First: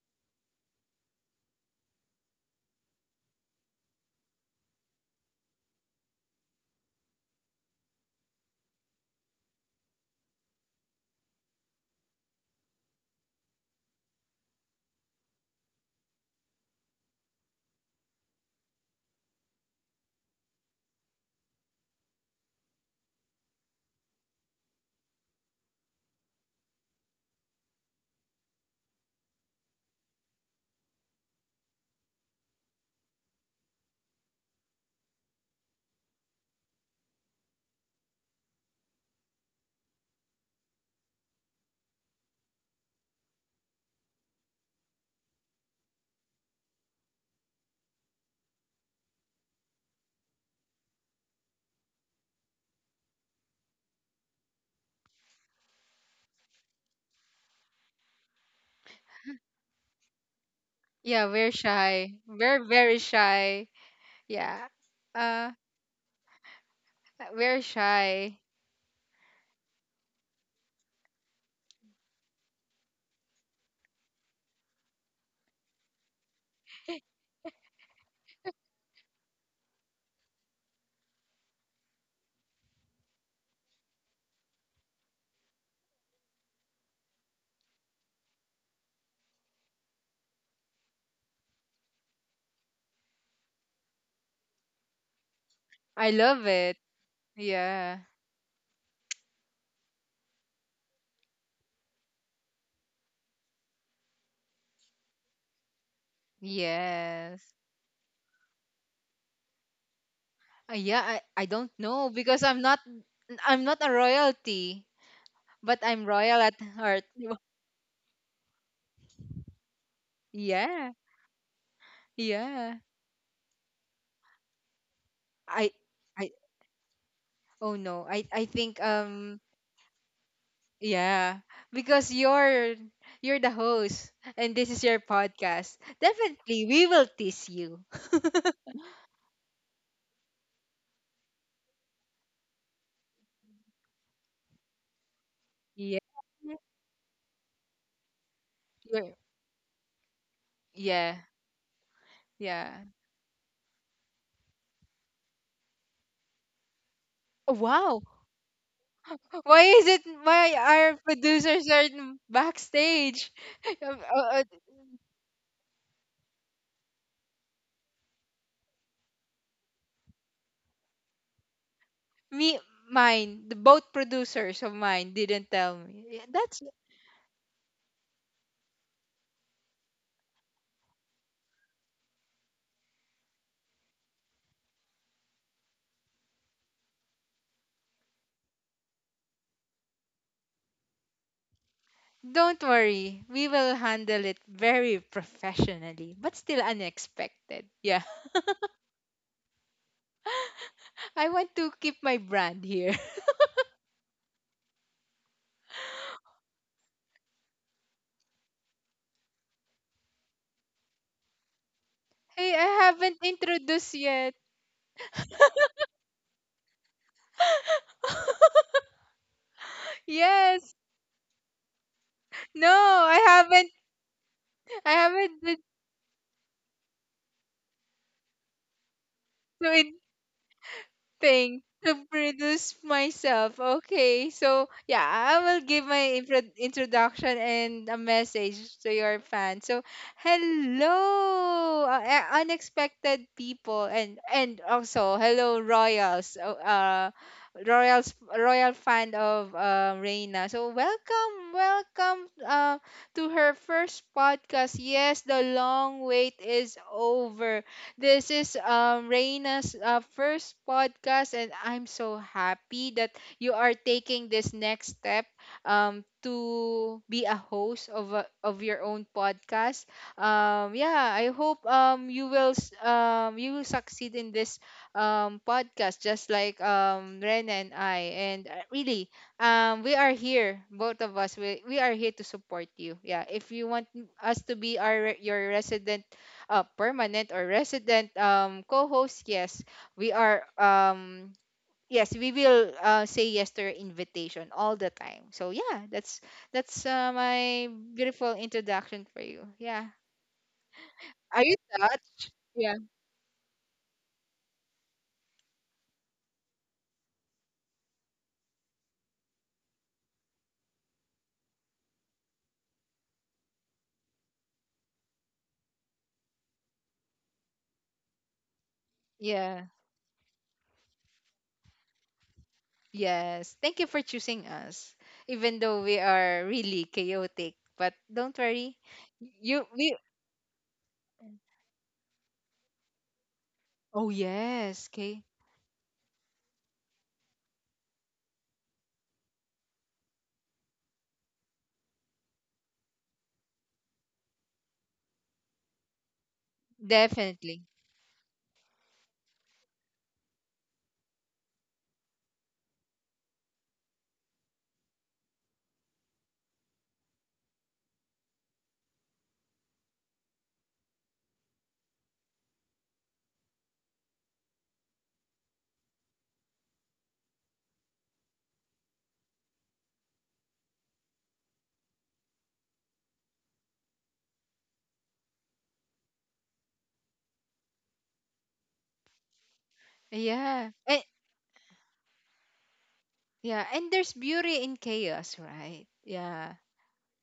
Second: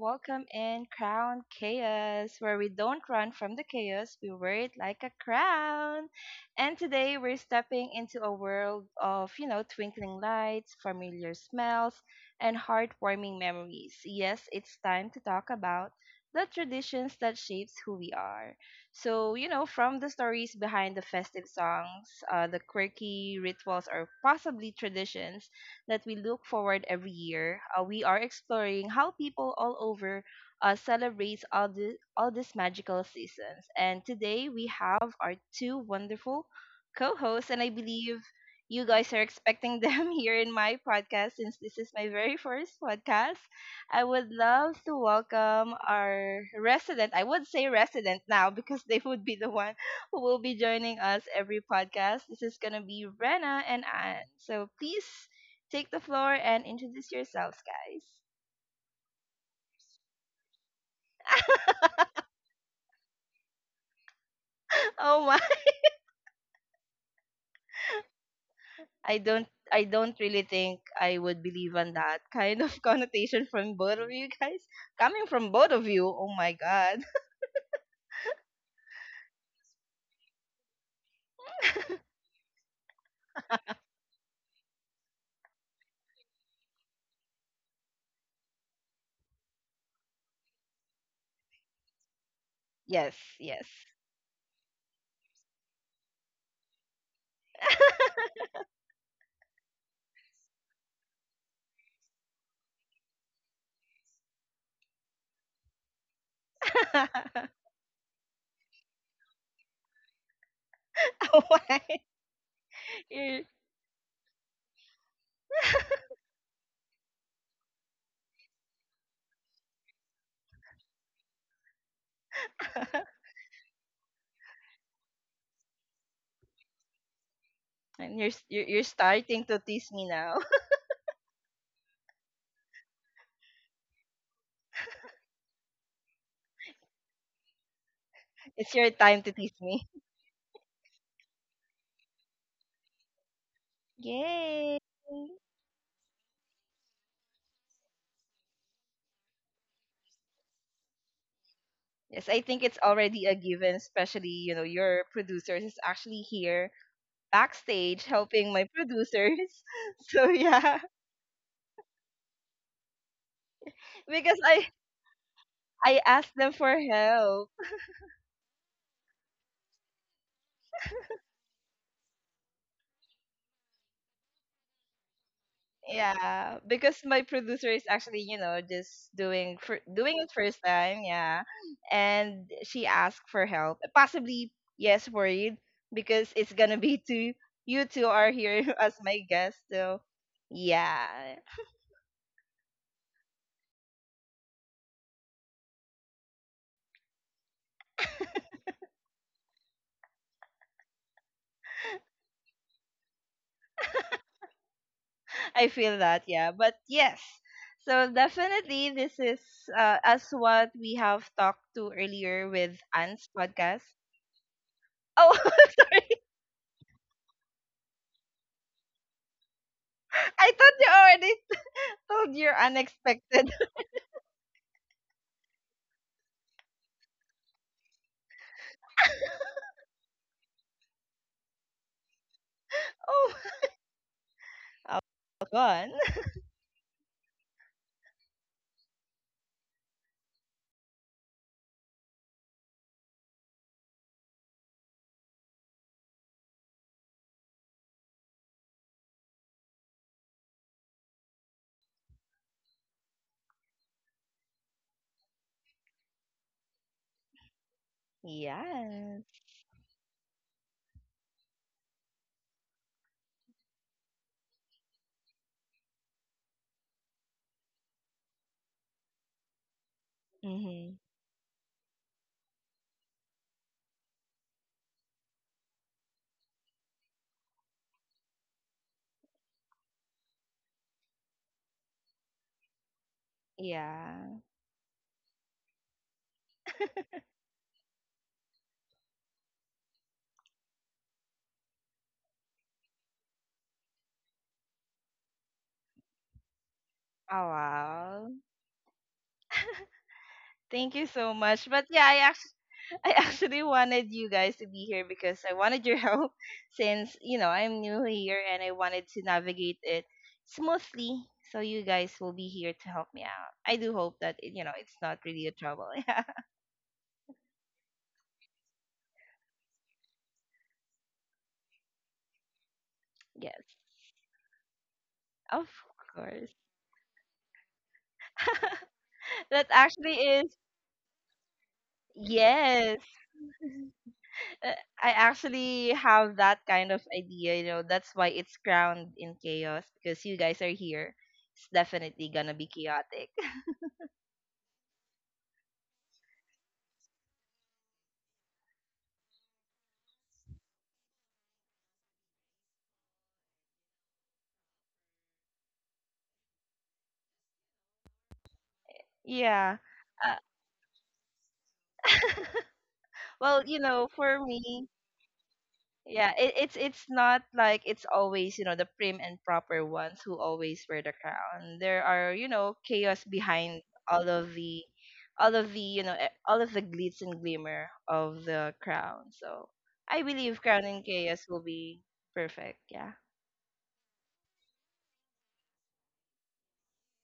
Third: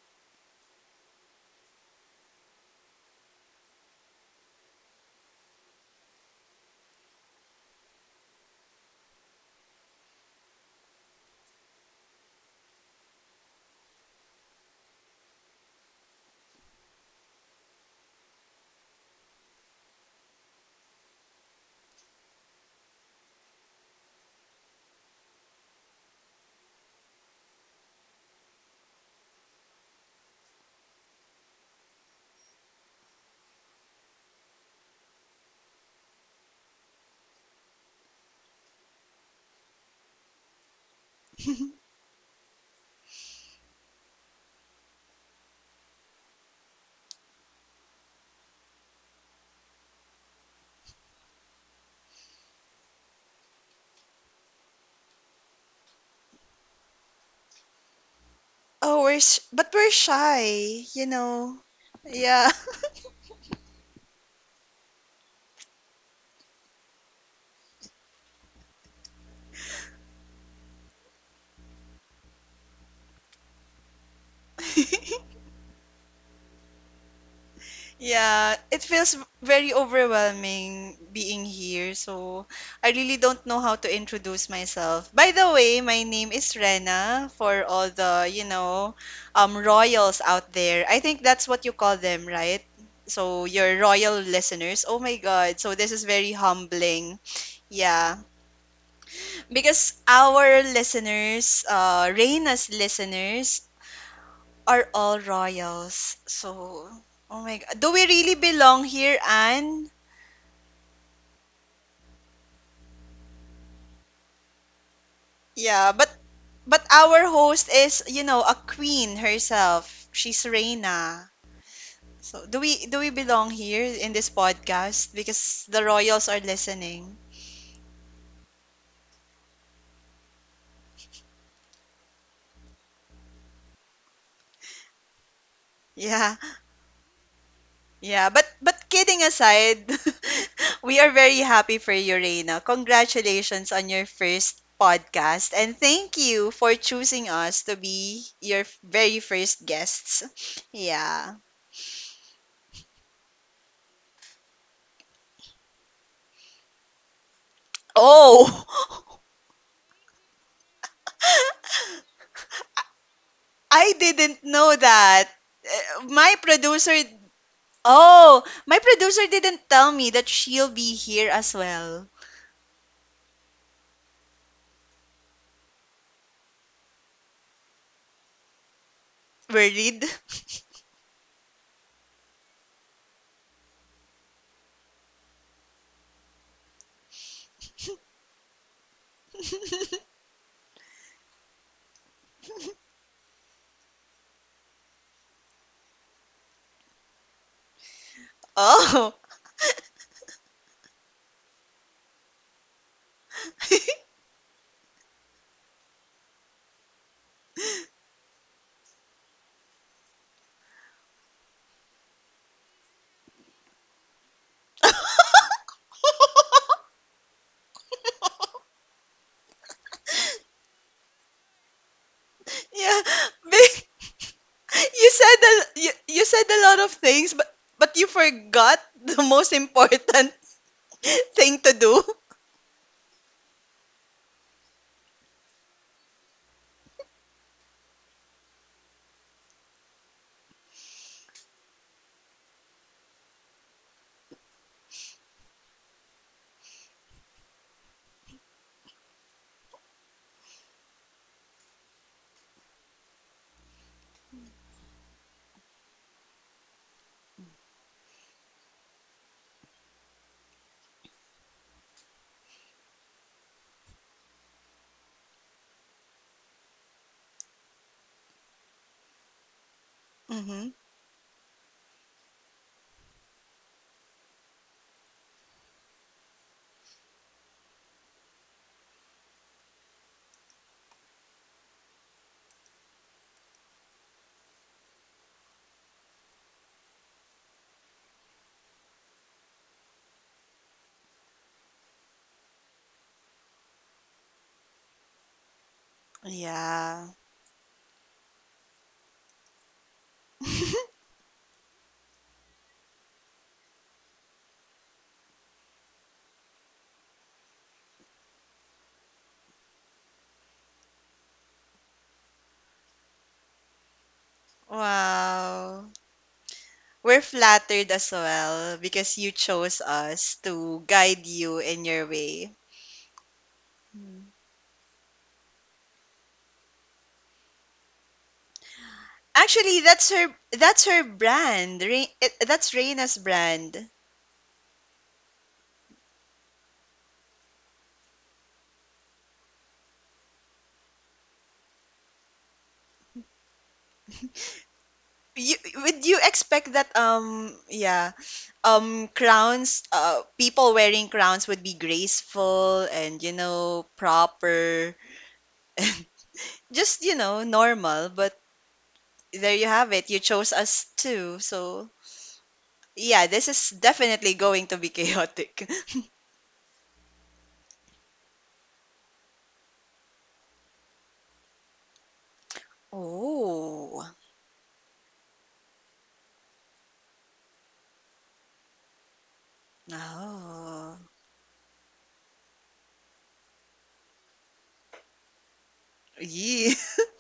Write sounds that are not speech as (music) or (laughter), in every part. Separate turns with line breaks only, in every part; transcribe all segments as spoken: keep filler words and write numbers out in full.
welcome in Crown Chaos, where we don't run from the chaos, we wear it like a crown. And today we're stepping into a world of, you know, twinkling lights, familiar smells, and heartwarming memories. Yes, it's time to talk about the traditions that shapes who we are. So, you know, from the stories behind the festive songs, uh, the quirky rituals, or possibly traditions that we look forward every year. Uh, we are exploring how people all over uh, celebrate all, the, all these magical seasons. And today we have our two wonderful co hosts, and I believe you guys are expecting them (laughs) here in my podcast, since this is my very first podcast. I would love to welcome our resident. I would say resident now (laughs) because they would be the one who will be joining us every podcast. This is going to be Rena and Anne. So please take the floor and introduce yourselves, guys. (laughs)
Oh, we're sh- but we're shy, you
Yeah, we're
know.
shy.
Yeah.
We're very shy. Yeah.
Oh my.
Uh, we're shy.
I don't I don't really think I would believe on that (laughs) kind of connotation from both of you guys. Coming
(laughs)
from both of you, oh my god.
yeah, it feels very overwhelming being here. So, I really don't know how to introduce myself. By the way, my name is Rena for all the, you know, um royals out there. I think that's what you call them, right?
Yes,
So,
yes.
your royal listeners. Oh my God. So, this is
I
very
love it.
humbling.
Yeah.
Yeah. Because our listeners, uh, Reina's listeners, are all royals. So,
(laughs) Oh
oh my
Yes.
God. Do we really belong here, Anne?
Uh, yeah, I, I
my.
don't know because I'm not
You're,
I'm not a royalty,
Yeah,
but
but
I'm royal at
but our
heart. (laughs)
host is, you know, a queen herself. She's
Yeah.
Reina. So, do we
Yeah.
do we
(laughs)
belong here in this podcast because
I
the royals are
I
listening?
oh no.
and you're,
I
s-
I
you're you're
think
starting
um
to tease me now. (laughs)
yeah, because you're you're the host and this is your podcast.
Yeah.
Definitely we will tease you.
Yeah, but
It's your
but
time
kidding
to tease me.
aside, (laughs) we are very happy for you, Reina. Congratulations on your first
Yay.
podcast, and
(laughs) Yeah.
thank you for choosing us to be your f-
You're,
very first guests.
yeah,
Yeah.
Yes, I think it's
yeah.
already a given, especially, you know, your producers is actually here
Oh,
backstage
wow.
helping
Oh,
my
(gasps)
producers.
Why is
(laughs)
it
So
why
yeah,
our producers are n-
(laughs)
backstage? (laughs)
I
Um, Uh,
because
uh,
didn't
I
know that.
I
Uh,
asked
My
them for
producer,
help.
oh, my producer didn't tell me that she'll be here as well.
me mine, the both producers of mine didn't tell me. Yeah,
Yeah,
That's
because my producer is actually, you know, just doing for,
Worried?
doing it
(laughs)
first time, yeah. And she asked for help. Possibly yes, worried because it's going to be (laughs) two you two are here (laughs) as my guests. So yeah,
don't worry. We will handle it very professionally, but still unexpected. Yeah.
Oh.
(laughs) I want to keep my brand here. (laughs)
I feel that, yeah. But yes, so definitely this is uh, as what we have talked to earlier
Hey, I
with
haven't
Anne's podcast.
introduced yet.
Oh, (laughs) sorry.
(laughs)
I
Yes.
thought you already told your
No,
Yeah,
I
unexpected.
(laughs)
haven't
(laughs)
babe,
I
you
haven't
said
been
a, you, you said a lot of things, but but you forgot the most
to
important (laughs) thing
thing
to
to
do.
produce
Oh,
myself. Okay, so yeah, I
(laughs)
will give
gone.
my intro- introduction and a message to your fans. So, hello, uh, uh, unexpected people, and and also hello, royals. Uh, uh, Royals, royal fan of uh, Reina. So welcome, welcome uh, to her first podcast. Yes, the long wait is over. This is um,
Yes.
Reina's uh, first podcast, and I'm so happy that you are taking this next step um, to be a host of a, of your own podcast.
Mm-hmm.
Um, yeah,
Mm-hmm.
I hope um, you will s- um, you will succeed in this um, podcast, just like um, Rena and I. And uh, really, um, we are here, both of us. We we are here to support you. Yeah, if you want
Yeah.
us to be our your resident uh, permanent or resident um, co-host, yes, we are. Um, yes, we will uh, say yes to your invitation all the time. So yeah, that's that's uh,
Yeah.
Oh,
my
wow.
beautiful introduction for you. Yeah,
Thank
(laughs)
you so
are you
much. But yeah,
touched?
I
Yeah,
I actually wanted you guys to be here because I wanted your help (laughs) since, you know, I'm new here and I wanted to navigate it smoothly. So you guys will be here to help me out. I do hope that, it- you know, it's not really a trouble.
Wow.
(laughs) Yeah.
We're flattered as well because you
yeah,
chose us to guide you in your way.
yes.
Yes.
Thank you for choosing us, even
Of
though we are
course.
really chaotic. But don't worry,
(laughs) That
you
Actually,
we.
actually
that's her
is
that's her brand. Rain, it, that's
yes.
Reina's brand.
Oh
Uh,
yes,
I
okay,
actually have that kind of idea, you know, that's why it's crowned in chaos, because you guys are here. It's definitely gonna be chaotic.
You would you expect that um
definitely.
yeah, um crowns, uh people wearing crowns would be graceful and, you know, proper (laughs) just, you know, normal. But
(laughs)
there you
Yeah.
have it, you
Uh,
chose us too. So yeah, this
Well,
is
you know,
definitely
for
going to
me,
be chaotic.
yeah, it, it's it's not like it's always, you know, the prim and proper ones who always wear the crown. There are, you know,
(laughs)
chaos behind
Oh.
all of the, all of the, you know, e- all of the glitz and glimmer of the crown. So I believe
Yeah.
crown
Oh
and
And
chaos will be perfect. Yeah.
yeah, and there's beauty in chaos, right? Yeah.
yeah.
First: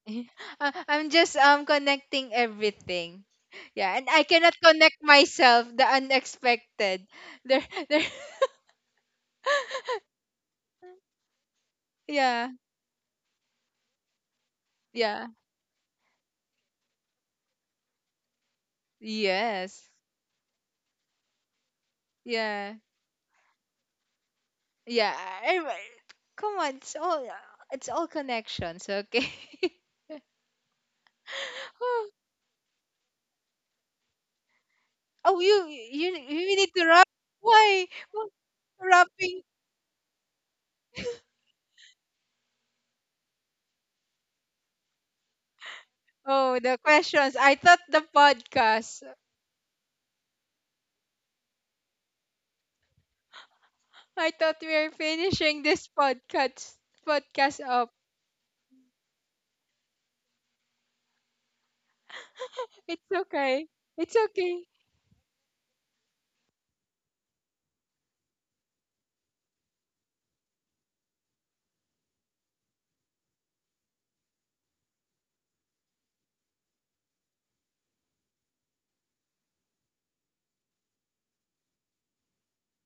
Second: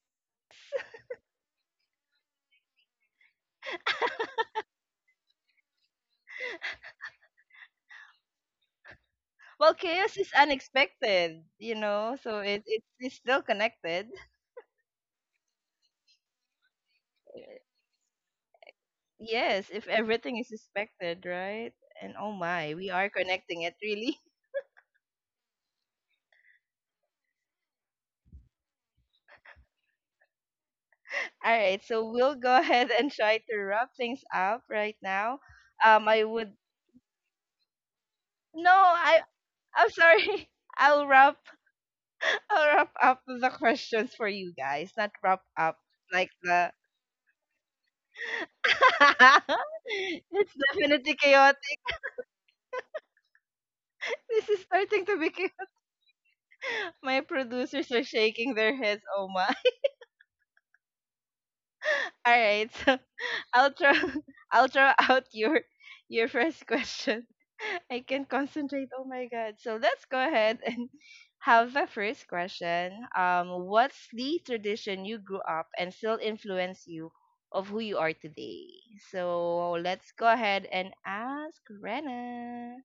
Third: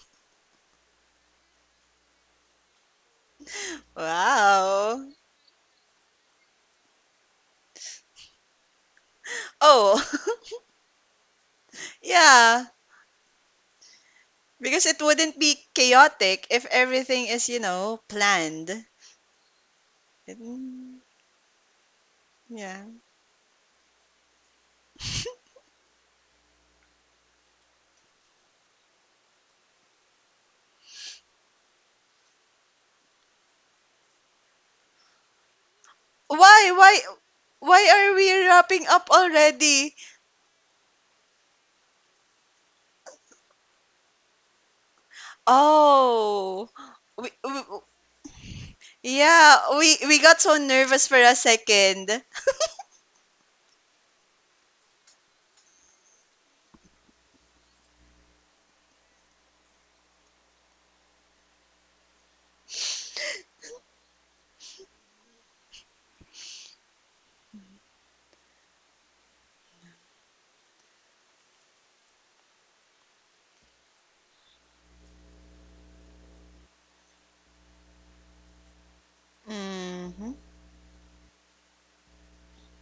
(laughs) I-
(laughs)
I'm just um connecting everything. Yeah,
(laughs)
and I cannot connect
Wow.
myself the unexpected. There there
Well,
Oh.
chaos is
(laughs)
unexpected, you
(laughs)
know, so
yeah,
it,
Yeah,
it it's still connected.
because it
yeah.
wouldn't be chaotic if everything
Uh,
is, you know, planned.
Yes, if
Yes.
everything is
Mm,
suspected, right? And oh my,
Yeah.
yeah.
we are connecting it really.
Yeah. I- I- Come on, it's all it's all connections, okay? (laughs)
All right, so
oh,
we'll go (laughs) ahead and try to wrap things up right
oh,
now.
you
Um,
you
I would
you need
why
to
why
wrap.
why
Why?
are
Why
we
no,
wrapping up
I
wrapping?
I'm
already?
sorry. (laughs) I'll wrap (laughs) I'll wrap up the questions for you guys, not wrap up like
Oh,
Oh,
the.
the
we,
questions. I
we,
thought the podcast.
(laughs)
yeah, we we got
It's
so nervous
definitely
for a
chaotic.
second. (laughs)
I
This
thought
is
we were
starting to be
finishing
chaotic.
this podcast
(laughs) My
podcast
producers
up.
are shaking their heads. Oh my! (laughs) All right, so
It's okay.
I'll throw
It's
(laughs)
okay.
I'll throw out your your first question. (laughs) I can concentrate. Oh my god! So let's go ahead and have a first question. Um, what's the tradition you grew up and still influence you of who you are today? So let's go
Hmm.
ahead and ask Rena.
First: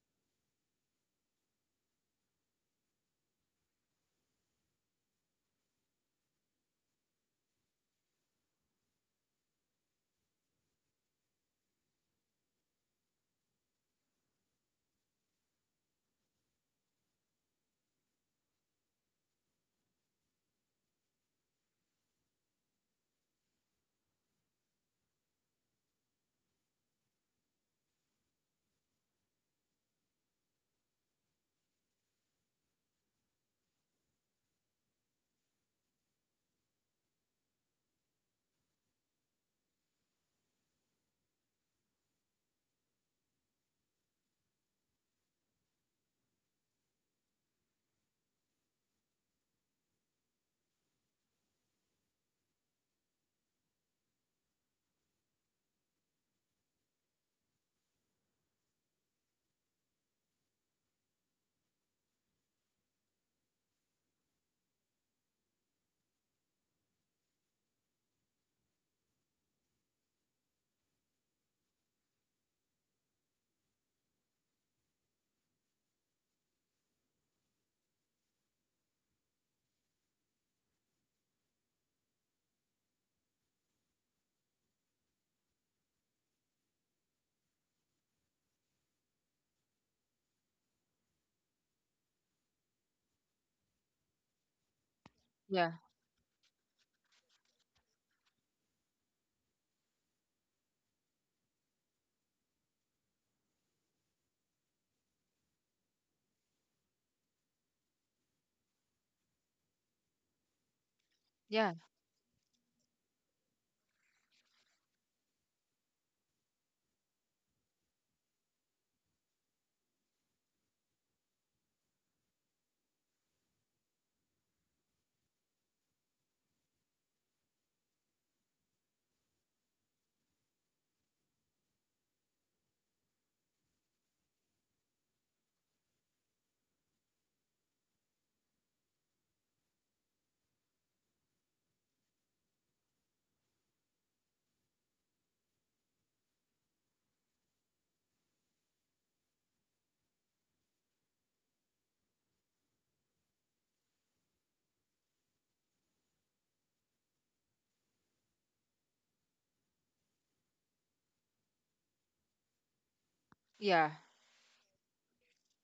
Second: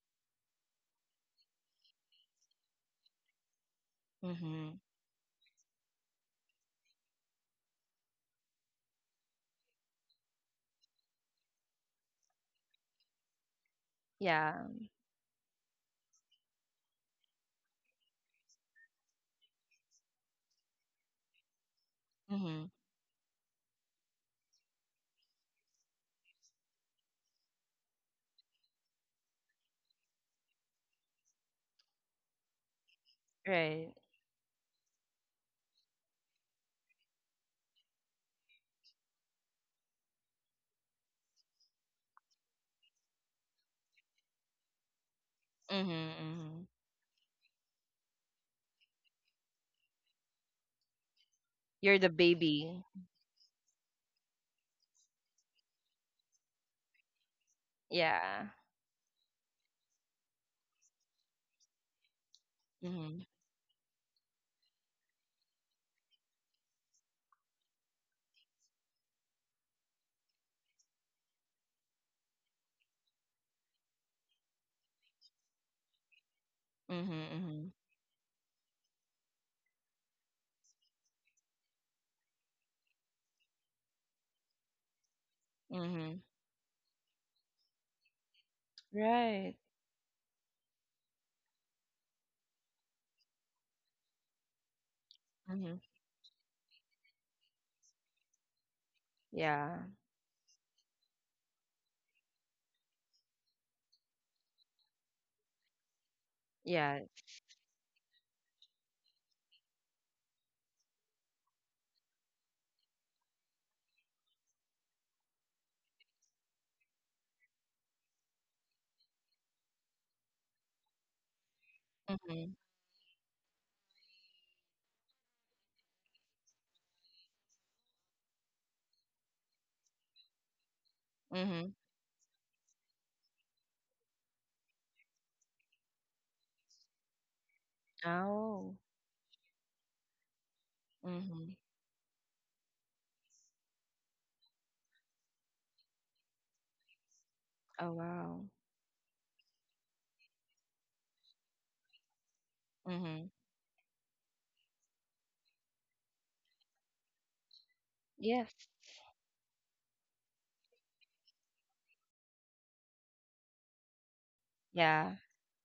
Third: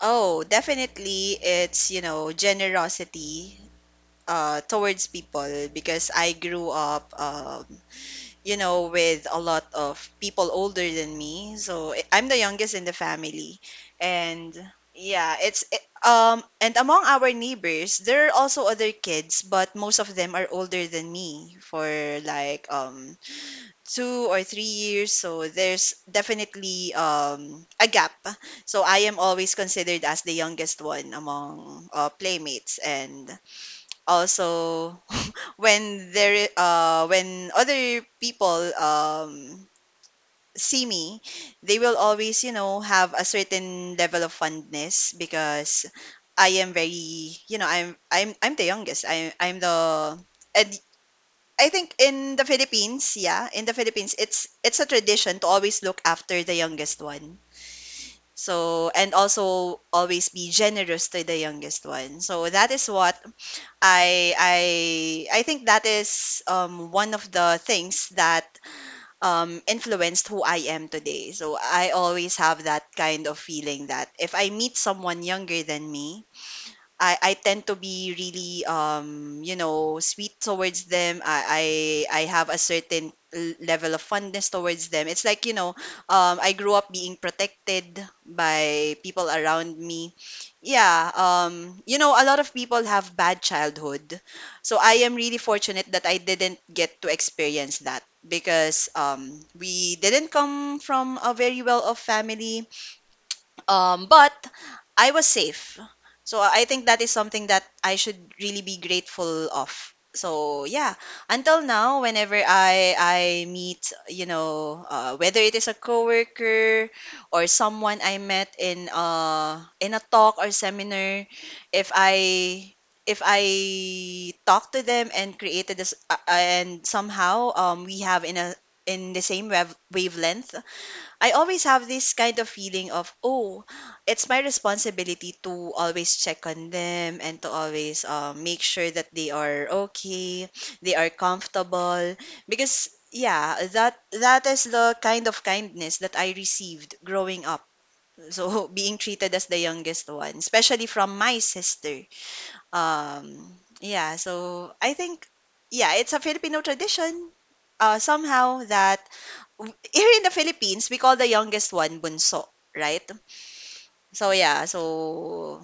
Oh, definitely it's, you know, generosity uh
Mm-hmm.
towards people because I grew up um you know, with a lot of people older than me. So I- I'm the youngest in the family. And
Yeah.
yeah, it's it, um and among our neighbors, there are also other kids, but most of them are older than me for
Mm-hmm.
like um two or three years. So there's definitely um a gap. So I am always considered as the youngest one among uh, playmates and
Right.
also when there uh when other people um see me, they will always, you know, have a certain level of fondness because
Mm-hmm,
i
mm-hmm.
am very you know i'm i'm i'm the youngest, i i'm the And I think
You're the
in the
baby.
Philippines, yeah, in the Philippines, it's it's a tradition to always look after the youngest one.
Yeah.
So, and also always be generous to the youngest one. So that is what
Mm-hmm.
I I I think that is, um, one of the things that um, influenced who I am today. So I always have that kind of feeling that if I meet someone younger than me,
Mm-hmm.
I, I tend
Mm-hmm.
to be really um you know sweet towards them. I, I I have a certain l- level of fondness towards them. It's like, you know,
Mm-hmm.
um I grew up being protected by people
Right.
around me. Yeah. Um you know, a lot of people have bad childhood, so I am really
Yeah,
Mm-hmm.
fortunate that I didn't get to experience that because um
Yeah.
we didn't come from a very well off family. Um, but I was safe. So I think
Yeah.
that is something that I should really be grateful of. So yeah, until
yeah,
now, whenever I I meet, you know, uh, whether it is a coworker or someone I met in uh in a talk or seminar, if
Mm-hmm.
I if I talk to them and created this uh, and somehow um we have in a in the same wav- wavelength, I always
Mm-hmm.
have this kind of feeling of, oh, it's my responsibility to always check on them and to always, um, make
Oh.
sure that they are okay, they are
Mm-hmm.
comfortable. Because, yeah, that that is the kind of kindness that I received growing up.
Oh wow.
So (laughs) being treated as the youngest one, especially from my sister.
Mm-hmm.
Um, yeah, so I think, yeah, it's a Filipino tradition uh,
Yes.
somehow that here in the Philippines, we call the youngest one bunso, right?
yeah.
So yeah,
Yeah.
so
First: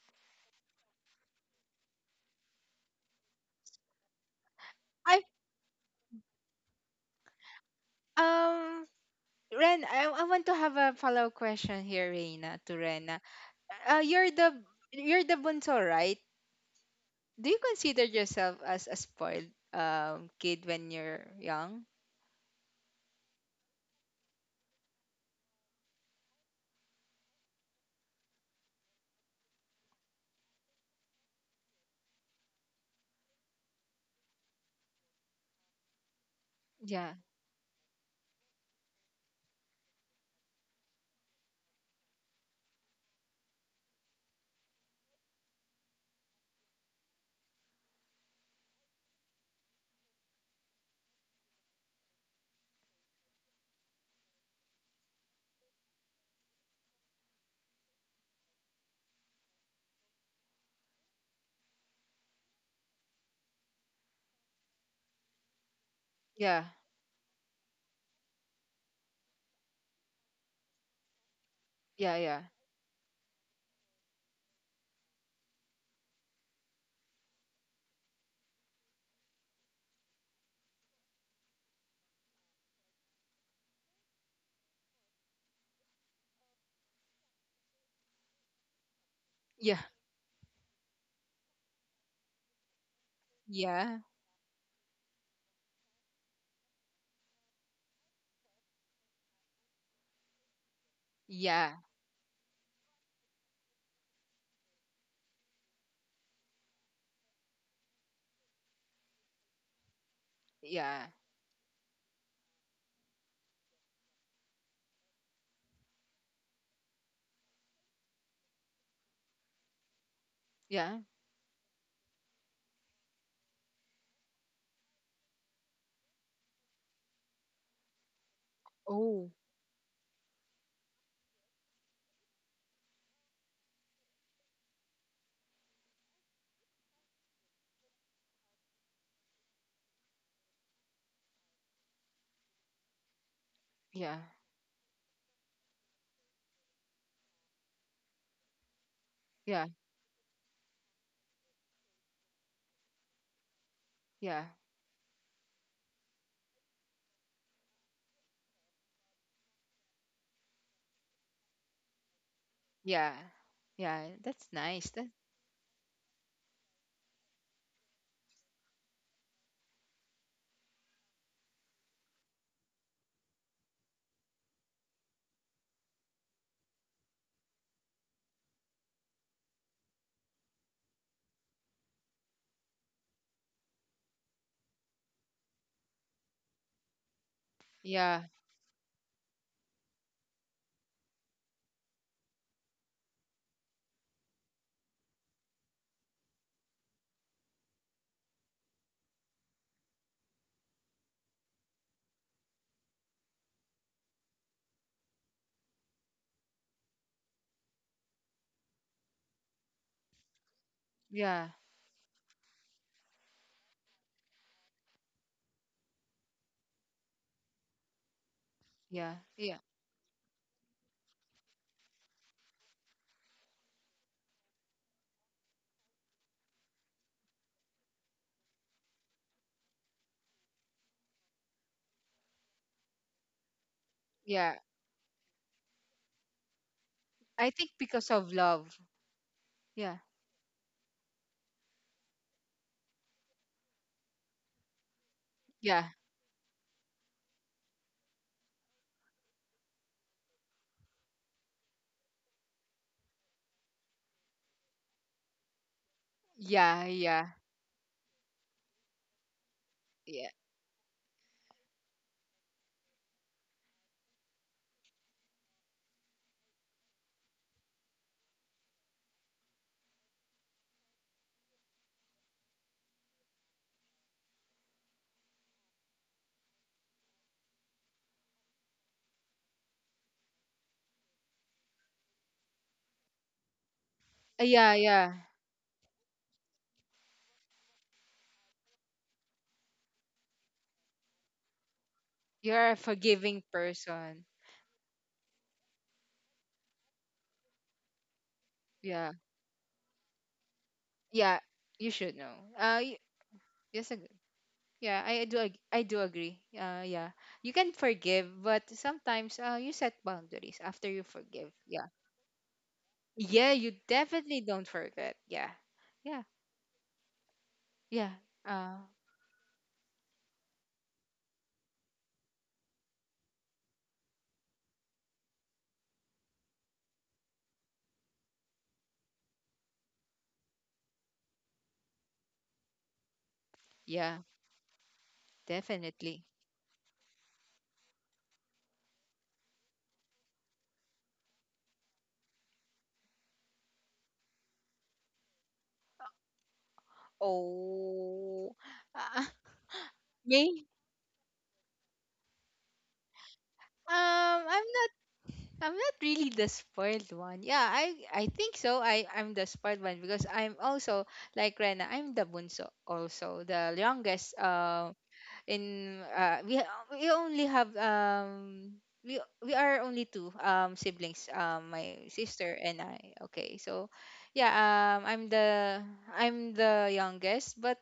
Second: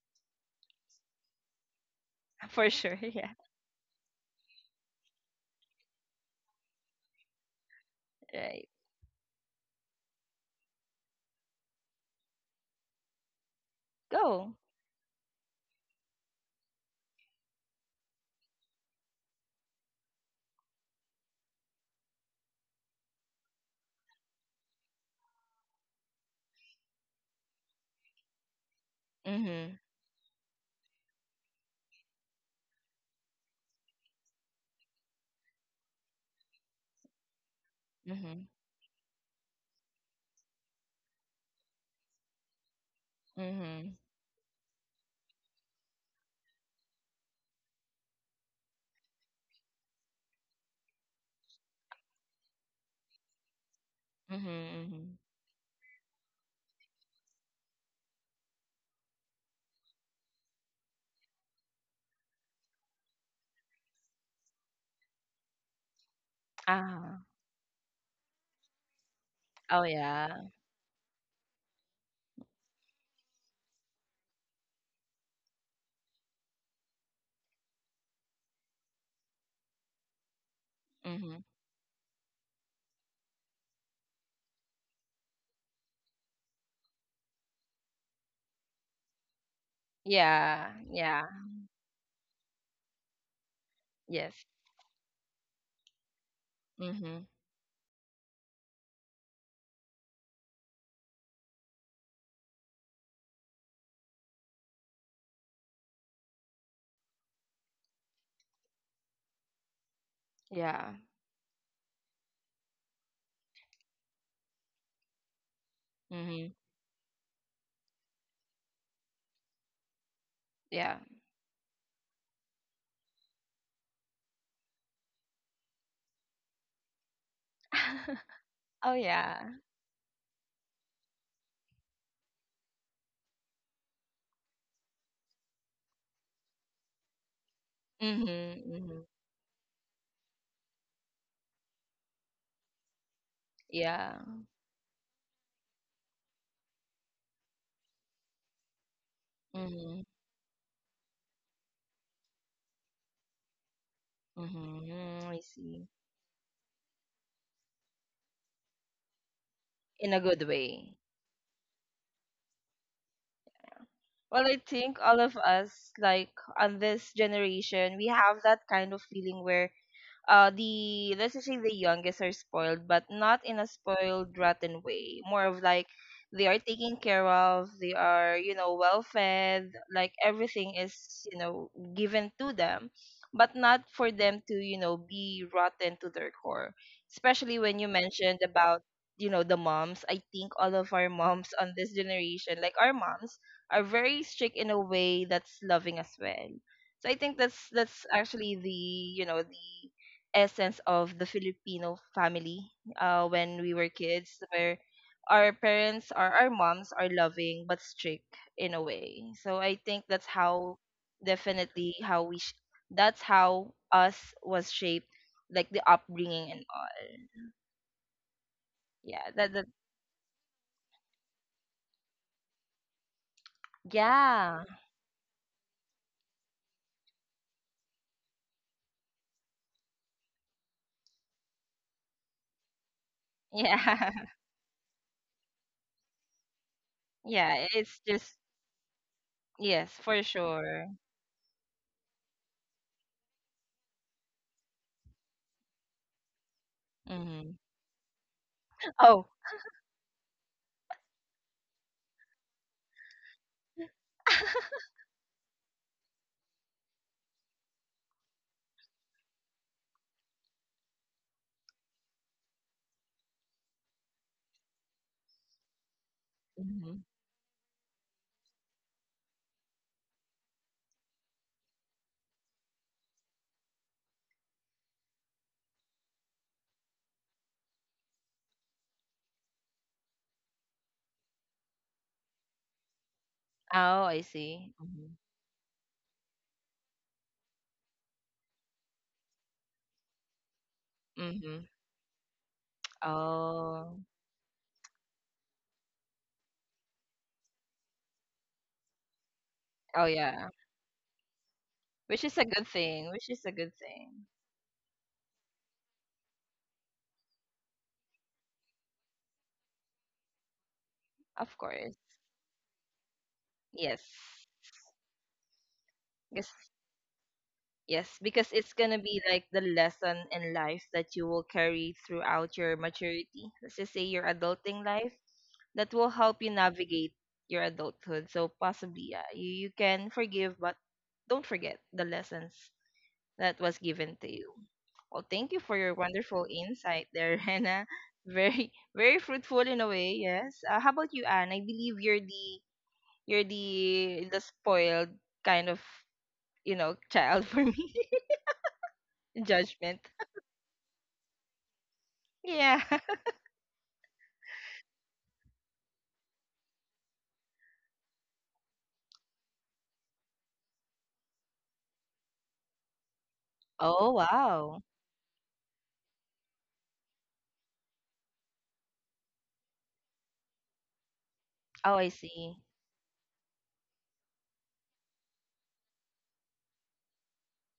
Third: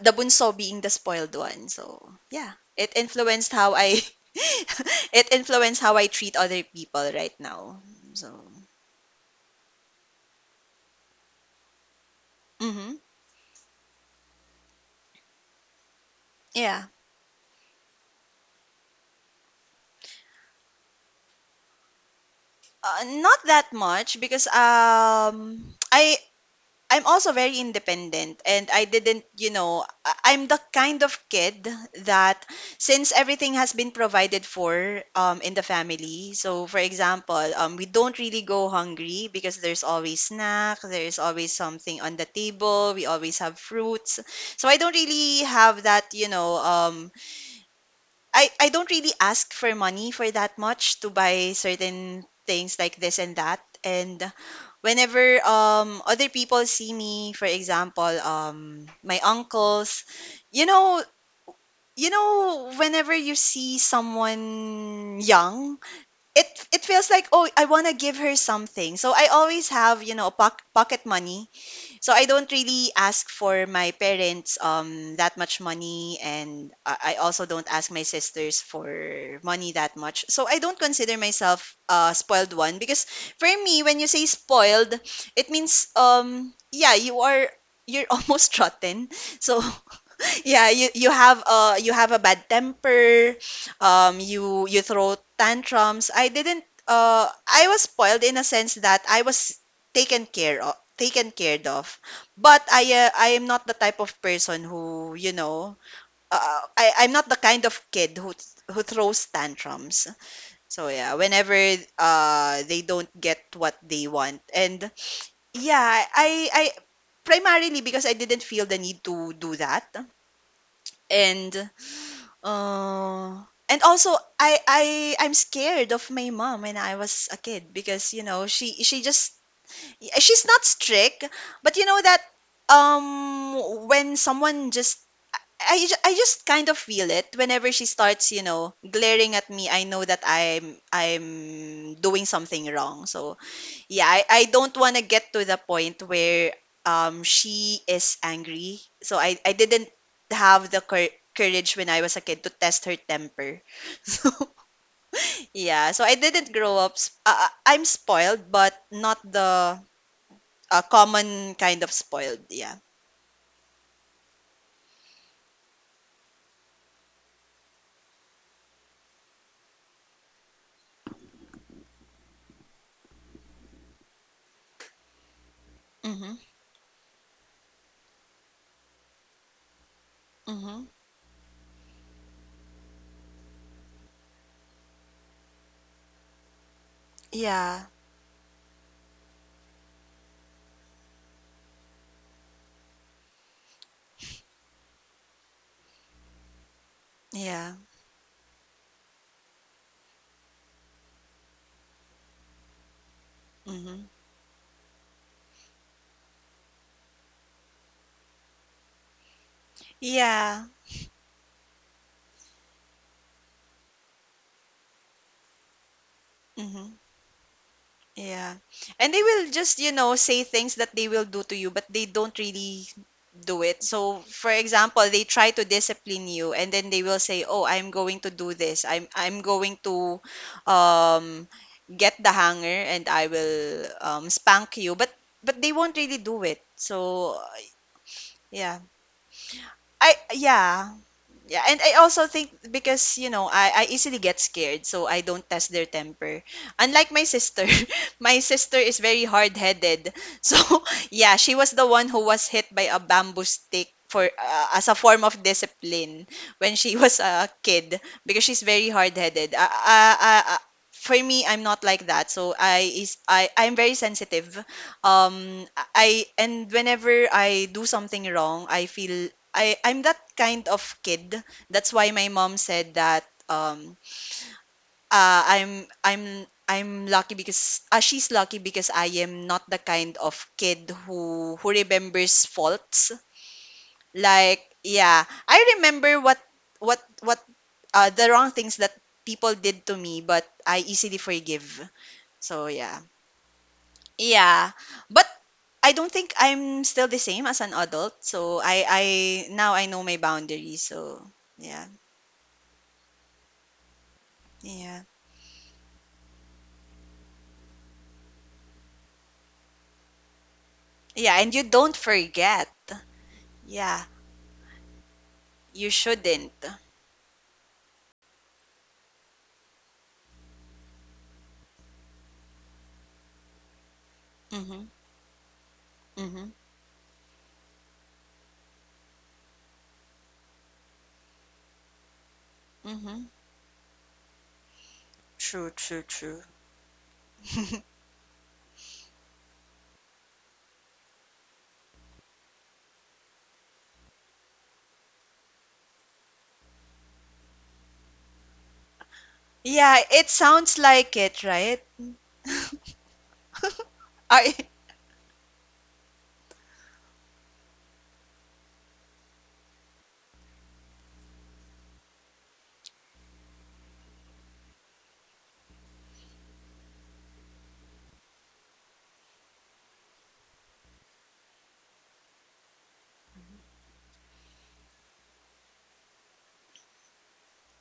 the bunso being the spoiled one. So yeah,
For
it
sure. (laughs) Yeah.
influenced how I (laughs)
I
it influenced how I treat other people right now. So
Right.
um Ren, I, I want to have a follow-up question here, Reina, to
mhm.
Rena. Uh, you're
Go.
the you're the bunso, right?
Yeah.
Do you consider yourself as a spoiled um kid when you're young?
Uh, not that much because um (tsk) I I'm also very independent and I didn't, you
Mhm.
know, I- I'm the kind of kid that since everything has been provided for um in the family. So for
Yeah,
example, um we don't really
Mhm.
go hungry because there's always snack, there's always something on the table, we always have
Mhm.
fruits. So I don't really have that, you know, um I, I don't really ask for money for that much to buy certain things like this and that. And
Mhm. Mhm.
whenever um other people see me, for example, um my uncles, you know, you know, whenever you see someone young, it
yeah,
it feels
Ah.
like, oh, I wanna give her something. So I always
Oh
have, you know,
yeah.
poc- pocket money.
yeah,
So I
yeah,
don't really ask for my parents um that much money, and I I also don't ask my sisters for money that much. So I don't consider
Mhm.
myself a spoiled one because for me when you say spoiled, it means, um yeah, you are you're (laughs) almost rotten. So
yeah,
yeah,
Yeah.
you you
Yeah.
have uh you have a bad temper.
yeah,
Um
Yes.
you you throw tantrums. I didn't
Mhm.
uh I was spoiled in a sense that I was taken care of, taken care
yeah,
of. But I uh, I am not the type of person who, you know, uh, I I'm not the kind of kid who who throws tantrums. So
Yeah.
yeah,
yeah, whenever uh they don't get what they want. And yeah, I
Mhm.
I primarily because I didn't feel the need to do that.
Yeah.
yeah.
And uh, and also I I I'm scared of my mom when I was a kid because, you know,
(laughs)
she
Oh
she
Oh,
just
yeah.
yeah, she's not strict but you know that um when someone just I, ju- I just kind of feel it whenever she
Mhm.
starts, you know,
Mhm.
glaring at me. I know that I'm I'm doing something wrong. So yeah,
yeah,
Yeah.
I, I don't want to get to the point where um she is angry. So I I
yeah,
didn't
Mhm.
have the cour- courage when I was a kid to test her temper. (laughs) So
yeah.
Mhm. I see.
yeah, so I didn't grow up sp- uh, uh, I'm spoiled but not the
In a good
uh,
way.
common kind of spoiled, yeah.
Yeah. Yeah,
Well,
that's
I
nice.
think
That
all of us, like on this generation, we have that kind of feeling where uh the let's just say the youngest are spoiled but not in a spoiled rotten way, more of like
Mhm.
they are taken care of, they are, you know, well fed, like everything
Mhm.
is, you know, given to them, but not for them to, you know, be rotten to their core, especially when
Yeah.
you
yeah,
mentioned about, you know, the moms. I think all of our moms on this generation, like our moms, are very strict in a way that's loving as well. So I think that's
Yeah.
that's actually the, you know, the essence of the Filipino family, uh, when we were
Mhm.
kids, where our parents or our moms are loving but strict in a way. So I think that's
Yeah.
how
yeah,
definitely how we sh- that's how us was shaped, like the upbringing and
Mhm.
all.
Yeah.
yeah,
And
Yeah,
they will
that
yeah,
that
just, you know, say things that they will do to you, but they don't really do it. So, for
yeah
example, they try to discipline you and then they will say, "Oh, I'm going to do this. I'm I'm going to um get the hanger and I will um
yeah
yeah.
spank you." But but they won't really do it.
(laughs)
So,
I
yeah.
think
It's
because of
just
love.
yeah.
yes
Yeah.
I
for sure.
yeah. Yeah, and I also think because, you know, I, I easily get scared, so I don't test
Yeah.
their temper. Unlike my
Hmm.
sister, (laughs) my sister is very
Oh.
hard-headed. So (laughs) yeah, she was the one who was hit by a bamboo stick for uh,
(laughs)
as a form of discipline when
Yeah,
she (laughs) was
yeah.
a kid because she's very hard-headed. Uh, uh,
Yeah.
uh, uh, for me, I'm not like that. So I is I I'm very sensitive. Um, I and
Hmm.
whenever I do something wrong, I feel I I'm that kind of kid. That's why my mom said that um uh, I'm I'm I'm lucky because uh, she's lucky because I am not the kind of kid who who remembers faults.
Oh, I
Uh,
Like
Yeah,
see.
yeah.
yeah, I remember what what what uh, the wrong things that people did to me, but I easily
Mm-hmm. Hmm.
forgive.
You're
So
a
yeah.
forgiving
Oh.
person.
Yeah. But I don't think I'm still the same as an adult. So I I
Yeah.
now I
Oh
know my
yeah.
boundaries. So
Yeah. You
yeah.
should
Which
know.
is a good
Uh y-
thing. Which is a good
yes, ag-
thing.
yeah,
Yeah.
I do ag- I do agree. Uh yeah. You can forgive, but sometimes uh you set boundaries after you
Yeah,
forgive.
and
Of
you
Yeah.
course.
don't forget.
Yeah, you
Yes.
Yeah,
definitely don't forget. Yeah.
you
Yeah.
Yes.
shouldn't.
Yeah.
Yes, because it's
Uh
gonna be like the lesson in life that you will carry throughout your maturity. Let's just say your adulting
Mhm.
life that will help you
Mhm.
navigate your adulthood. So possibly, yeah, you, you can forgive, but don't forget the lessons
Mhm.
that was
yeah,
given to you. Well, thank you
True,
for your
true,
definitely.
true.
wonderful insight there, (laughs)
(laughs)
Hannah. Very, very fruitful in a way. Yes. Uh, how about you, Anne? I believe you're the you're the the spoiled kind of, you know, (laughs) child for me.
Oh, uh,
(laughs)
Yeah,
Judgment.
it
may
sounds like it, right?
Yeah.
(laughs)
um,
I
I'm not. I'm not really the spoiled one. Yeah, I I think so. I I'm the spoiled one because I'm also like Rena. I'm the bunso, also the
(laughs) Oh
youngest.
wow.
Um. in uh, we we only have um we we are only two um siblings, um my
Oh, I
sister
see.
and I. Okay, so yeah, um I'm the I'm the youngest, but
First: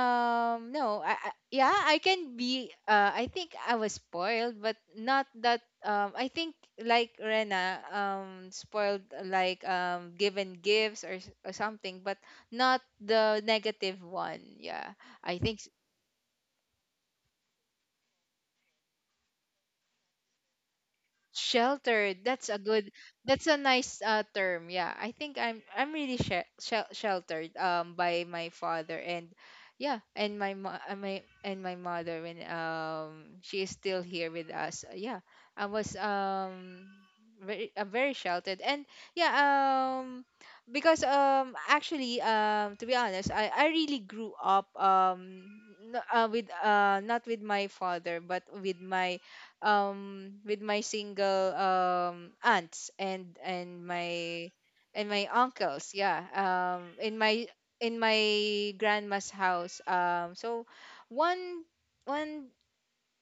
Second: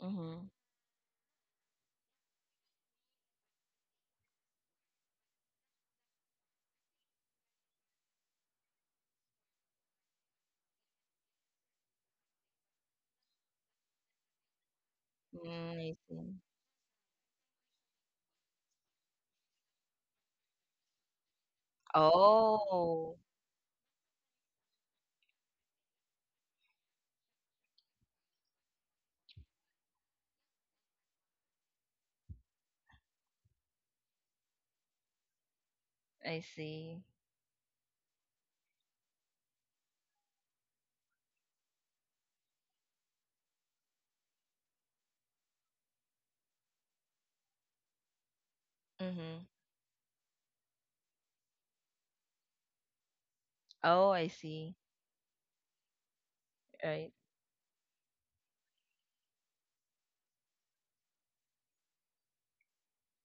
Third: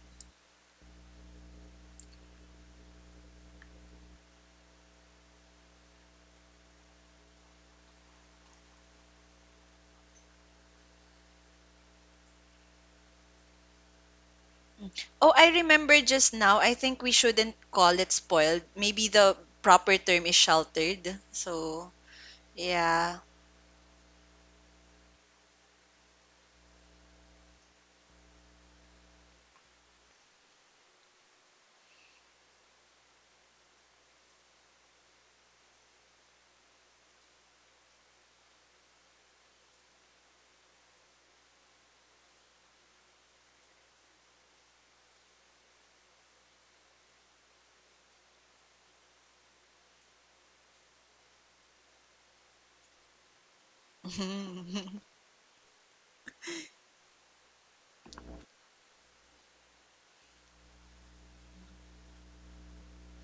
Mm-hmm.
no, I, I yeah I can be uh I think I was spoiled, but not that um I think, like Rena, um spoiled like um given gifts or, s- or something, but not the negative one. Yeah,
oh,
I
I
think.
Mm, I
remember
see.
just now. I think we shouldn't call it spoiled. Maybe the proper term is sheltered. So,
Sheltered. That's a good.
Oh,
yeah. (laughs)
That's a nice uh, term. Yeah, I think I'm I'm really she- shel- sheltered um by my father, and yeah, and my mo- uh, my and my mother when um she is still here with us. Uh, Yeah, I was
I
um
see.
very uh, very sheltered, and yeah, um because um actually, um to be honest, I I really grew up, um n- uh, with uh not with my father, but with my
Mm-hmm.
um with my single um aunts and and
Oh, I
my
see.
Mhm.
and my uncles. Yeah, um
Right.
in my in my grandma's house. Um so one one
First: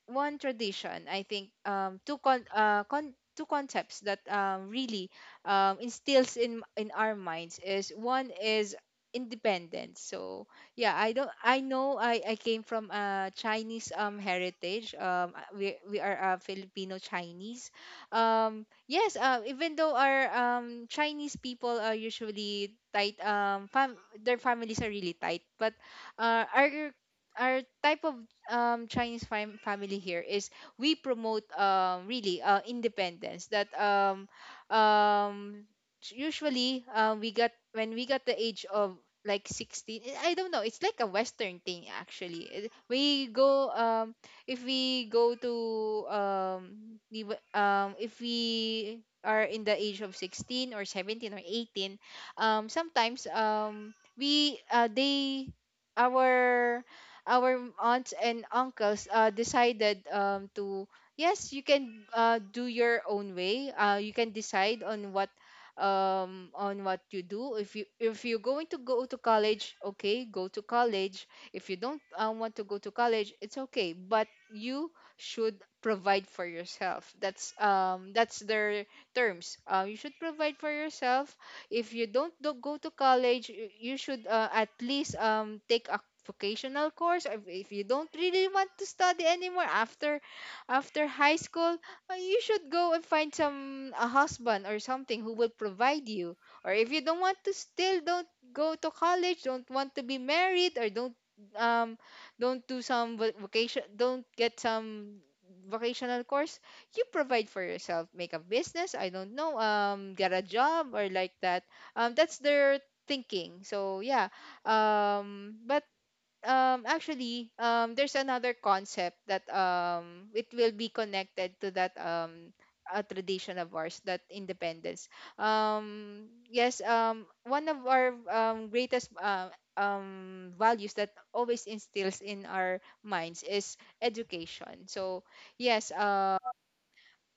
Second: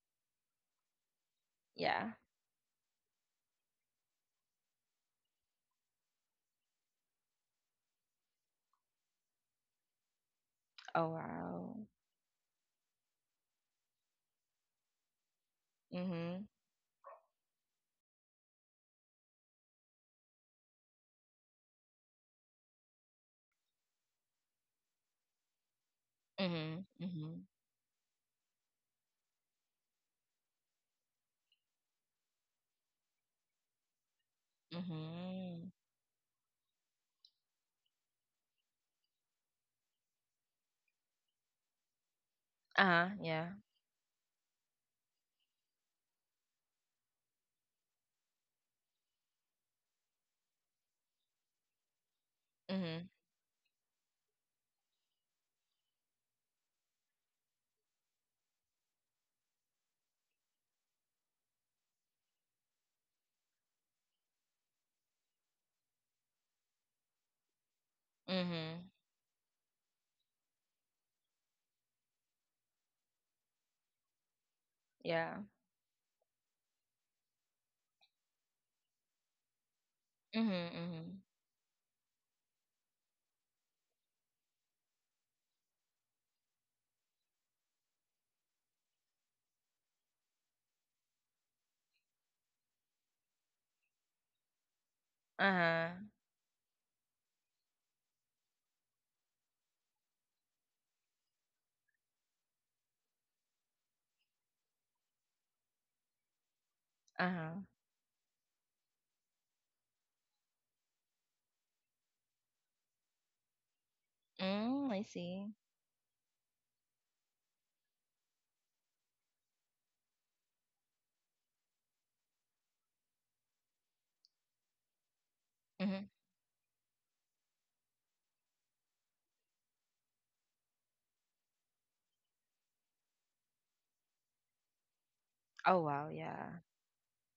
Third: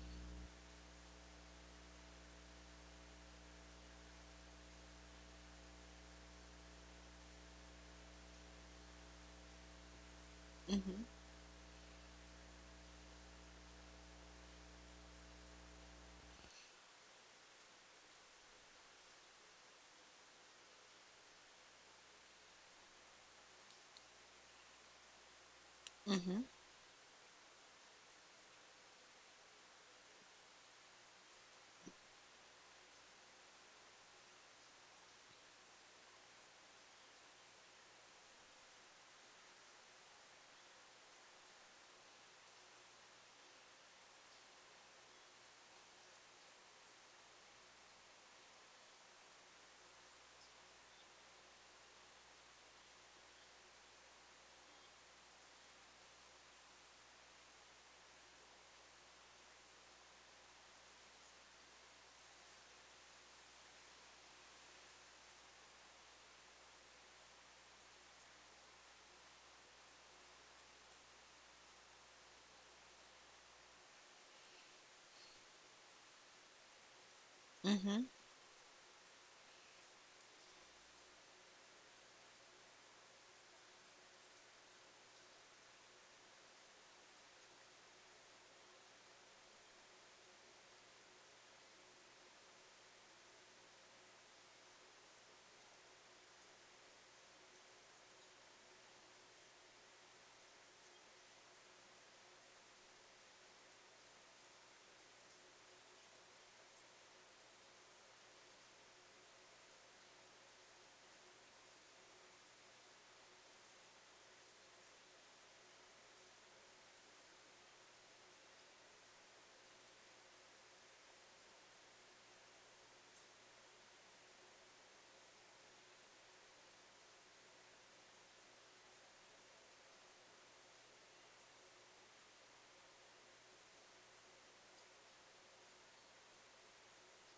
one tradition, I think, um
Yeah.
two con- uh, con- two concepts that um, really um, instills in in our minds is, one is independence. So yeah,
Mhm.
Oh
I don't, I
wow.
know, i i came from a Chinese um heritage, um uh, we we are a
Mm-hmm.
Filipino Chinese. Um yes, uh, even though our um Chinese people are usually tight, um fam- their families are really tight, but uh
Mhm.
Mm-hmm.
our
Mm-hmm.
our type of um, Chinese fam- family here is, we promote, um, really, uh, independence. That um, um,
Mm-hmm.
s- Usually, uh, we got, when we got the age of like sixteen, i I don't know, it's like a western thing, actually. It-
Uh-huh,
we
yeah.
go, um if we go to um we w- um if we are in the age of sixteen or seventeen or eighteen, um
Mm-hmm.
sometimes um we uh, they our our aunts and uncles uh, decided um, to, yes, you can uh, do your own way, uh, you can decide on what, um on what you do. If you, if you're going to
Mm-hmm.
go to college, okay, go to college. If you don't uh, want to go to college, it's okay, but you
Yeah.
should provide for yourself. That's
Mhm.
um that's their terms, uh, you should
Mm-hmm.
provide for
Mm-hmm.
yourself. If you don't do, go to college, y- you should uh, at least um take a vocational course. If, if you don't really want to study anymore after after high school, uh, you should go and find some a husband or something who will
Uh-huh.
provide you, or if you don't want to, still don't go to college, don't want to be married, or don't um don't do some vo- vocation, don't get some vocational course, you provide
Uh-huh.
for yourself, make a business, I don't know, um get a job or like that. Um that's their thinking. So yeah,
Mm, I see.
um but um actually, um there's another concept that, um it will be connected to that, um a tradition of ours, that independence,
Mm-hmm.
um yes, um one of our um greatest uh, um values that always instills in our minds is education. So
Oh
yes,
wow,
um
yeah.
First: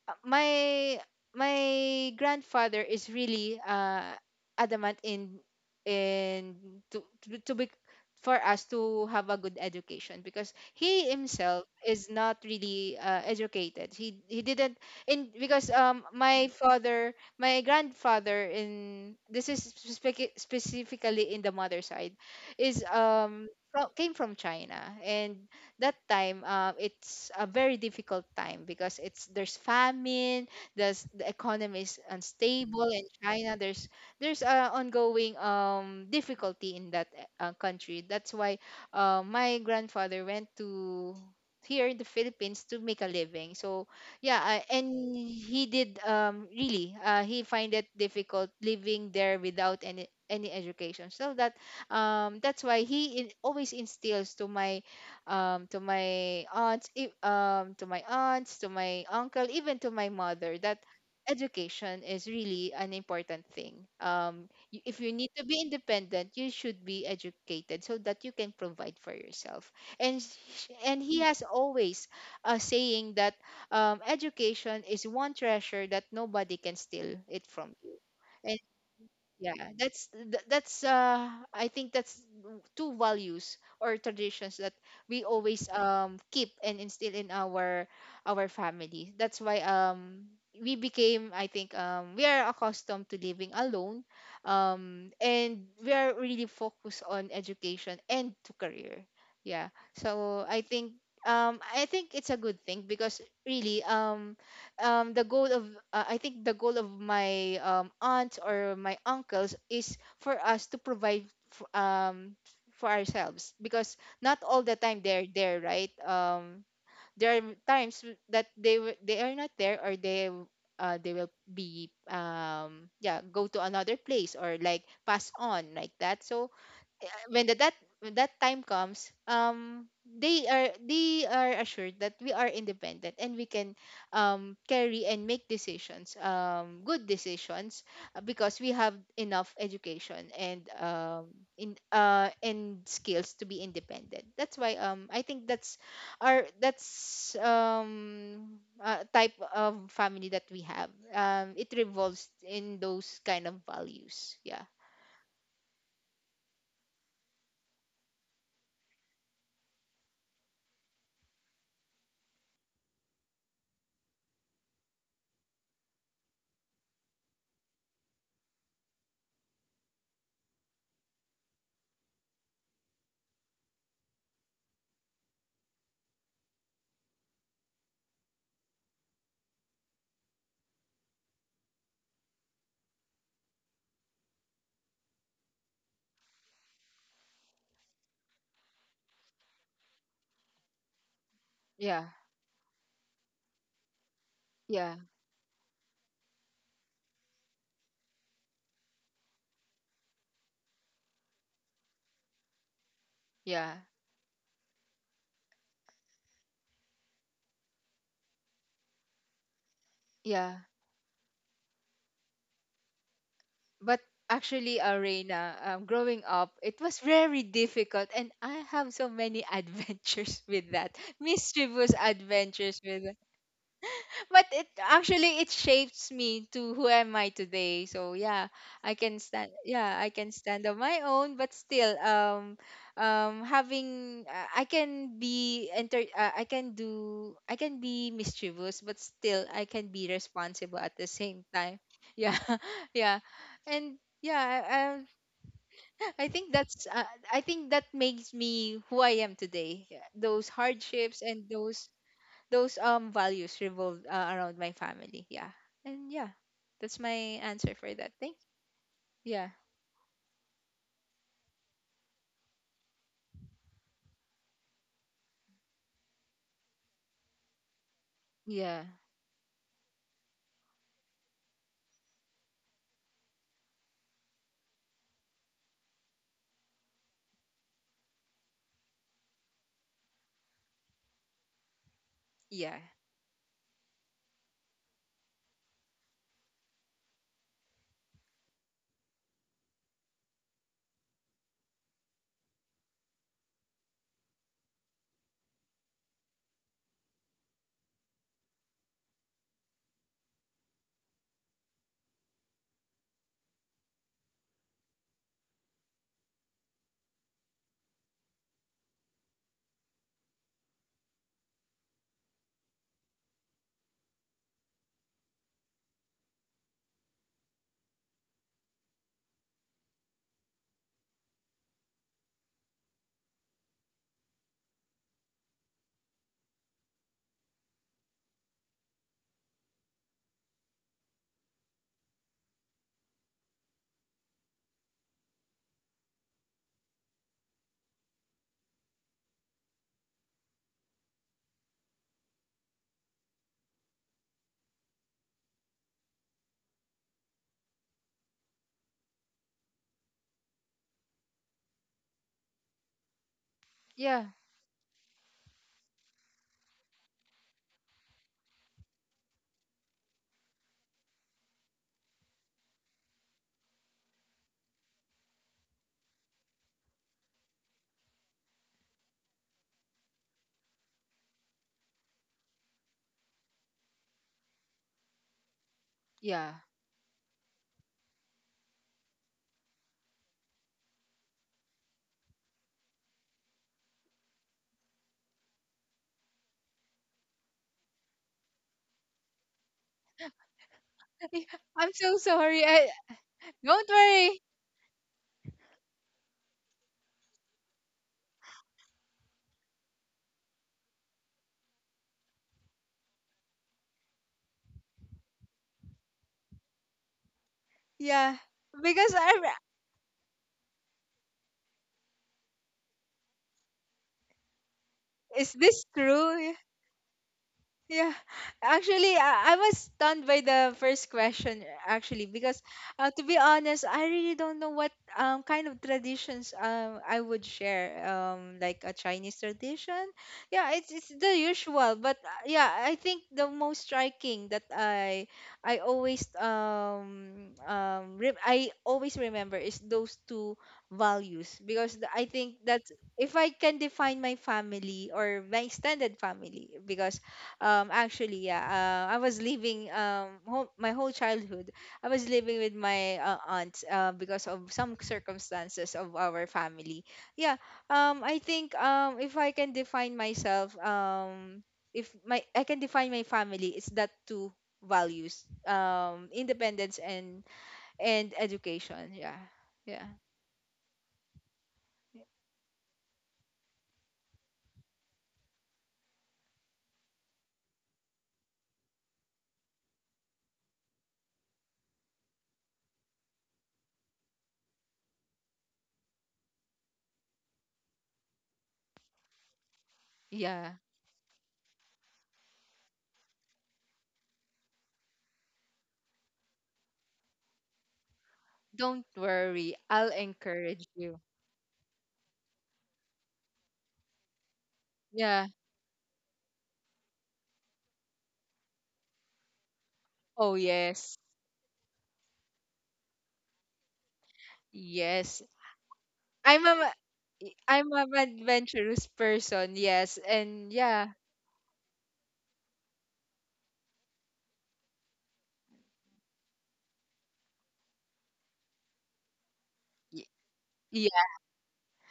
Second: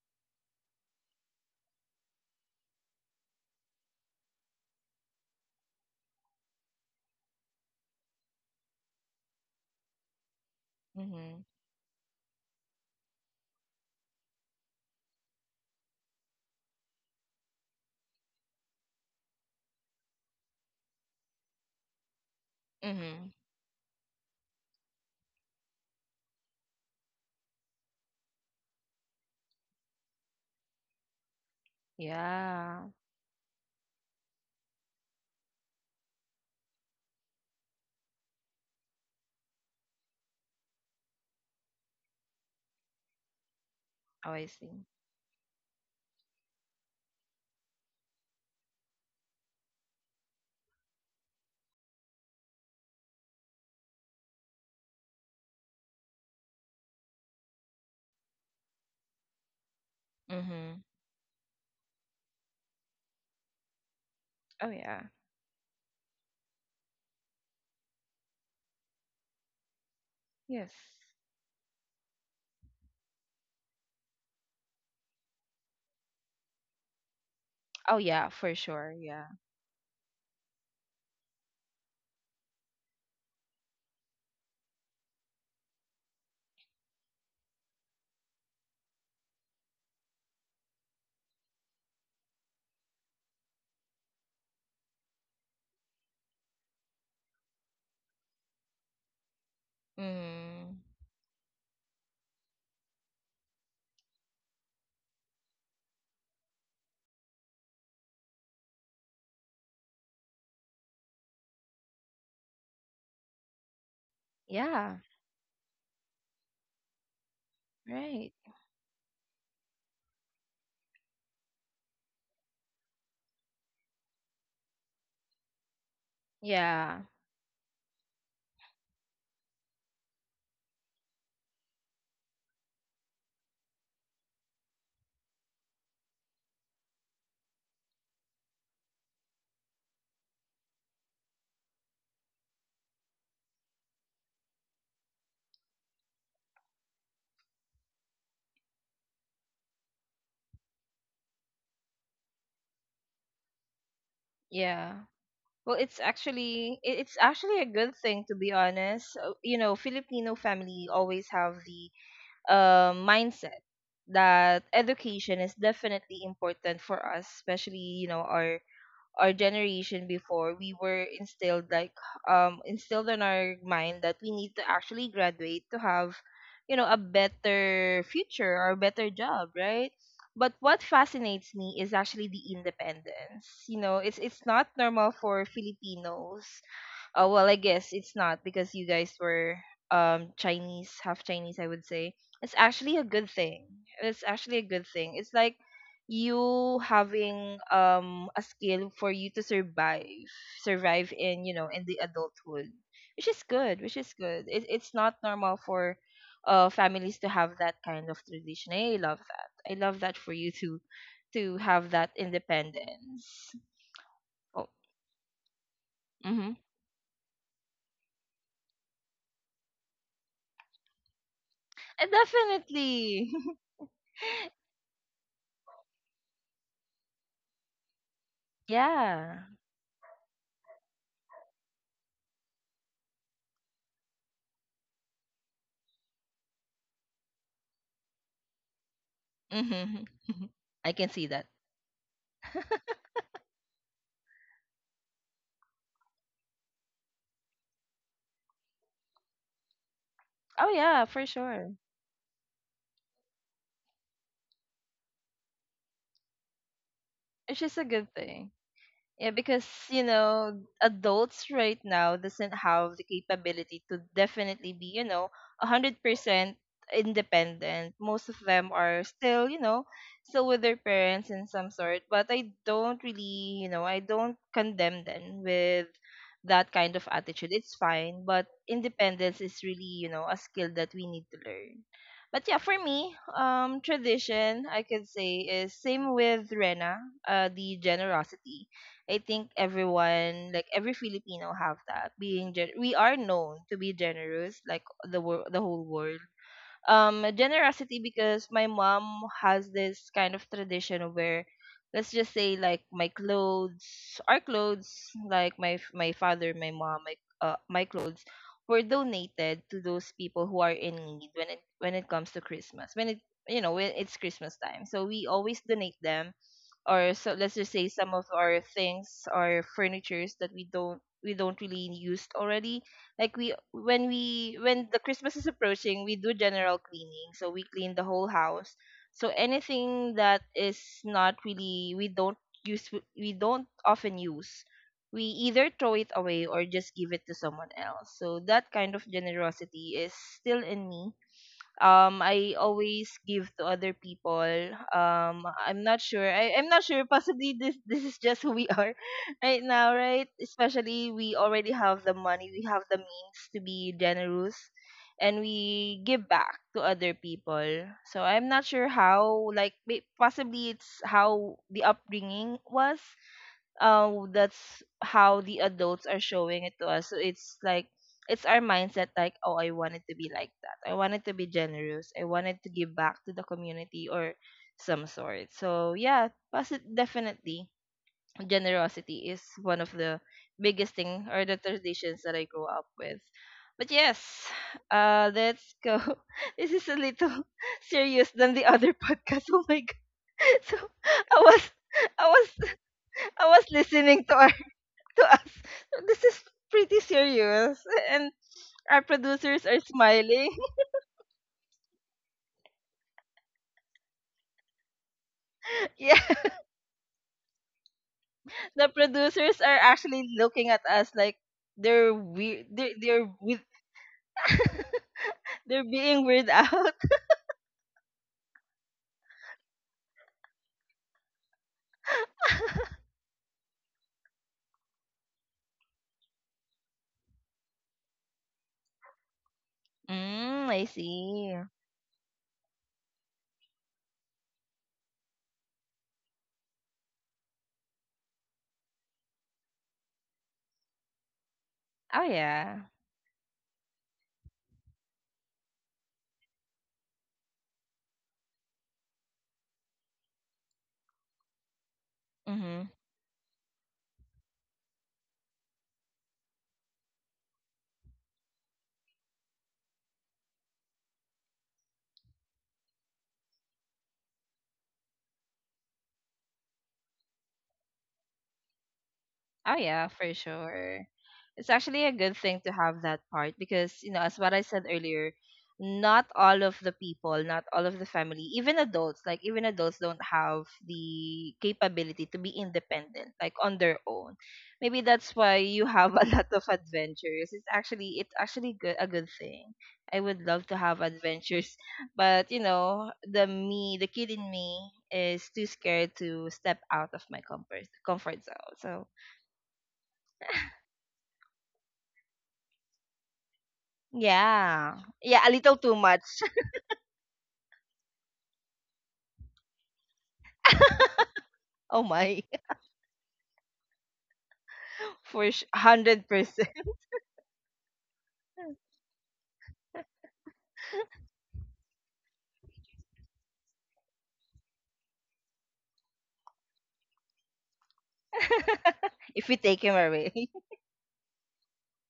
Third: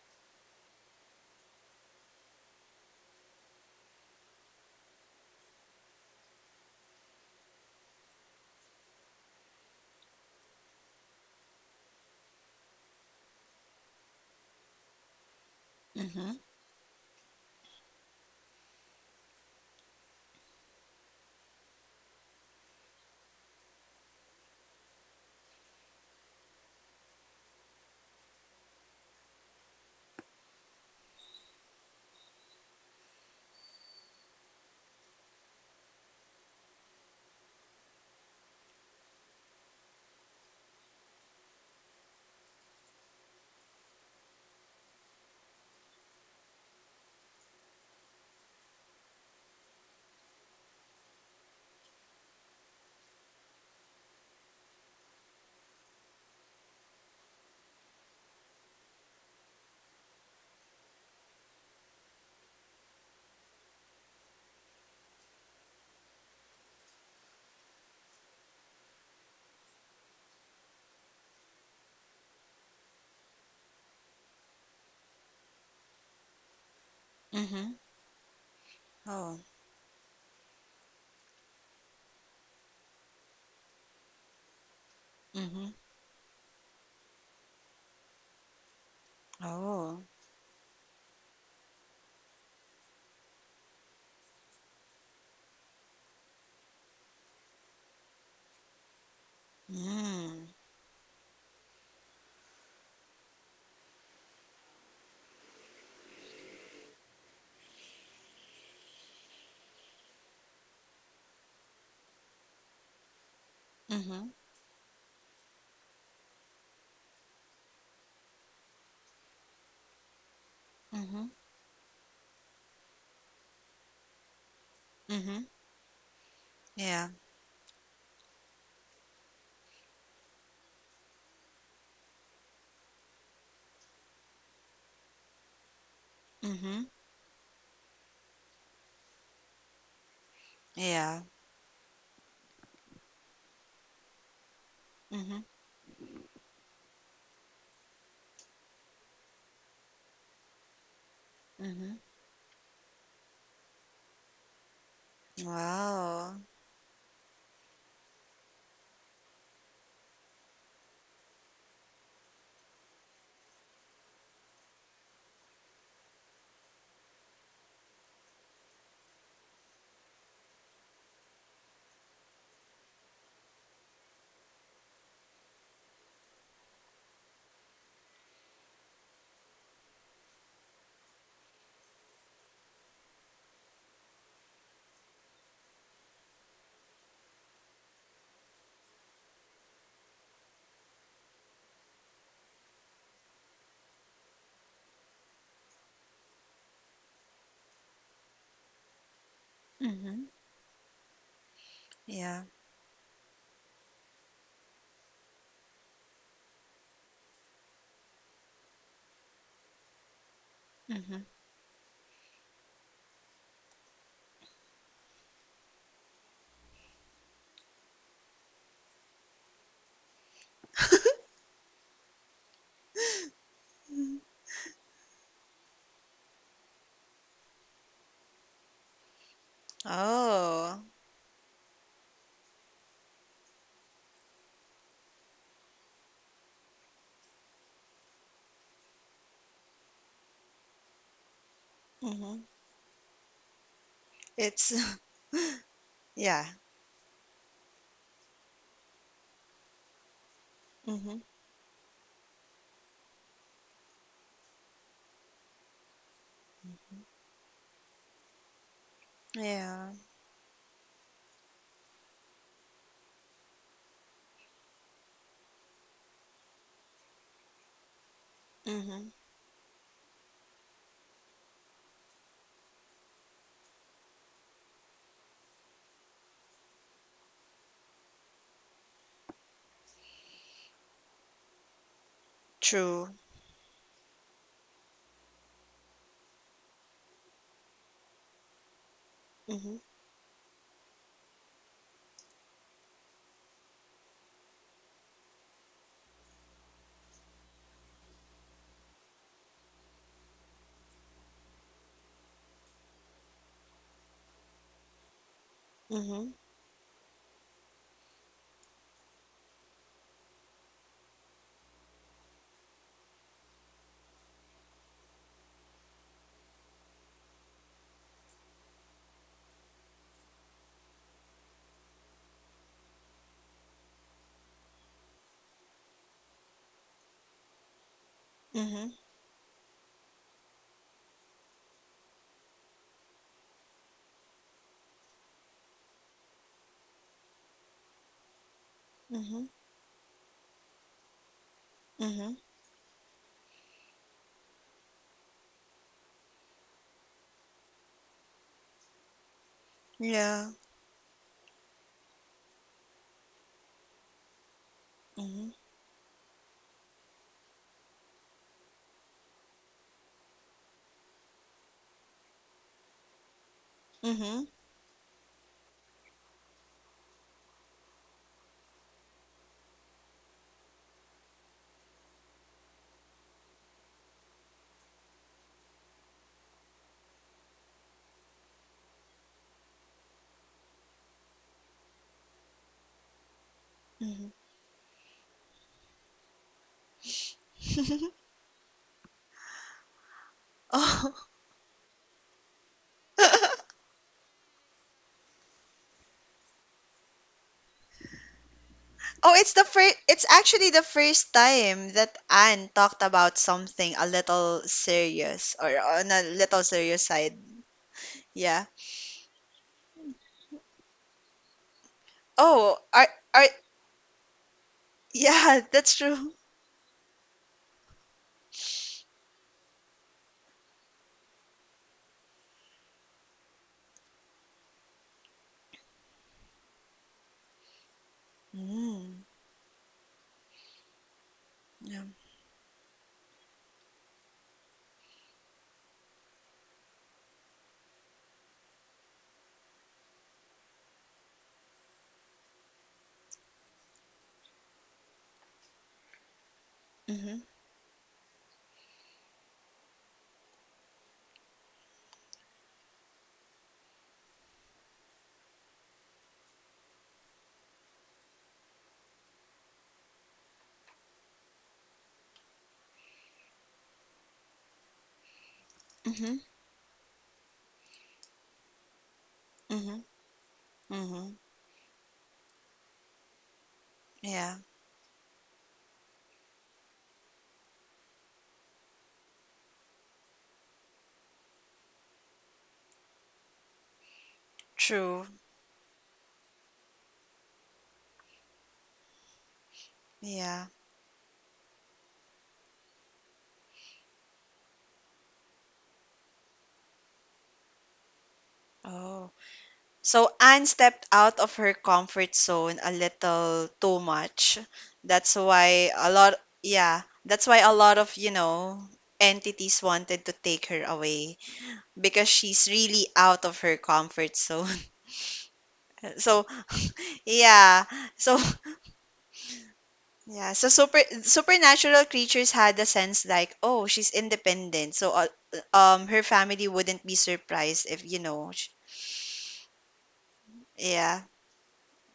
uh, my my grandfather is really uh adamant in in to to, to be, for us to have a good education, because he
Mhm.
himself is not really uh, educated. He he didn't in because um
Mhm.
my father my grandfather in this, is spec- specifically in the mother side, is
Mhm.
um fro- came from China. And that time, um, it's a very difficult time, because it's there's famine, there's the economy is unstable
Yeah.
in China, there's there's a ongoing um, difficulty in that uh, country. That's why uh, my grandfather went to here in the Philippines to make a living. So
Oh,
yeah,
I
uh,
see.
and he did, um, really uh, he find it difficult living there without any any education. So that, um, that's why he in, always instills to my um, to my aunts, e- um, to my aunts, to my uncle, even to my mother that
Mhm.
education is really an important thing. Um,
Oh,
y- if
yeah.
you need to be independent, you should be educated so that you can provide for yourself. And sh-
Yes.
and he has always a saying that um, education is one treasure that nobody can steal it from
Mhm.
you.
Oh, yeah. For sure. Yeah.
Oh.
Yeah, that's th- that's, uh I think that's two values or traditions that we always
Mhm.
um keep and instill in our our family. That's why
Oh.
um we became, I think um we are accustomed to living alone, um and we are really focused on education and to career. Yeah. So
Mm.
I
Mhm.
think um I think it's a good thing, because really, um um the goal of, uh, I think the goal of my um aunts or my uncles is for us to provide f- um for ourselves, because
Mhm.
not all the
Yeah.
time they're there, right? Um there are times w-
Right.
that they w- they are not there, or they w- uh, they will
Mhm.
be, um yeah, go to another place or like pass
Mhm.
on like that. So
Yeah.
Yeah.
when the, that when that time comes, um they are, they are assured that we are independent, and we can um carry and make decisions, um
Mhm.
good decisions, uh, because we have enough education and
Yeah.
um in uh and skills to be independent. That's why um I
Mhm.
think that's our that's um uh, type of family that we have. Um it
Mhm.
revolves in those kind of values. Yeah.
Yeah. Well, it's
Wow.
actually it- it's actually a good thing to be honest. Uh, You know, Filipino family always have the uh, mindset that education is definitely important for us, especially, you know, our our generation before. We were instilled like, um, instilled in our mind that we need to actually graduate to have, you know, a better future or a better job, right? But what fascinates me is actually the independence. You know, it's it's not normal for Filipinos. Oh well, I guess it's not because you guys were, um, Chinese, half Chinese, I would
Yeah,
say. It's actually a good thing. It's actually a good
yeah,
thing. It's like you having, um, a skill for you to
Mhm.
survive, survive in, you know, in the
Yeah.
adulthood, which is good,
yeah,
which is good. It, it's not normal for uh families to have that kind of tradition. I love that. I love that for you
yeah.
to
Mhm.
to have that independence.
But
Oh,
actually, arena, um, growing
mm-hmm.
up it was very difficult, and I have so many (laughs) adventures with that
(laughs)
mischievous adventures with,
Definitely. (laughs)
but it actually it shapes me to who am I today. So yeah, I can
Yeah.
stand. Yeah, I can stand on
Oh.
my own, but still, um, um, having uh, I can be enter. Uh, I can do. I can be mischievous, but still I can be
Mm-hmm.
responsible
(laughs) I
at the
can see
same
that.
time. Yeah,
Mhm.
(laughs) yeah, and
It's
yeah. Um,
(laughs)
I
yeah.
think that's. Uh, I think that makes me who I am today. Yeah, those
Oh yeah,
hardships
Mhm.
for
and
sure.
those those um values revolve uh, around my family. Yeah. And yeah, that's my
It's
answer
just a
for that.
good
Thank.
thing. Yeah,
Yeah.
because
Yeah.
you know, adults right now doesn't have the capability to definitely be, you know, a hundred percent independent. Most of them
Yeah.
are
Mhm.
still, you know, still with their parents in some sort. But I don't really, you know, I don't condemn them with that kind of attitude. It's fine, but independence is really, you know, a skill that we need to learn. But yeah,
Yeah.
for
True.
me, um, tradition I could say is same with Rena, uh, the generosity. I think
Mhm.
everyone, like every Filipino, have that. Being gen- we are known to be generous, like the world, the whole world. Um, generosity, because my mom has this kind of tradition of where, let's just say, like my clothes, our clothes, like my f- my
Mhm.
father, my mom, my, uh, my clothes were donated to those people who are in need when it when it comes to Christmas. When it you know, when it's Christmas time, so we always donate them. Or so let's just say some of our things or furnitures that we don't we don't really use already, like we when we when the Christmas is approaching, we do general cleaning, so we clean the whole house.
Mhm.
So anything that is not really we don't use, we don't often use, we either throw it away or just give it to someone else. So that kind of
Mhm.
generosity is still in me. Um,
Mhm.
I always give to other people. Um, I'm not sure. I, I'm not sure. (laughs) Possibly this this is just who we are (laughs) right now, right?
Yeah.
Especially we already have the money, we have the means to be
Yeah.
generous and
Mhm.
we give back to other people. So I'm not sure how, like, may- possibly it's how the upbringing was. Uh,
Mhm.
that's how the adults are showing it to us. So it's like it's our mindset, like, oh, I wanted to be like that. I wanted to be generous. I wanted to give back to the community or some sort. So yeah,
Yeah.
posit- definitely generosity is one of the biggest thing or the traditions that I grew up with. But yes,
Mhm.
uh, let's go. (laughs) This is a little (laughs)
(laughs)
serious than the other (laughs) podcast. Oh my god! (laughs) So
Oh.
I was,
(laughs) I'm so
I
sorry.
was
I
I was
(laughs)
don't
listening
worry.
to to us. (laughs) This is pretty serious. And our
Oh, it's the
producers are
first, it's
smiling.
actually the first time that Anne talked about something a little serious or
(laughs)
on a
Yeah,
little serious side.
Yeah.
Yeah.
the
Because I'm.
producers are actually looking at us like they're weird.
Oh,
They're,
I
they're,
I
with, (laughs)
Is
yeah, (laughs)
this
they're
that's
being
true.
true?
weird out. (laughs)
Yeah, actually, I, I was stunned by the first question actually because, uh, to be honest, I really don't know what um kind of traditions um I would share um like a
Mm,
Chinese tradition. Yeah,
Mm, I
it's it's the
see.
usual,
yeah.
but uh, yeah, I think the most striking that I I always um um re- I always remember is those two values because the, I
Oh,
think that
yeah.
if I can define my family or my extended family because
Mhm.
um, actually, yeah. Uh, I was living um whole, my whole childhood I was living with
Mm-hmm.
my uh, aunt, uh, because of some circumstances of our family. Yeah. Um, I think um if I can define myself um if my I can define my family, it's that two values, um
Mhm.
independence and and education. Yeah.
Oh
Mhm.
Yeah.
yeah, for sure.
Mhm.
It's actually a good thing to have that part because, you know, as
Yeah.
what I said earlier, not all of the people, not all of the family, even adults, like even adults don't have the capability to be independent, like on their own. Maybe
True.
that's why you have a (laughs) lot of adventures. It's actually it's actually good a good thing. I would
Yeah.
love
Yeah.
to have adventures, but you know, the me, the kid in me is too scared to step out of my comfort comfort zone.
Don't
So
Oh.
worry. I'll
So Anne
encourage
stepped
you.
out of her comfort zone a little too much.
yeah.
That's
Yeah,
Yeah.
a little
why
too
a
much.
lot
(laughs)
Yeah, that's why a lot of, you know, entities wanted to
Oh
take her
yes.
away
Oh
because
my.
she's really out of her comfort zone. (laughs)
(laughs)
Yes,
For
So,
I'm
one hundred percent.
a
(laughs)
(laughs)
y-
yeah.
I'm an
So
adventurous person, yes,
Yeah, so
and
super
yeah,
supernatural creatures had the sense like, oh, she's independent, so uh, um, her family wouldn't be surprised if you know, sh-
If we take him
y-
away. (laughs)
yeah,
yeah,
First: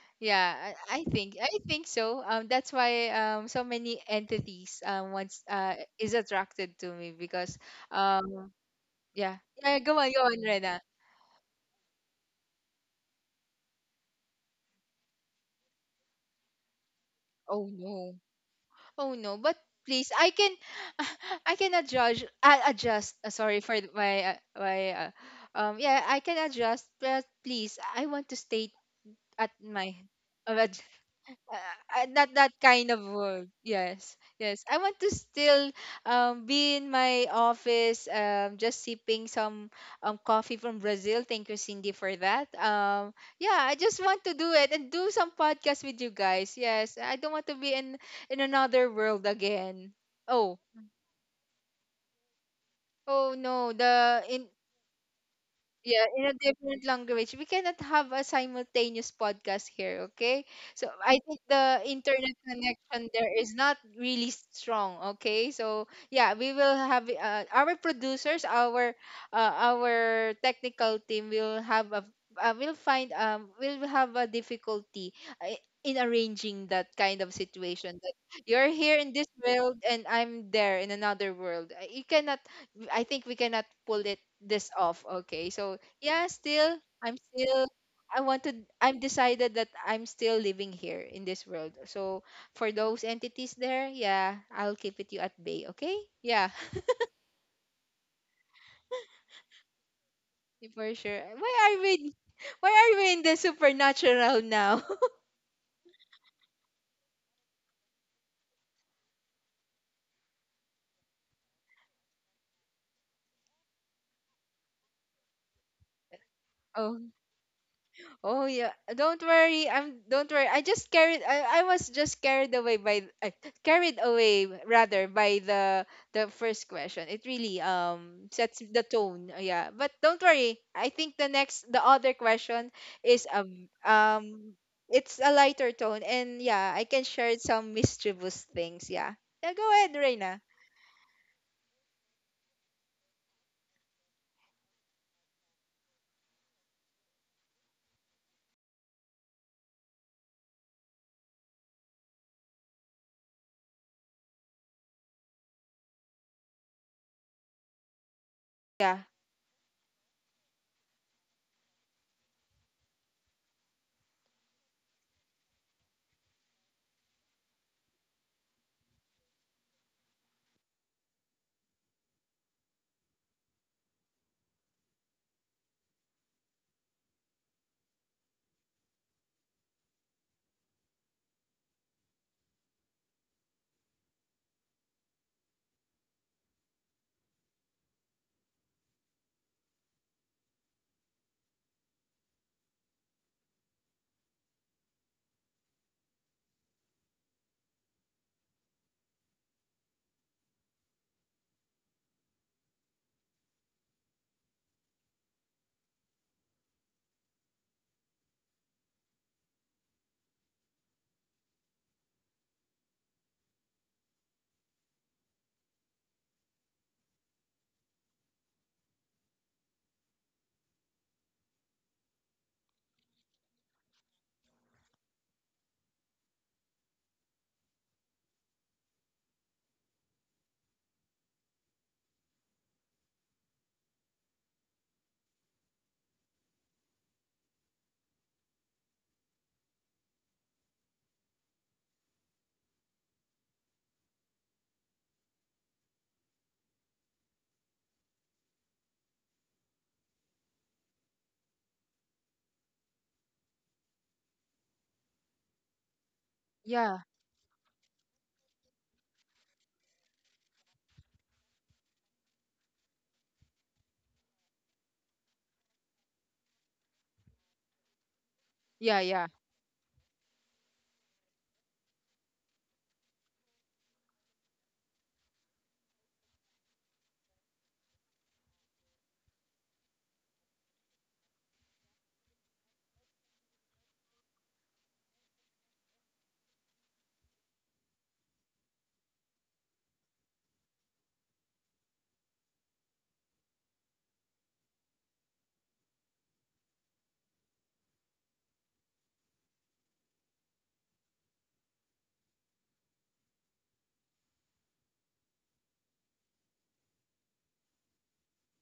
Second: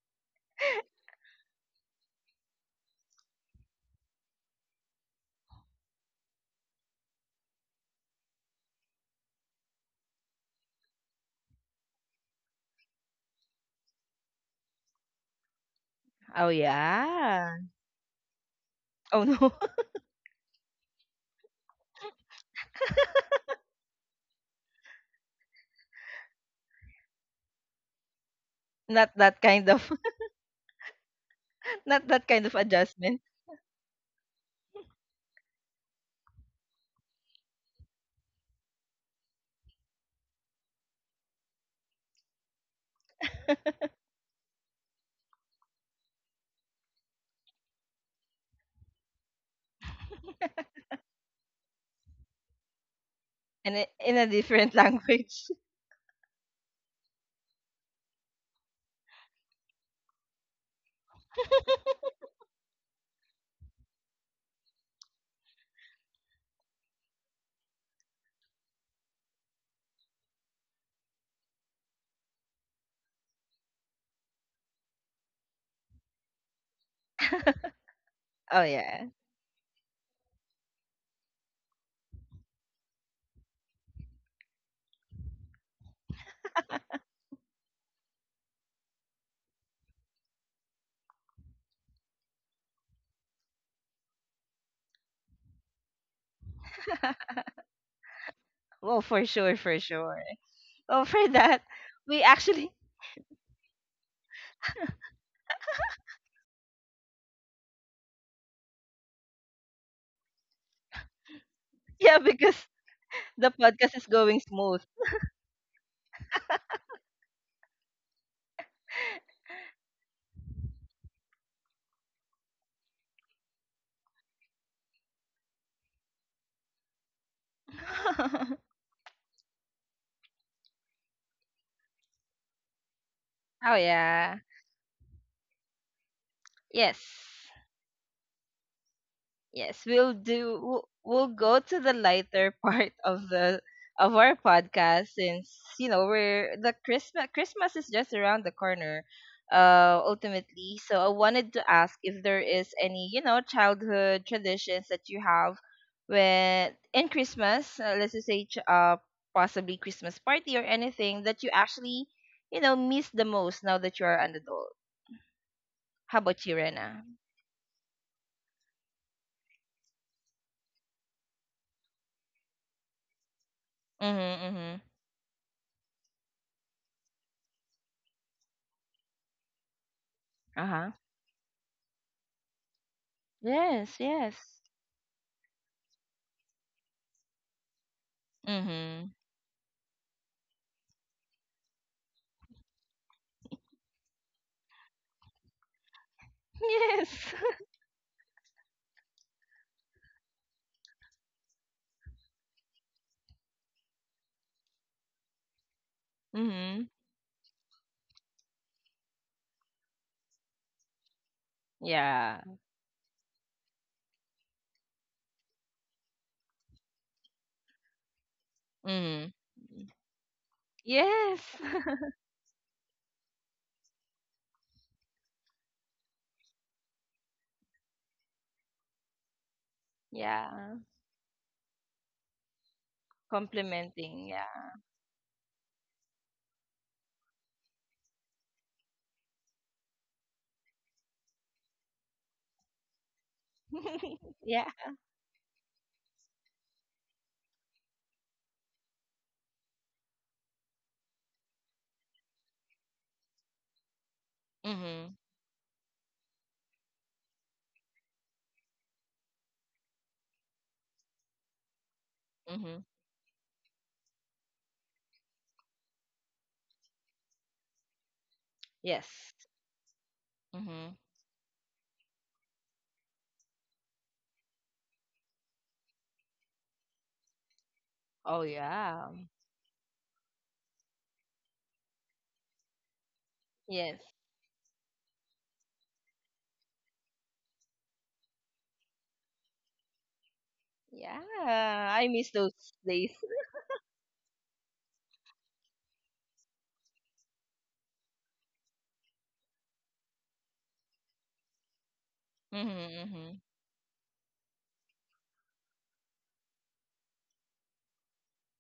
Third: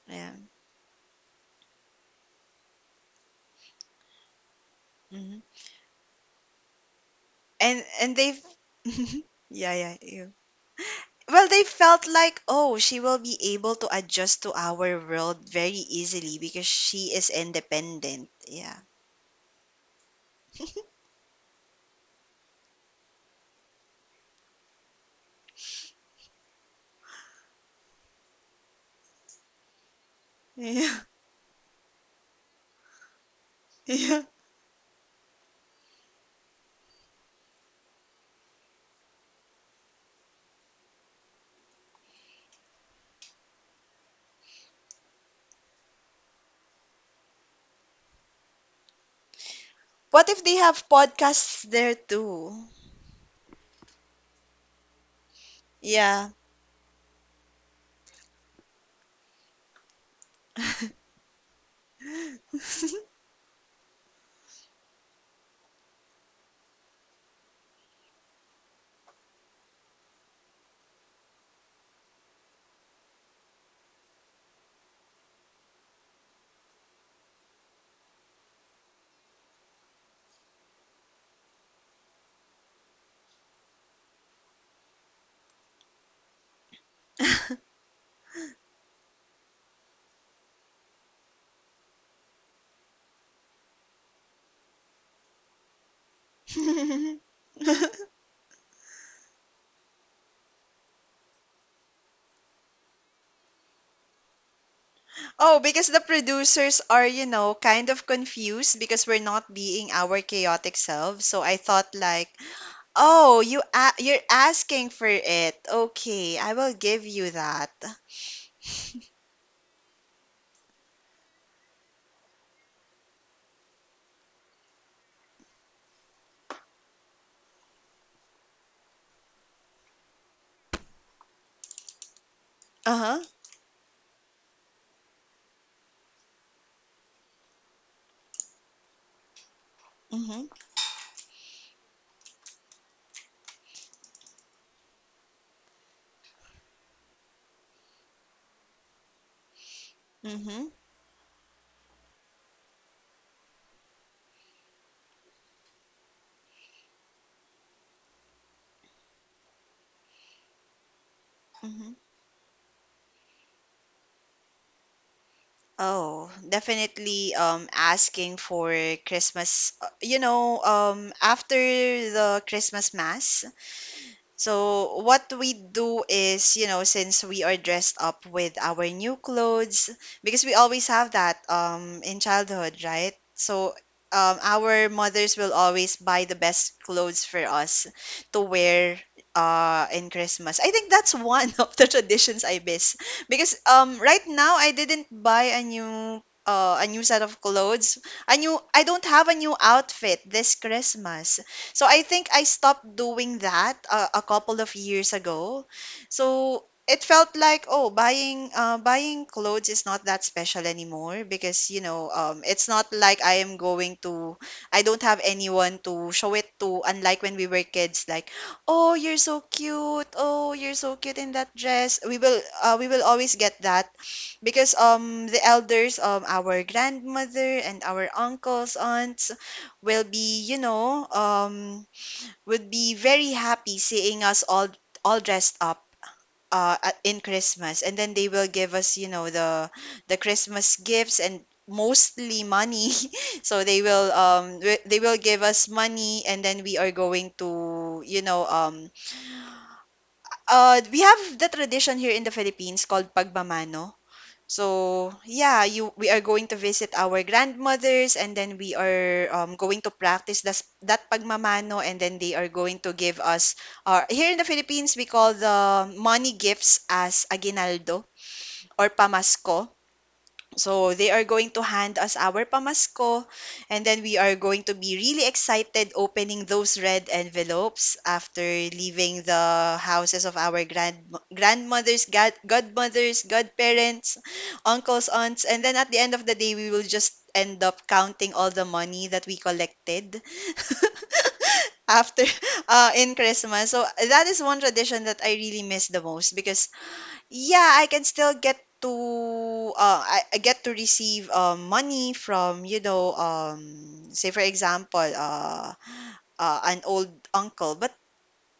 yeah.
yeah. I, I think I think so. Um, that's why um so many entities um
Hmm.
once uh is attracted to me because
And and they.
um
(laughs)
yeah,
Yeah,
yeah, go
yeah,
on, go
yeah.
on, Rena.
Well, they felt like, oh, she will be able to adjust to our world very easily
Oh
because she is
yeah.
Oh no,
independent. Yeah,
oh
Oh
no. But
no. (laughs)
please, I can
(laughs)
(laughs) I cannot judge. I adjust. Uh, sorry for th- my uh, my uh, um yeah I can adjust, but please I want to stay
Not that
at
kind of
my,
(laughs)
yeah,
uh,
not that
not
kind
that
of
kind of
adjustment
work. Yes,
yeah.
yes. I want to still um, be in my office, um, just sipping some um, coffee from Brazil. Thank you, Cindy, for that. Um, yeah, I just want to do it and do some podcast with you guys. Yes, I don't want to be in in another world again.
What if
Oh,
they have podcasts there too?
oh no,
and i- in
the
a
in.
different (laughs) language.
Yeah, in a
Yeah.
different language. We cannot have a simultaneous podcast here, okay? So I think the internet connection there is not really strong, okay? So yeah, we will have uh, our producers, our uh, our technical team will have a uh, will find um will have a difficulty uh, in arranging that kind of situation that
Oh
you're here
yeah.
in this world and I'm there in another world. Uh, You cannot. I think we cannot pull it this off. Okay. So yeah, still I'm still.
(laughs)
I wanted. I'm decided that I'm still living here in this world. So for those entities there, yeah, I'll keep it you at bay, okay? Yeah,
(laughs)
Well, for sure, for sure.
(laughs) for
Oh,
sure.
for that,
Why are we
we
why
actually
are we in the supernatural now? (laughs)
Oh, because the producers are, you know, kind of confused because we're not being our chaotic selves. So I thought
(laughs) yeah,
like,
because
"Oh,
the
you
podcast
a-
is
you're
going smooth.
asking for it. Okay, I will
Oh.
give you that."
Oh yeah, don't
(laughs)
worry. I'm don't worry. I just carried. I, I was just carried away by uh, carried away rather by the the first question. It really um sets
(laughs)
the tone. Uh, Yeah, but don't worry. I think the next the other question is
Uh-huh.
um
Oh yeah.
um it's a lighter tone and yeah I
Yes.
can share some mischievous things. Yeah, yeah. Go
Yes,
ahead,
we'll
Reina.
Mhm.
do. We'll, we'll go to the lighter (laughs) part of the of our podcast since you know we're the Christmas. Christmas is just around the corner. Uh,
Mhm.
ultimately, so I wanted to ask if there is any you know childhood traditions that you have when in Christmas. Uh, let's just say ch- uh
Yeah,
possibly Christmas party or anything that you
Mhm.
actually you know miss the most now that you are an adult. How
Oh,
about you, Rena?
definitely um asking for Christmas, uh, you know, um after the Christmas mass.
Mhm. Mhm.
So what we do is, you know, since we are dressed up with our new clothes, because we
Uh
always
huh.
have that um in childhood, right? So
Yes.
um,
Yes.
our mothers will always buy the best clothes for us to wear
Mhm.
uh in Christmas. I think that's one (laughs) of the traditions I miss, because um right now I didn't buy a new, uh, a new set
Yes.
of
(laughs)
clothes. A new I don't have a new outfit this Christmas. So I think I stopped doing that uh, a couple of years ago. So
Mhm.
it felt like, oh, buying, uh, buying clothes is not that special anymore, because you know
Yeah.
um, it's not like I am going to I don't have anyone to show it to, unlike when we were kids, like, oh, you're
Mhm.
so cute, oh, you're so cute in
Yes.
that dress.
(laughs)
We will uh, we will always get that, because um the elders, um our grandmother and our uncles, aunts will be, you
Yeah.
know, um would be very happy seeing
Complimenting.
us all
Yeah.
all dressed up uh at- in Christmas, and then they will give us, you know, the the Christmas gifts, and mostly money. (laughs) So they will
(laughs)
um
Yeah.
wi- they will give us money, and then we are going to, you know um uh we have the tradition here in the Philippines called pagmamano. So
Mhm.
yeah, you we are going to visit
yeah,
our grandmothers, and then we are, um, going to practice das, that pagmamano, and then they are going
Mhm.
to give us. Uh, here in the Philippines, we call the money gifts as aguinaldo or
yeah, yeah.
Yes.
pamasko. So
Mhm.
they are going to hand us our pamasko, and then we are going to be really excited opening those red envelopes
Oh
after
yeah.
leaving the houses of our grand grandmothers, god, godmothers,
Yes.
godparents, uncles, aunts, and then at the end of the day, we will just end up counting all the money that we collected
Yeah.
(laughs)
I
after
miss those
uh,
days.
in Christmas. So that is one tradition that I really miss the most, because yeah, I can still get to, uh, I, I get to receive, uh, money from, you
Mhm.
know,
Mhm.
um, say, for example, uh, uh, an old uncle. But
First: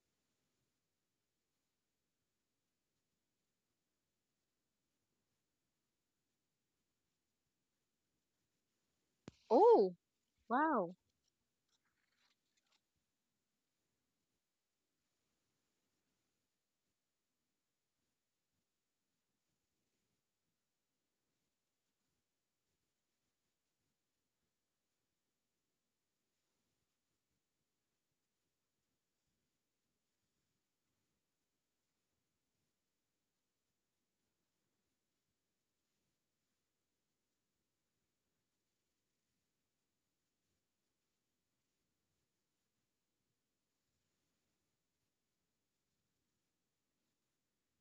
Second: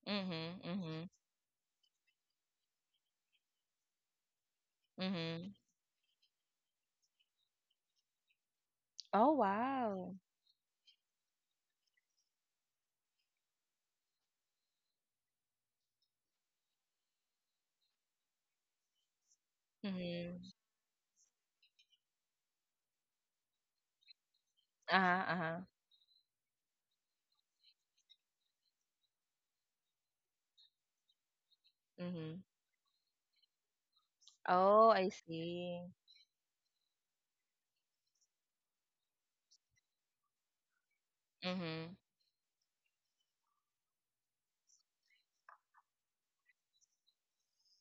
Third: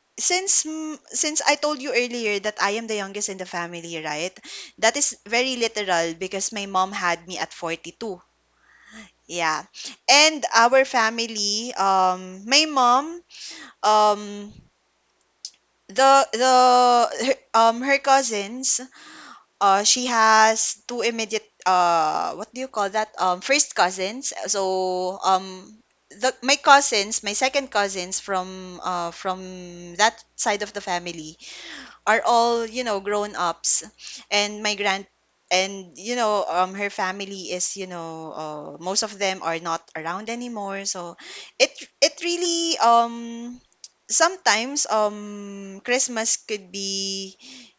Mhm.
since mm,
Mhm.
since I told you earlier that I am the youngest in the family, right? That is
Mhm.
very literal, because my mom had me at forty-two.
Oh
Yeah.
Oh
wow.
And our
wow.
family, um, my mom, um, the the her, um her cousins. Uh, she
Mhm.
has two immediate, uh, what do you call that? Um, first cousins.
Uh
So,
huh. Uh huh.
um, the, my cousins, my second cousins from uh, from that side of the family are
Mhm.
all, you know, grown-ups. And my
Oh,
grand
I see.
and you know, um, her family is, you know, uh, most of them are not around anymore. So it
Mhm.
it really, um sometimes, um Christmas could be,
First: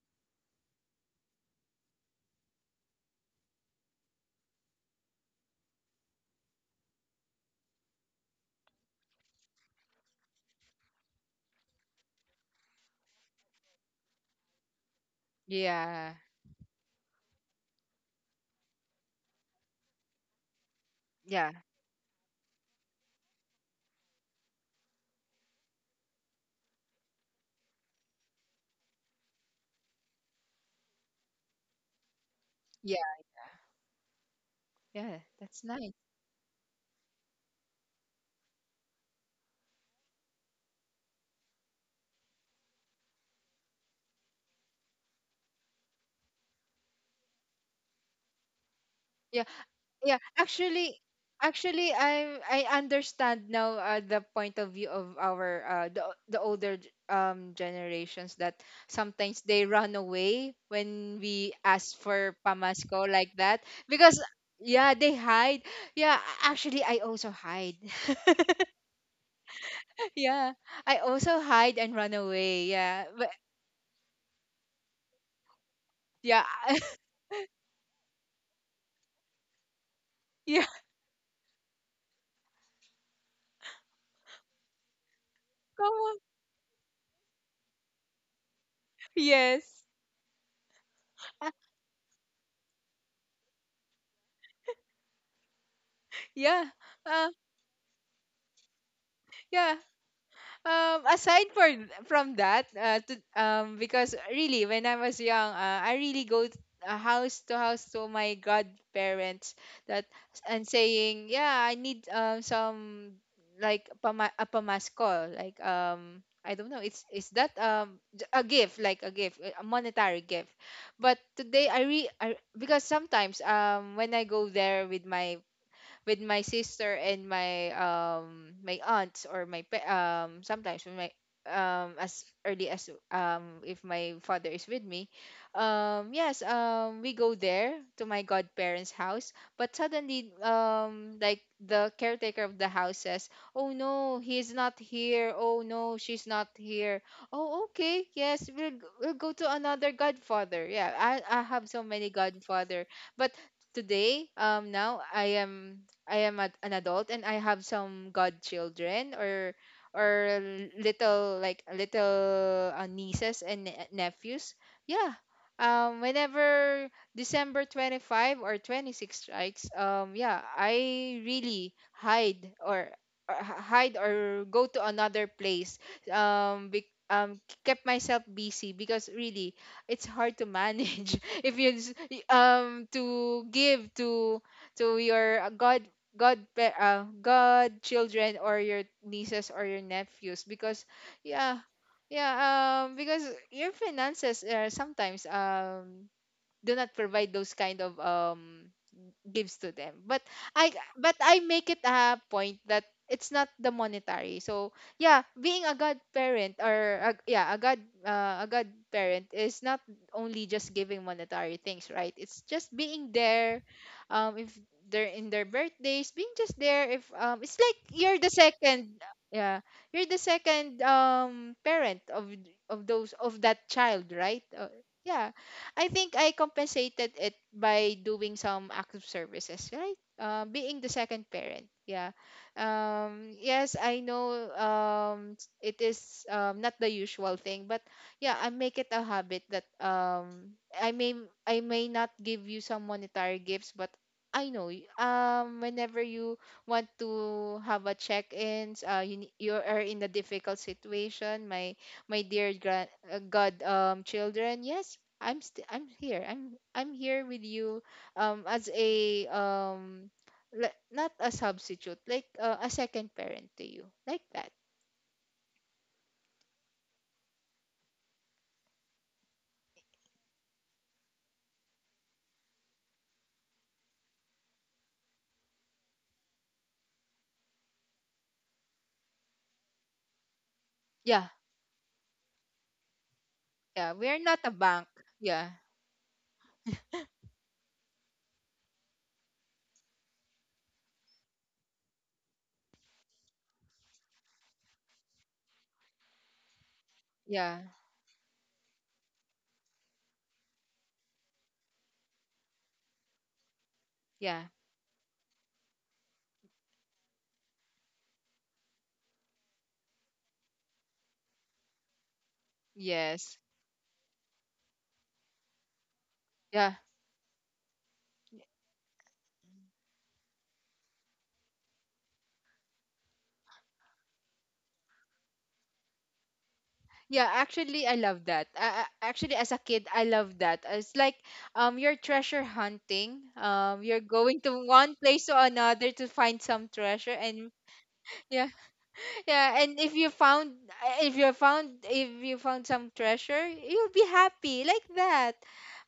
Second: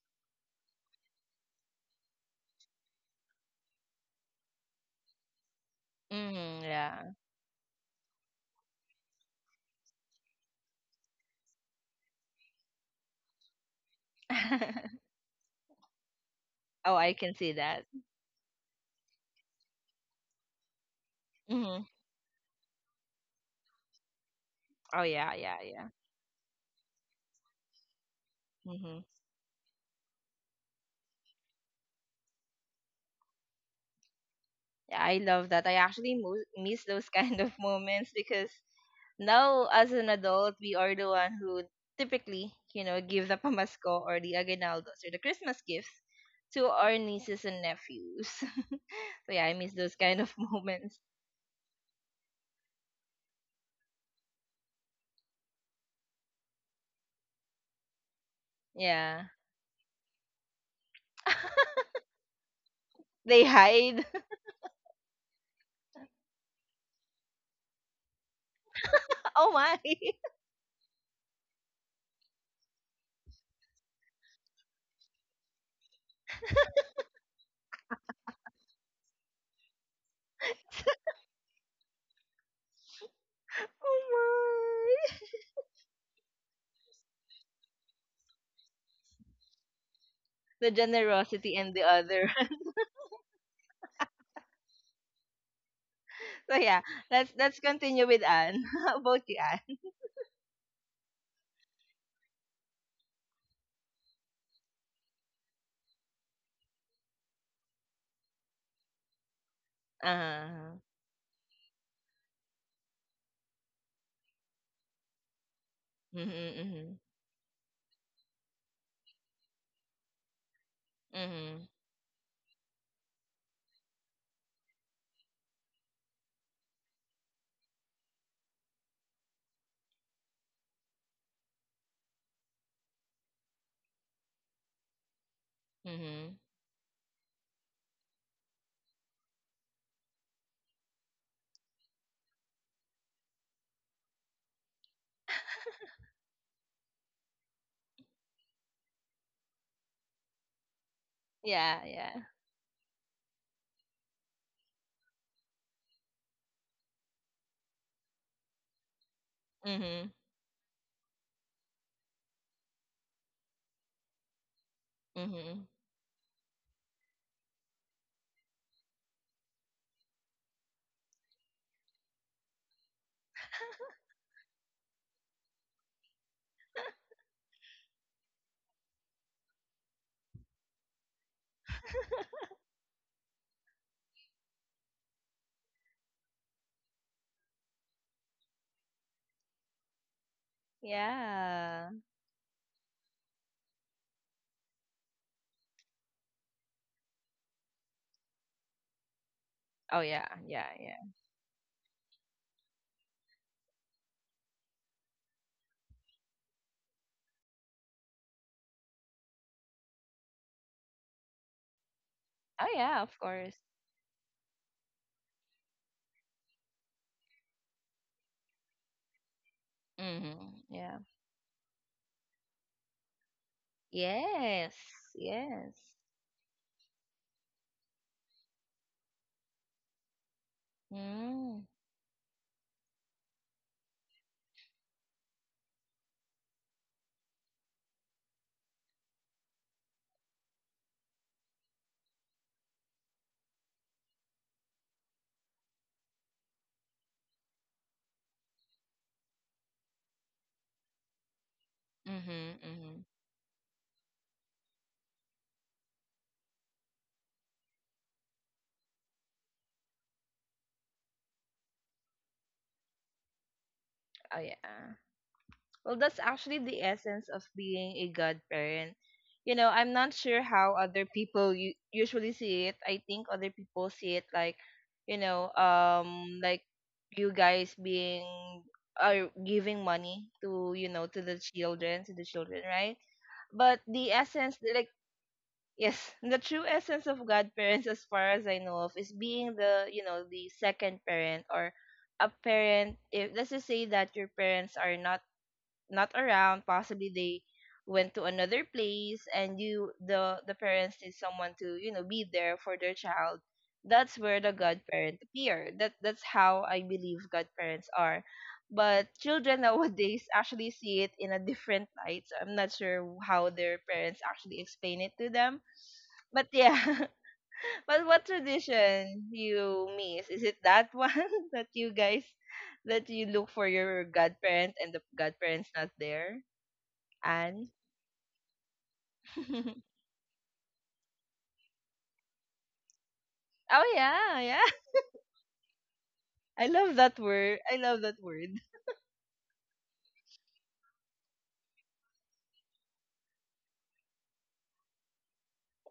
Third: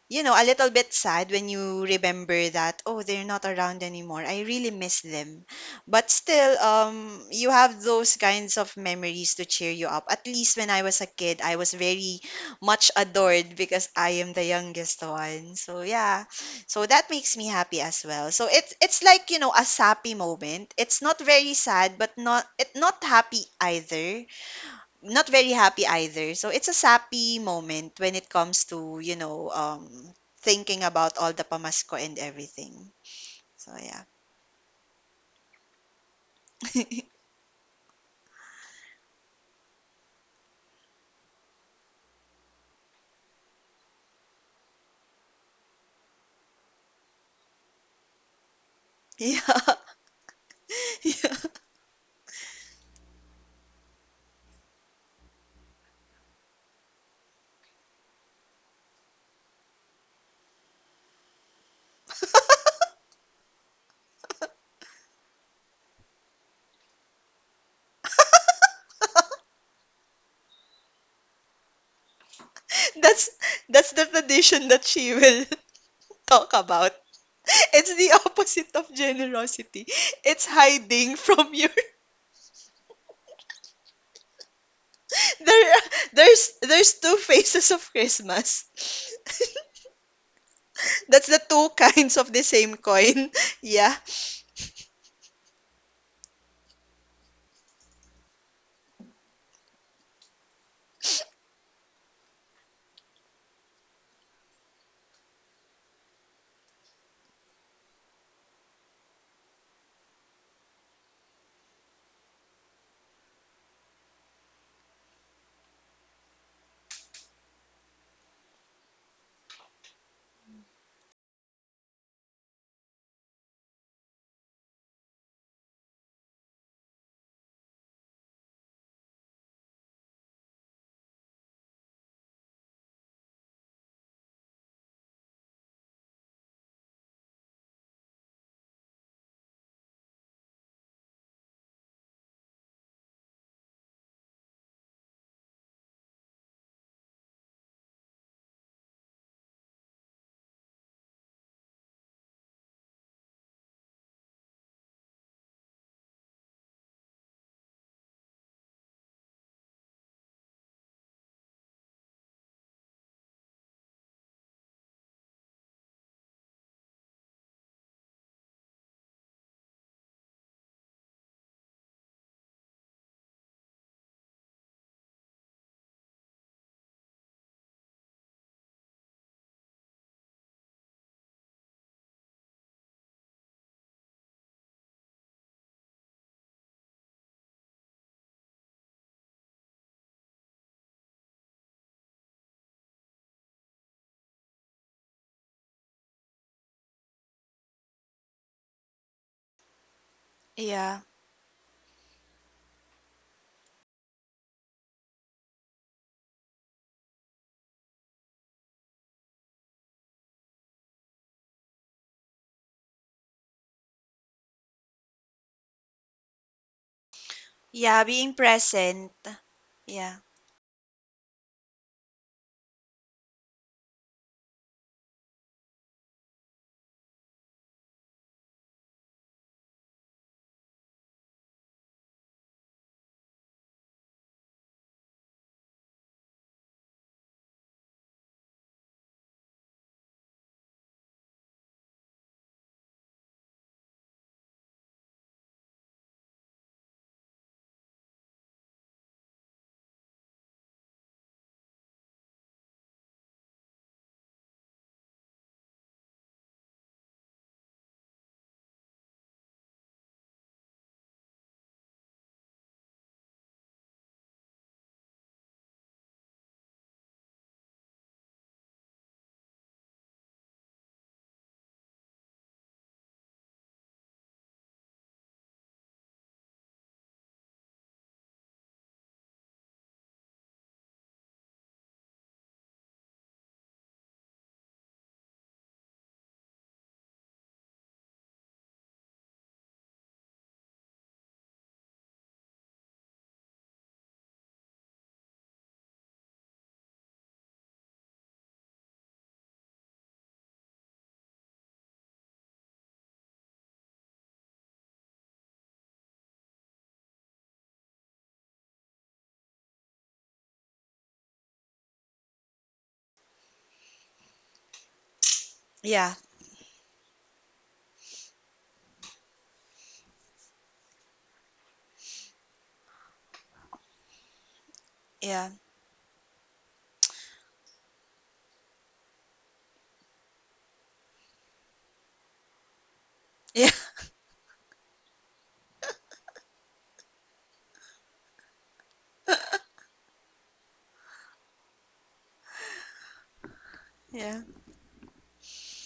you know, a little bit sad when you remember that, oh, they're not around anymore. I really miss them. But still,
Mhm. Yeah.
um, you have those kinds of memories to cheer you up. At least when I was a kid, I was very much adored, because I am the youngest
(laughs)
one. So
Yeah,
yeah. So
Oh,
that
I can
makes me
see
happy
that.
as well. So it's it's like, you know, a sappy moment. It's not
yeah,
very
Mm-hmm.
sad, but not it not happy either
Oh
not
yeah,
very
yeah,
happy
yeah.
either. So it's a sappy moment when it comes to,
Hmm.
you know, um, thinking about all the pamasko and everything.
yeah,
So yeah.
Yeah, I
yeah.
love
That's
that. I
nice.
actually mo- miss those (laughs)
(laughs)
kind of moments because now as an adult, we are the one who typically, you know, give the pamasko or the aguinaldos or the Christmas gifts to our nieces and nephews. (laughs) So
Yeah.
yeah, I miss those
yeah
kind of
actually
moments.
(laughs) Yeah. (laughs)
Actually, i i understand now uh, the point of view of our uh, the, the older g- um generations that
Yeah.
sometimes they run away when we
(laughs)
ask for pamasco like
They
that
hide.
because
(laughs)
yeah they hide. Yeah, a- actually I also hide.
Oh my.
(laughs)
(laughs)
Yeah, I also hide and run away, yeah, but
That's that's the tradition that she will (laughs)
yeah.
talk about.
(laughs)
(laughs) It's the opposite of generosity. It's
Yeah,
hiding from your, (laughs)
Oh my.
there
come on.
there's there's two faces of Christmas.
Yes.
The
(laughs) That's the
generosity
(laughs)
two
and the
kinds
other.
of
(laughs)
the same coin. (laughs) Yeah.
So
Yeah.
yeah,
Uh,
let's let's continue with Anne. (laughs) How about you,
yeah,
Anne?
um aside for from that, uh, to, um because really when I was young, uh, I really go t- uh, house to house to my godparents that and saying yeah I need um some like pama- a pamasko, like,
Uh,
um I don't know,
mm-hmm.
it's, is that um j- a gift, like a gift, uh, a monetary gift. But today
Mhm,
i re I, because sometimes um when I go there with my with my sister and my um my aunts or my pa- um sometimes with my, um as early as, um if my father is with me, um
mhm.
yes, um we go there to my godparents house. But suddenly, um like the caretaker of the house says, "Oh no, he's not here. Oh no, she's not here." Oh okay, yes, we'll, g- we'll go to another godfather. Yeah, I, I have
Yeah,
so many
yeah.
godfather. But today, um now I am. I am a, an adult and I have some godchildren or
Mhm,
or little, like little, uh, nieces and ne- nephews. Yeah.
mhm.
Um, whenever December twenty-fifth or twenty-sixth strikes, um, yeah, I really hide, or or h- hide or go to another place. Um, be, um, kept myself busy because really it's hard to manage (laughs) if you s- y- um to give to to your uh, god god pa- uh, god children or your nieces or your nephews because yeah,
Yeah.
yeah, um because your finances, uh, sometimes, um do not provide those kind of um gives to them.
Oh
But
yeah, yeah,
i
yeah.
Yeah.
but I make it a point that it's not the monetary. So yeah, being a godparent or a, yeah, a god, uh, a godparent is not only just giving monetary things, right? It's
Oh
just
yeah,
being
of course.
there, um if they're in their birthdays, being just there, if um it's like
Yeah,
you're the
being
second,
present.
yeah, you're the
Yeah.
Mhm.
second
Yeah.
um parent of of those of that child, right? Uh,
Yes.
yeah,
Yes.
I think I compensated it by doing some active services, right? Uh, being the second
Mm.
parent, yeah. Um, yes, I know, um, s- it is, um, not the usual thing, but yeah, I make it a habit that, um, I may. I may not give you some monetary gifts, but I know, y- um, whenever you want to have a check-ins, uh, you ne- you are in a difficult situation, My my dear
Mhm,
grand,
mhm.
uh, god um children, yes, I'm st- I'm here. I'm I'm here with you um as a, um le- not a substitute, like, uh, a second parent to you. Like
Oh
that.
yeah. Well, that's actually the essence of being a godparent. You know, I'm not sure how other people u- usually see it. I think other people see it like, you know, um, like you guys being are giving money to you know to
Yeah.
the children to the children, right? But
Yeah,
the
we're not a
essence, the- like
bank. Yeah.
yes, (laughs) the true essence of godparents, as far as I know of, is being the you know the second parent or a parent. If let's just say that your parents are not not around, possibly they
Yeah.
went to another place and you the the parents need someone to you know be there for their child. That's where
Yeah.
the godparent appear, that that's how I believe godparents are. But children (laughs) nowadays actually see it in a different light, so I'm not sure
Yes.
how their parents actually explain it to them,
Yeah.
but
Yeah.
yeah. (laughs) But what tradition you miss, is it that one (laughs) that you guys that you look for your godparent and the
Yeah. (laughs)
godparent's not there?
Yeah,
Anne.
actually I love that. I, I, actually, as a kid
(laughs)
I love that. It's like, um you're treasure hunting.
Yeah.
Um,
Oh
you're
yeah,
going
yeah.
to one place to another to find
(laughs) I
some
love
treasure
that
and
word. I love that word.
yeah.
(laughs)
Yeah, and if you found, eh, if you found if you found some treasure, you'll be
Yeah.
happy like that.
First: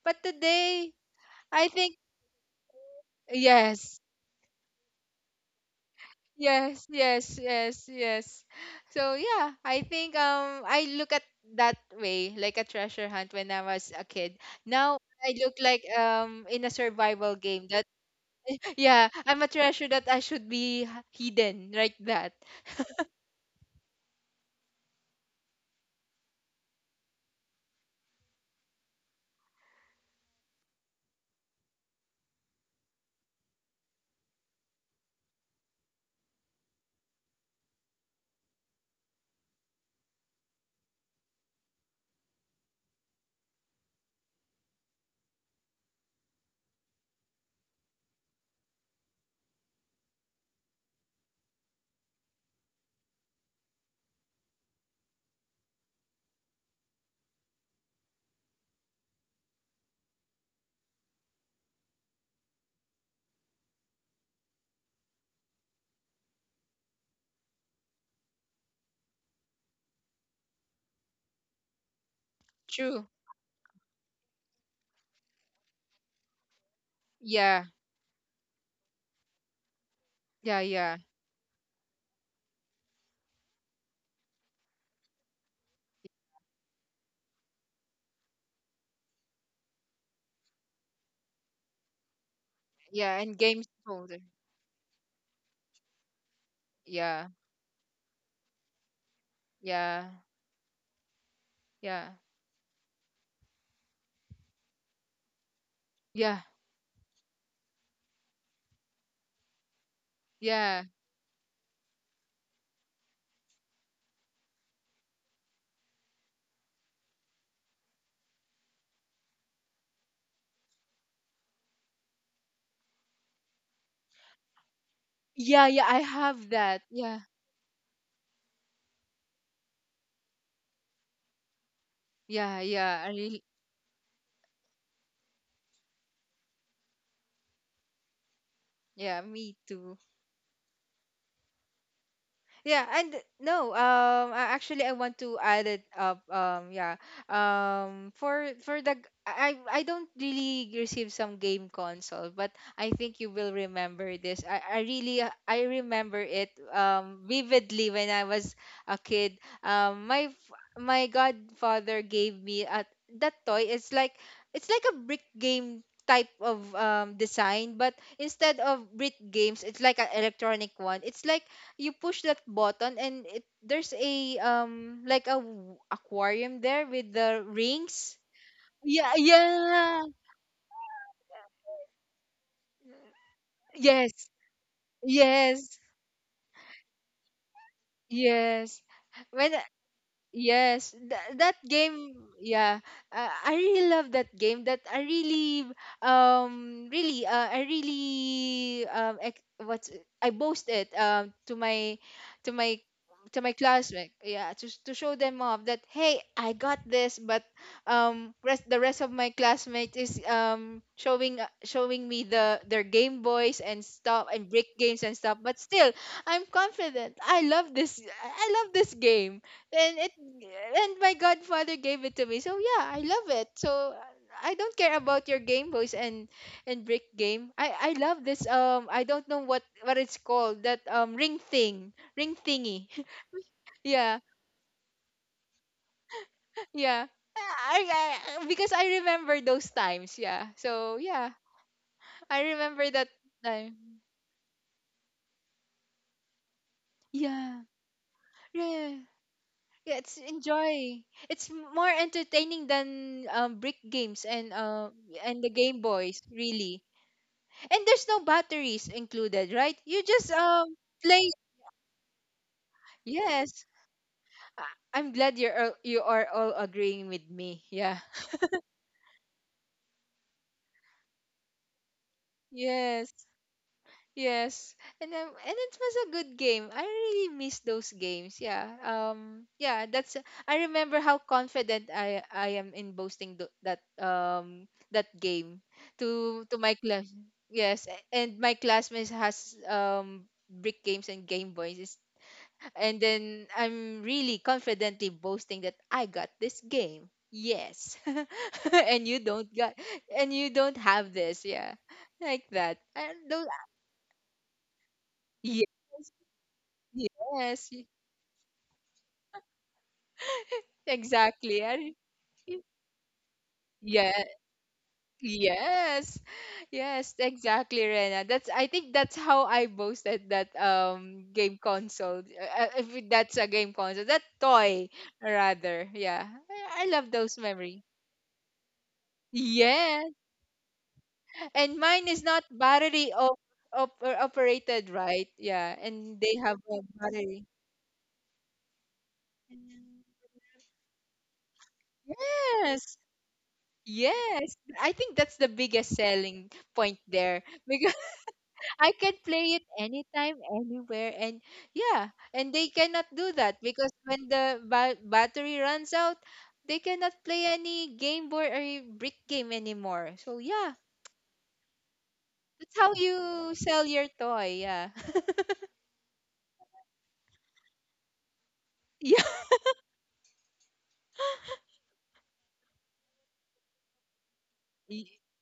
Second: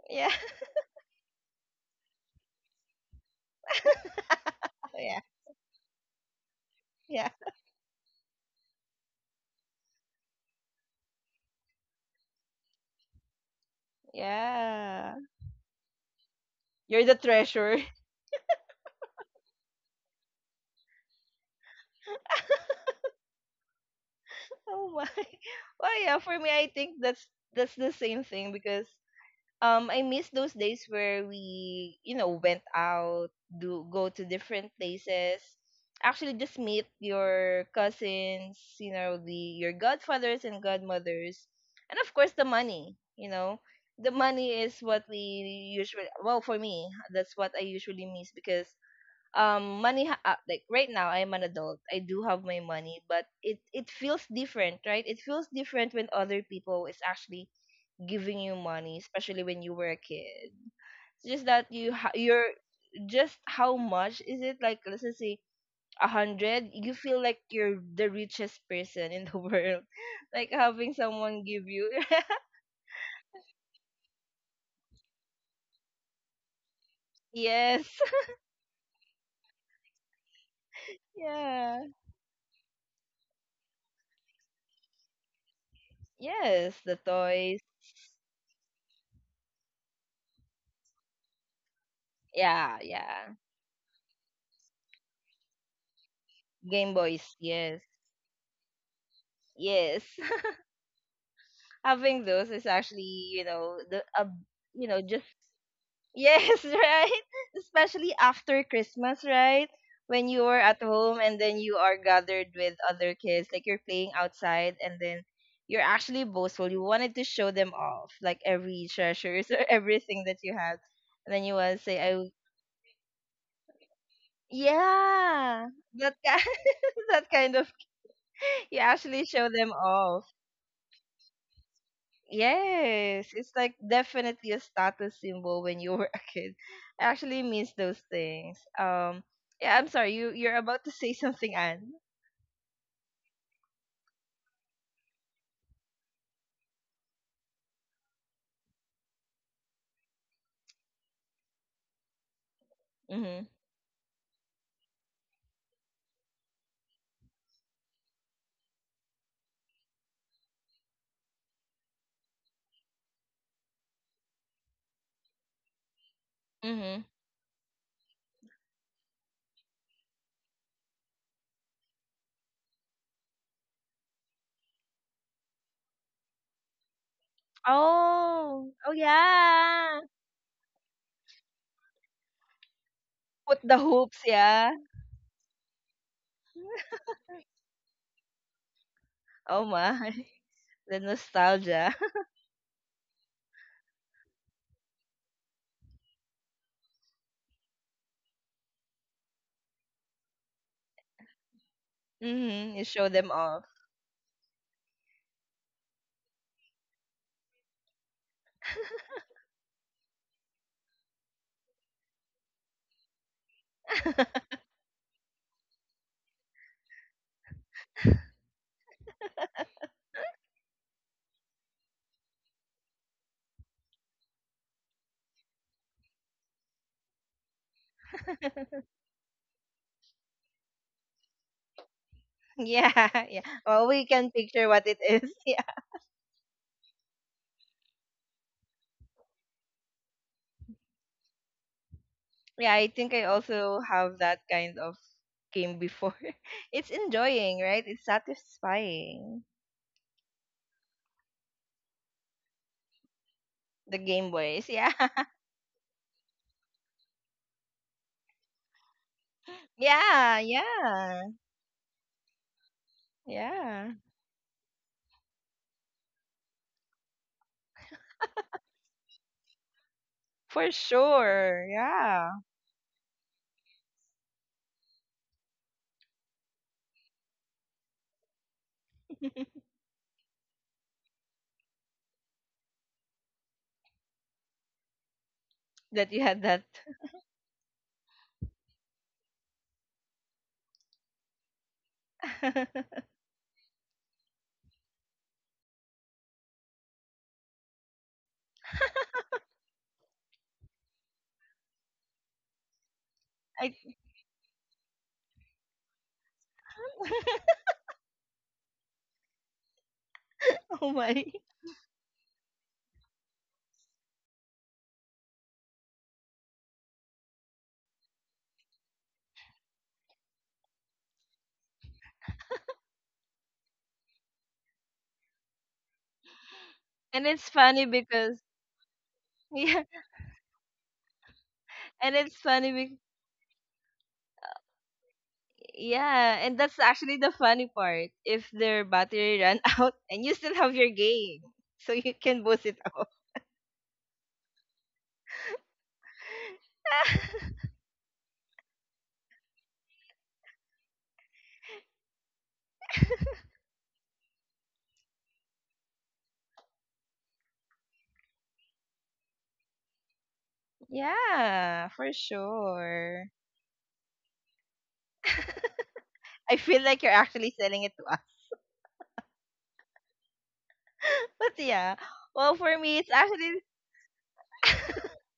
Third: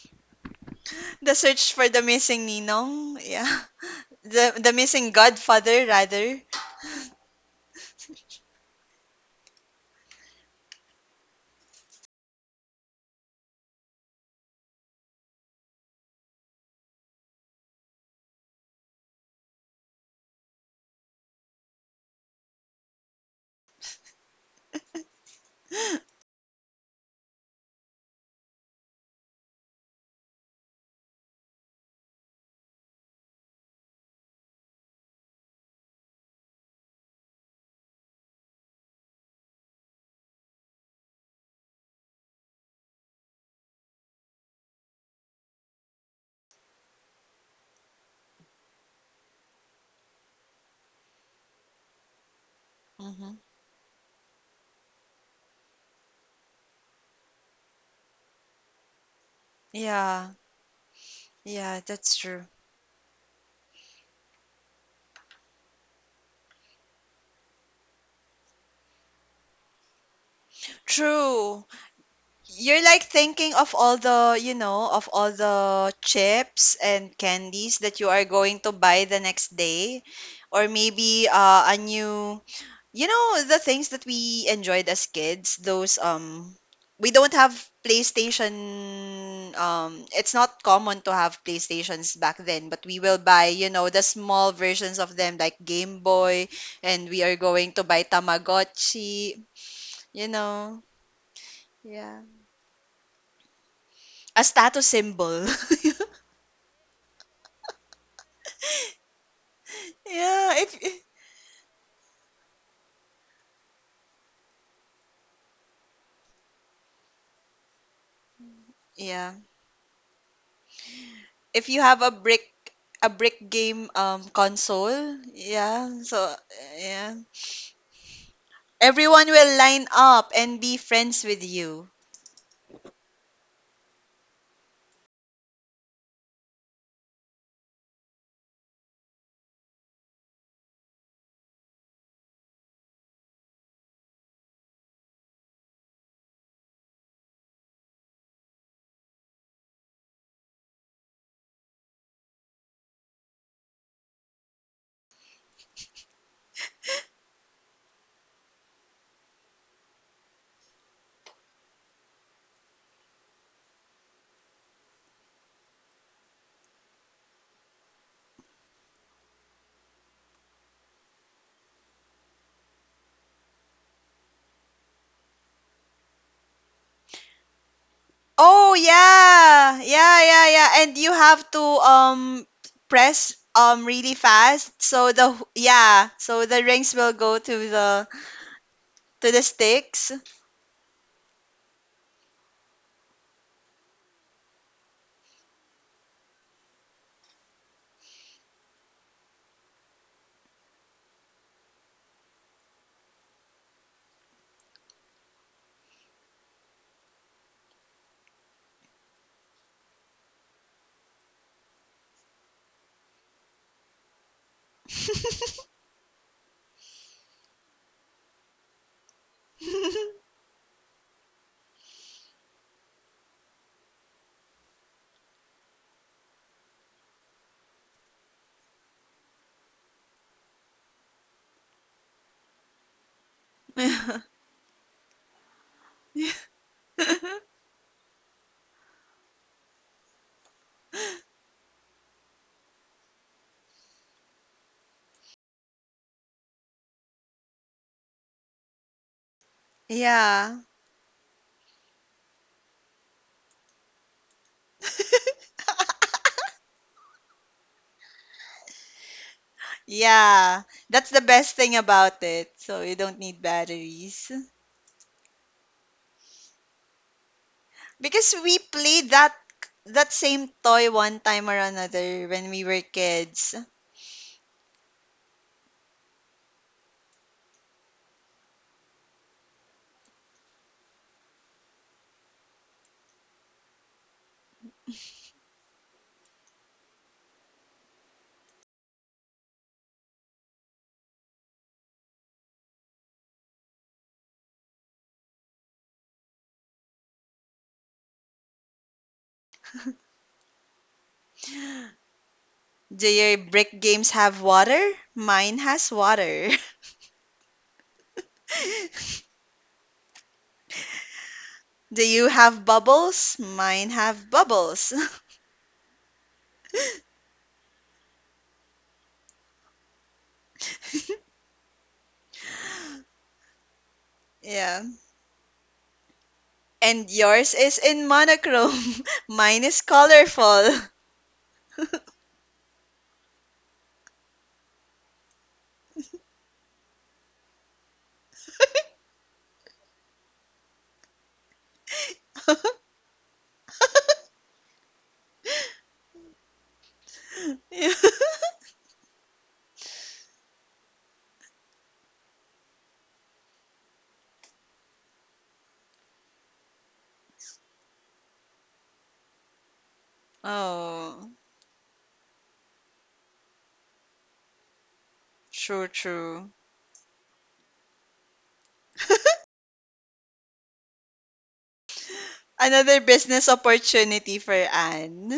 But
Yeah,
today,
The
I
search for
think,
the missing Ninong. Yeah.
yes.
(laughs) The the
(laughs)
missing
yeah,
godfather, rather.
Yes,
yeah,
yes, yes, yes. So yeah, I think um I look at that way like a treasure hunt when I was a kid. Now
yeah.
I look like um in a
You're the
survival game
treasure. (laughs)
that (laughs) yeah, I'm a treasure that I should be h- hidden like that.
Oh my. (laughs) Well,
(gasps)
yeah. For me, I think that's that's the same thing because um I miss those days where we you know went out do go to different places, actually just meet your cousins, you know, the your godfathers and godmothers, and of course the money you know the money is what we usually, well for me that's what I usually miss because um money ha- uh, like right now I'm an adult, I do have my money,
(laughs)
but
Hmm.
it it feels different, right? It feels different when other people is actually giving you money, especially when you were a
Yeah.
kid. It's just that
Yeah,
you ha-
that's true.
you're, just how much is it, like let's just say a hundred, you feel like you're the richest person in the (laughs) world, like having someone
True.
give you
You're like
True.
thinking of all the, you know, of all the chips and
(laughs)
Yeah.
candies
yes.
that you are
(laughs)
going to buy the next day,
Yeah,
or
yeah.
maybe, uh, a
Yeah,
new. You know, the things that we enjoyed as kids, those, um
yes, the
we don't have
toys,
PlayStation. Um it's not common to have PlayStations back then,
yeah,
but we
Yeah,
will
yeah,
and
buy,
games
you know, the
folder.
small versions of them, like Game Boy,
game
and we
Yeah.
boys,
are going
yes,
to buy Tamagotchi,
yes.
Yeah,
you
(laughs)
know.
yeah,
Having
Yeah.
those is actually, you know, the a,
A
you
status
know, just
symbol. (laughs)
yeah,
Yes, (laughs) right? Especially after Christmas, right? When you are
Yeah, if
at
yeah,
if-
home and then you are gathered with other kids, like you're playing outside and then you're actually boastful. You wanted to show them off, like every
yeah,
treasures (laughs) or everything that you have. And then you
if
want to
you
say,
have
I,
a
w-
brick a brick game um console,
yeah,
yeah,
yeah. I
yeah.
that
So
kind,
have that.
(laughs)
yeah.
Yeah,
that kind of, you actually
Everyone
show
will
them
line
off.
up and be friends with you.
yeah, yeah. I
Yes,
really,
it's like definitely a status symbol when you (laughs) were a kid. I actually miss those things.
yeah,
Um,
me
yeah, I'm
too.
sorry. You you're about to say something, Anne.
Yeah, and no, um, I, actually, I want to add it up. Um, yeah, um, for for the g- I I I don't really receive some game console, but I think you
Mhm.
will remember this. I I really uh, I remember it um vividly when I was a kid. Um, my f- my godfather gave me a that toy. It's like it's like a brick game type of
Mhm.
um design, but instead of brick games, it's like an electronic one. It's like you push that button and it there's a um like a w- aquarium there with the rings.
Oh,
Oh
oh
Yeah,
yeah.
yeah,
yeah.
Yeah, yeah, yeah. And you have to, um press,
Put the
um
yes,
really
hoops,
fast
yeah.
so the
yes,
yeah, so the rings will go to the,
yes,
to the
when.
Oh my,
sticks.
(laughs)
Yes,
the
tha- that
nostalgia. (laughs)
game, yeah, uh, I really love that game. That I really, um, really, uh, I really, um, ex- what's it- I boast it, um, to my, to
Mhm.
my,
You show them
to my
off.
classmate, yeah, to to show them off that hey, I got this, but um, rest the rest of my classmates is um showing uh, showing me the their Game Boys and stuff and
(laughs)
brick games and stuff, but
(laughs)
still, I'm confident. I love this. I I love this game and it and my godfather gave it to me, so yeah, I love it. So I don't care about your Game Boys and and brick game. I I love this. Um, I don't know what what it's called, that um ring thing, ring thingy.
Yeah, yeah.
(laughs)
Well, we
Yeah,
can picture what it is. (laughs) Yeah.
yeah, I, I, because I remember those times, yeah, so yeah, I
Yeah, I
remember that
think I
time.
also have that kind of game before. (laughs) It's
Yeah,
enjoying, right? It's
yeah,
satisfying.
yeah, it's
Yeah.
enjoy. It's more entertaining than, um, brick
The
games
Game
and,
Boys.
uh,
Yeah. (laughs)
and the Game Boys, really. And there's no batteries included, right? You just
Yeah,
Yeah.
um
That's the
play.
yeah.
best thing about it. So you don't need
Yes.
Yeah.
batteries.
I, I'm glad you're all, you are all agreeing with me. Yeah.
Because we played that, that same
For
toy one time or
sure.
another
Yeah.
when we were
Yes.
kids.
Yes. And um, and it was a good game. I really miss those games. Yeah. Um
(laughs)
yeah, that's I remember how confident I I am in boasting tho- that um that game
That you had
to to
that.
my class. Yes, a- and my classmates has um brick games and Game Boys. And
(laughs)
then I'm really confidently boasting that I got this game. Yes. (laughs) and you don't got and you don't have this, yeah. Like that.
Do
And
your
those
I
brick
(laughs)
games have water? Mine
Yes,
has water.
yes, y-
Oh my.
exactly. And
(laughs) Do you have bubbles? Mine
yeah,
have bubbles.
yes. Yes, exactly, Rena. That's I think that's how I boasted that um
(laughs)
game console. Uh, if that's a game console, that toy
Yeah.
rather. Yeah. I, I love
And
And
those
it's
yours
memories.
is
funny
in
because
monochrome. (laughs)
(laughs)
Mine
yeah,
is
Yes.
colorful.
And mine
and
(laughs)
is
it's
not
funny because
battery op- op- or operated, right? Yeah, and they
yeah,
have
and
a
that's actually the
battery.
funny part. If their battery ran (laughs) out and you still have your game, so you can boost it
Yes.
up.
Yes. I think that's the biggest selling point there
(laughs)
because
Yeah.
(laughs) I can play it anytime, anywhere. And yeah, and they cannot do that because when the ba- battery runs out, they cannot play any game board or brick game anymore. So yeah,
Oh,
Yeah, for
that's how
sure.
you sell your toy. Yeah.
true, true.
I feel like you're actually selling it to us.
(laughs)
(laughs) But yeah, well for me
Another
it's
business
actually
opportunity for
Y-
Anne.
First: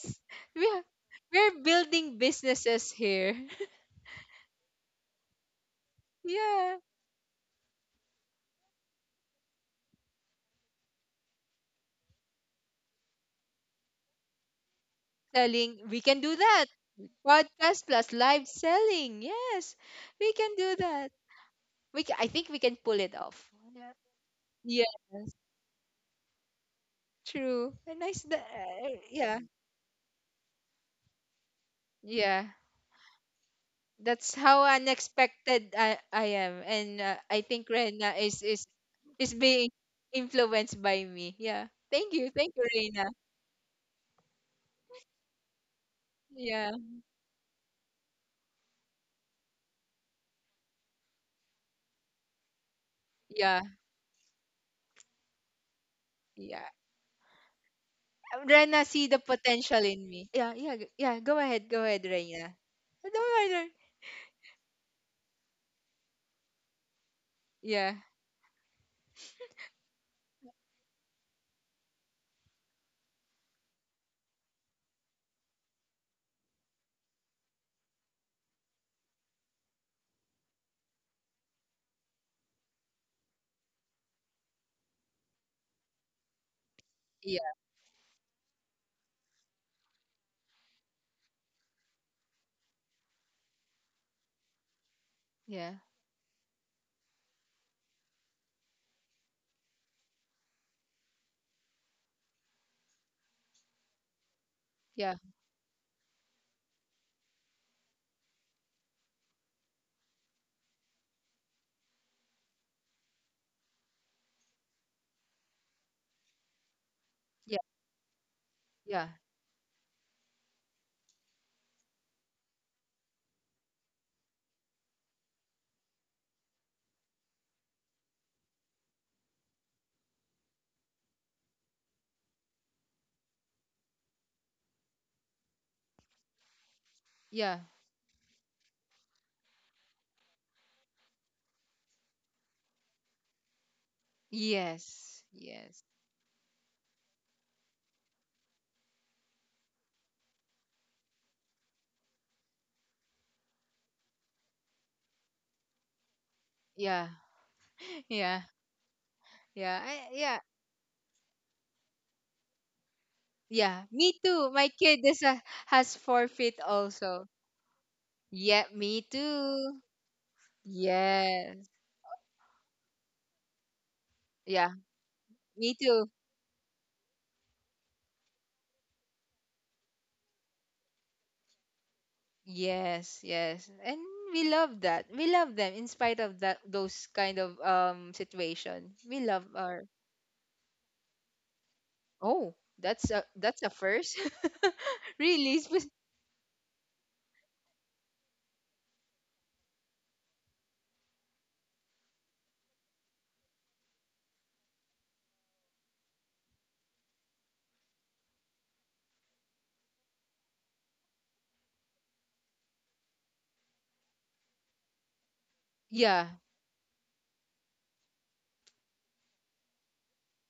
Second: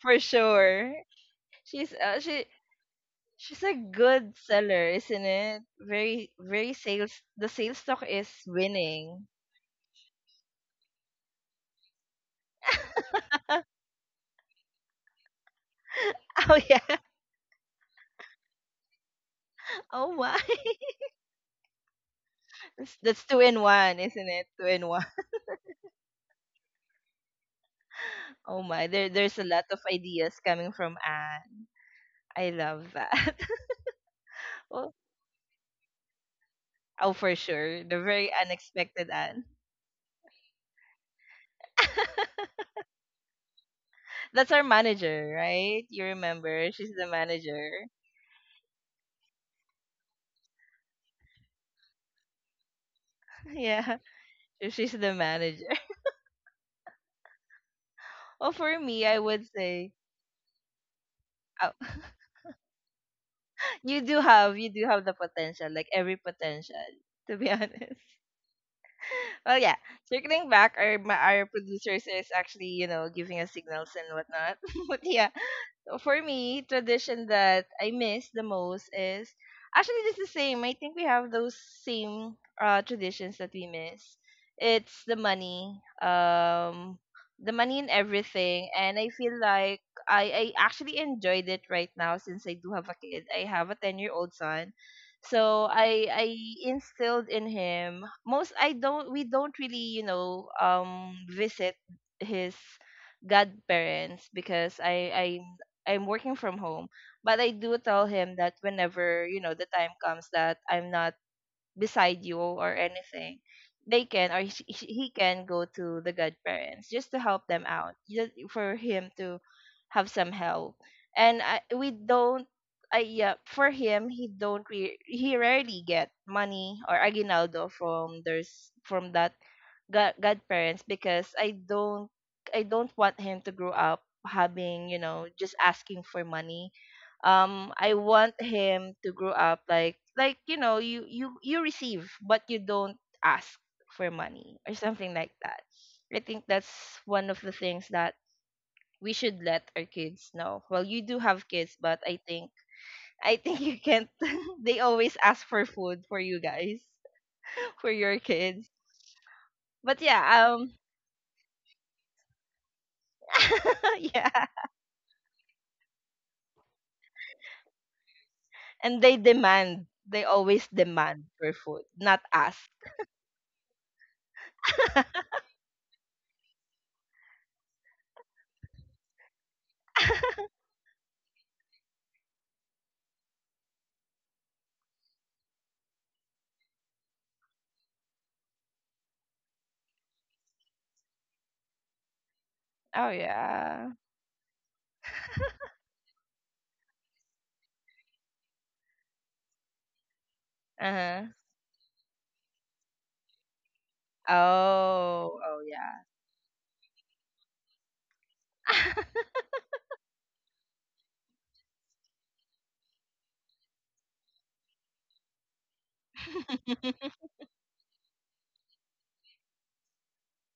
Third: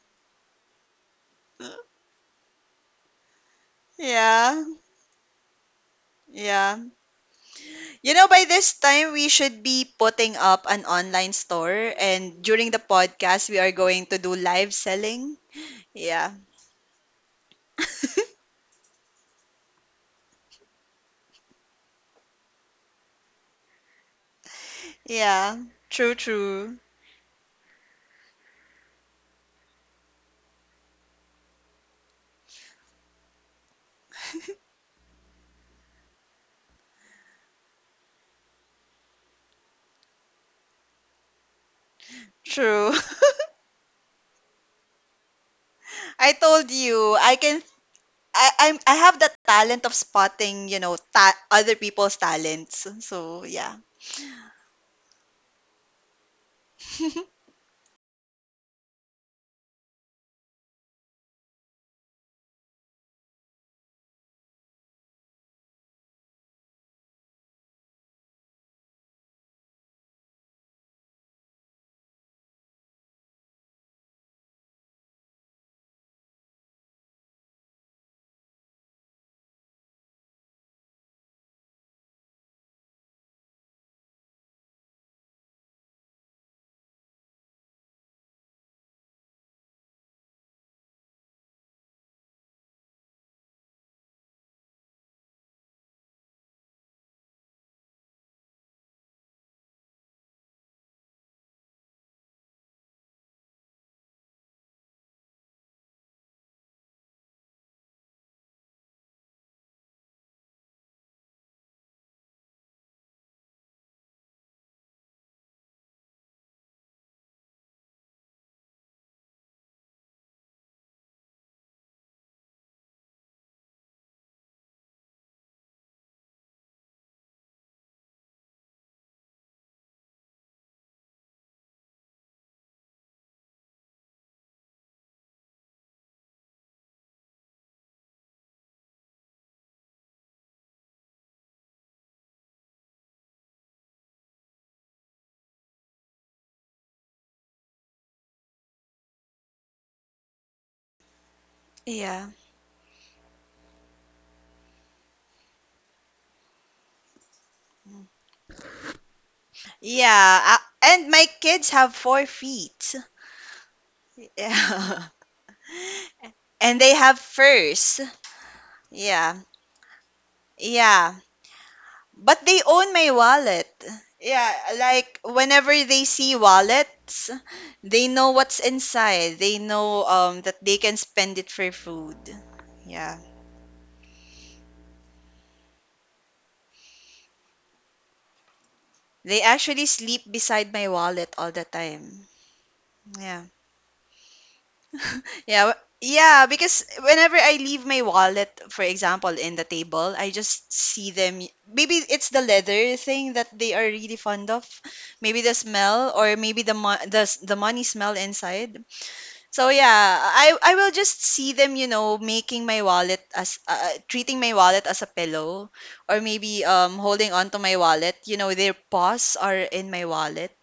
for
We are,
sure.
we're
She's
building
uh, she
businesses here.
she's a
(laughs)
(laughs)
good
Yeah,
seller, isn't it? Very very
Yeah.
yeah.
sales. The sales talk
You
is
know, by this time,
winning.
we should be putting up an online store, and during the podcast, we are going to do live selling.
Selling, we can
Yeah.
do
(laughs) Oh
that.
yeah.
Podcast plus live selling. Yes.
Oh
We
my.
can do that. We ca- I think we
(laughs)
can
That's,
pull it
that's two
off.
in
Yeah.
one, isn't it? Two in one.
Yes.
Yeah. True, true.
True. A nice da-
(laughs) Oh my.
uh,
There there's
yeah.
a lot of ideas coming from Anne.
Yeah.
I love that.
That's how
(laughs) Oh,
unexpected I, I am and
oh
uh,
for
I think
sure. The
Rena
very
is is
unexpected
is
Anne.
being influenced by me. Yeah. Thank you.
(laughs)
Thank you,
True. (laughs)
Rena.
That's our manager, right? You
I
remember,
told
Yeah.
she's the
you, I can
manager.
I I'm I have the talent of spotting, you know, ta- other people's talents. So,
(laughs)
Yeah.
yeah.
Yeah, she's the manager.
Yeah.
(laughs) Well, for
Rena
me,
see
I
the
would
potential
say,
in me. Yeah, yeah, g- yeah. Go ahead,
oh.
go ahead,
(laughs)
Rena. Don't matter.
You do have, you do have the potential, like every potential, to be (laughs) honest.
Yeah,
Well, yeah, circling back, our, my, our producers is actually, you know, giving us signals and whatnot. (laughs) But yeah, for me, tradition that I miss the most is actually just the same. I think we have those same uh traditions that we miss. It's the money, um, the
yeah,
money and everything, and I feel like I I actually enjoyed it right now since I do have a kid. I have a ten year old son. So
yeah,
I I instilled in him most, I don't we don't really you know um visit his godparents because I
yeah,
I I'm working from home, but I do tell him that whenever you know the time comes that I'm not beside you or anything, they can, or sh- sh- he can go to the godparents just to help
yeah,
them out, just for him
yeah,
to have some help. And I, we don't I, yeah, for him he don't re- he rarely get money or aguinaldo from there's from that god godparents because I don't, I don't want him to grow up having, you know, just asking for money.
yeah.
um I want him to grow up, like like you know, you you you receive but you don't ask for money or something
Yes,
like that.
yes,
I think that's one of the things that we should let our kids know. Well, you do have kids, but i
Yeah.
think i think you can't. (laughs) They always ask for food for you guys.
yeah,
(laughs) For
(laughs)
your
yeah,
kids.
yeah,
But
I,
Yeah,
yeah,
yeah,
uh,
um
and my kids have four feet.
yeah. Me
(laughs) yeah,
too. My kid
Yeah. (laughs)
is a, has forfeit
And they have
also.
furs.
Yeah, me
and they
Yeah.
too.
demand they always
Yeah.
demand for
Yes,
food, not
But they
ask.
own my wallet. Yeah,
yeah,
(laughs)
like whenever
me
they
too.
see wallets, they know what's inside. They know, um that they can spend it for food. Yeah.
Yes, yes, and we love that. We love them in spite of that those kind of um situation. We
They
love
actually
our.
sleep beside my wallet all the time.
Oh, that's
Oh
a
Yeah.
that's a
yeah.
first. (laughs)
(laughs)
Really?
Yeah, w-
Spe-
yeah, because whenever I leave my wallet, for example, in the table, I just see
Uh-huh.
them. y- Maybe it's the leather thing that they are really fond of. Maybe
Oh,
the
oh yeah.
smell, or maybe the mo the s- the money smell inside. So yeah, I I will just see them, you know, making my wallet as, uh, uh, treating my wallet as a pillow, or
Yeah,
maybe, um
(laughs) (laughs)
holding on to my wallet, you know, their paws are in my wallet.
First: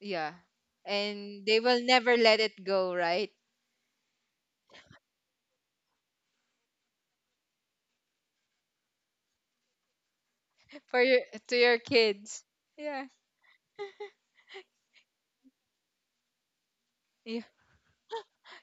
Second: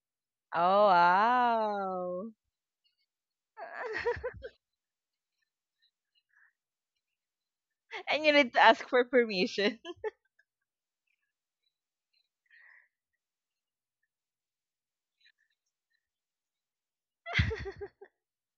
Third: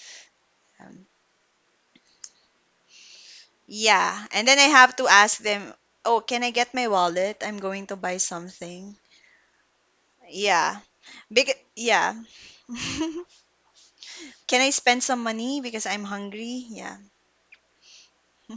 yeah.
Oh
Um,
And they will never
wow.
let it go, right?
yeah, and
(laughs)
then I have to ask them, "Oh, can I get my wallet? I'm going to buy
And you need to ask
something."
for permission.
Yeah.
(laughs) For your
Big
To your
yeah.
kids. Yeah.
(laughs) Can I spend some money because I'm hungry? Yeah.
Yeah.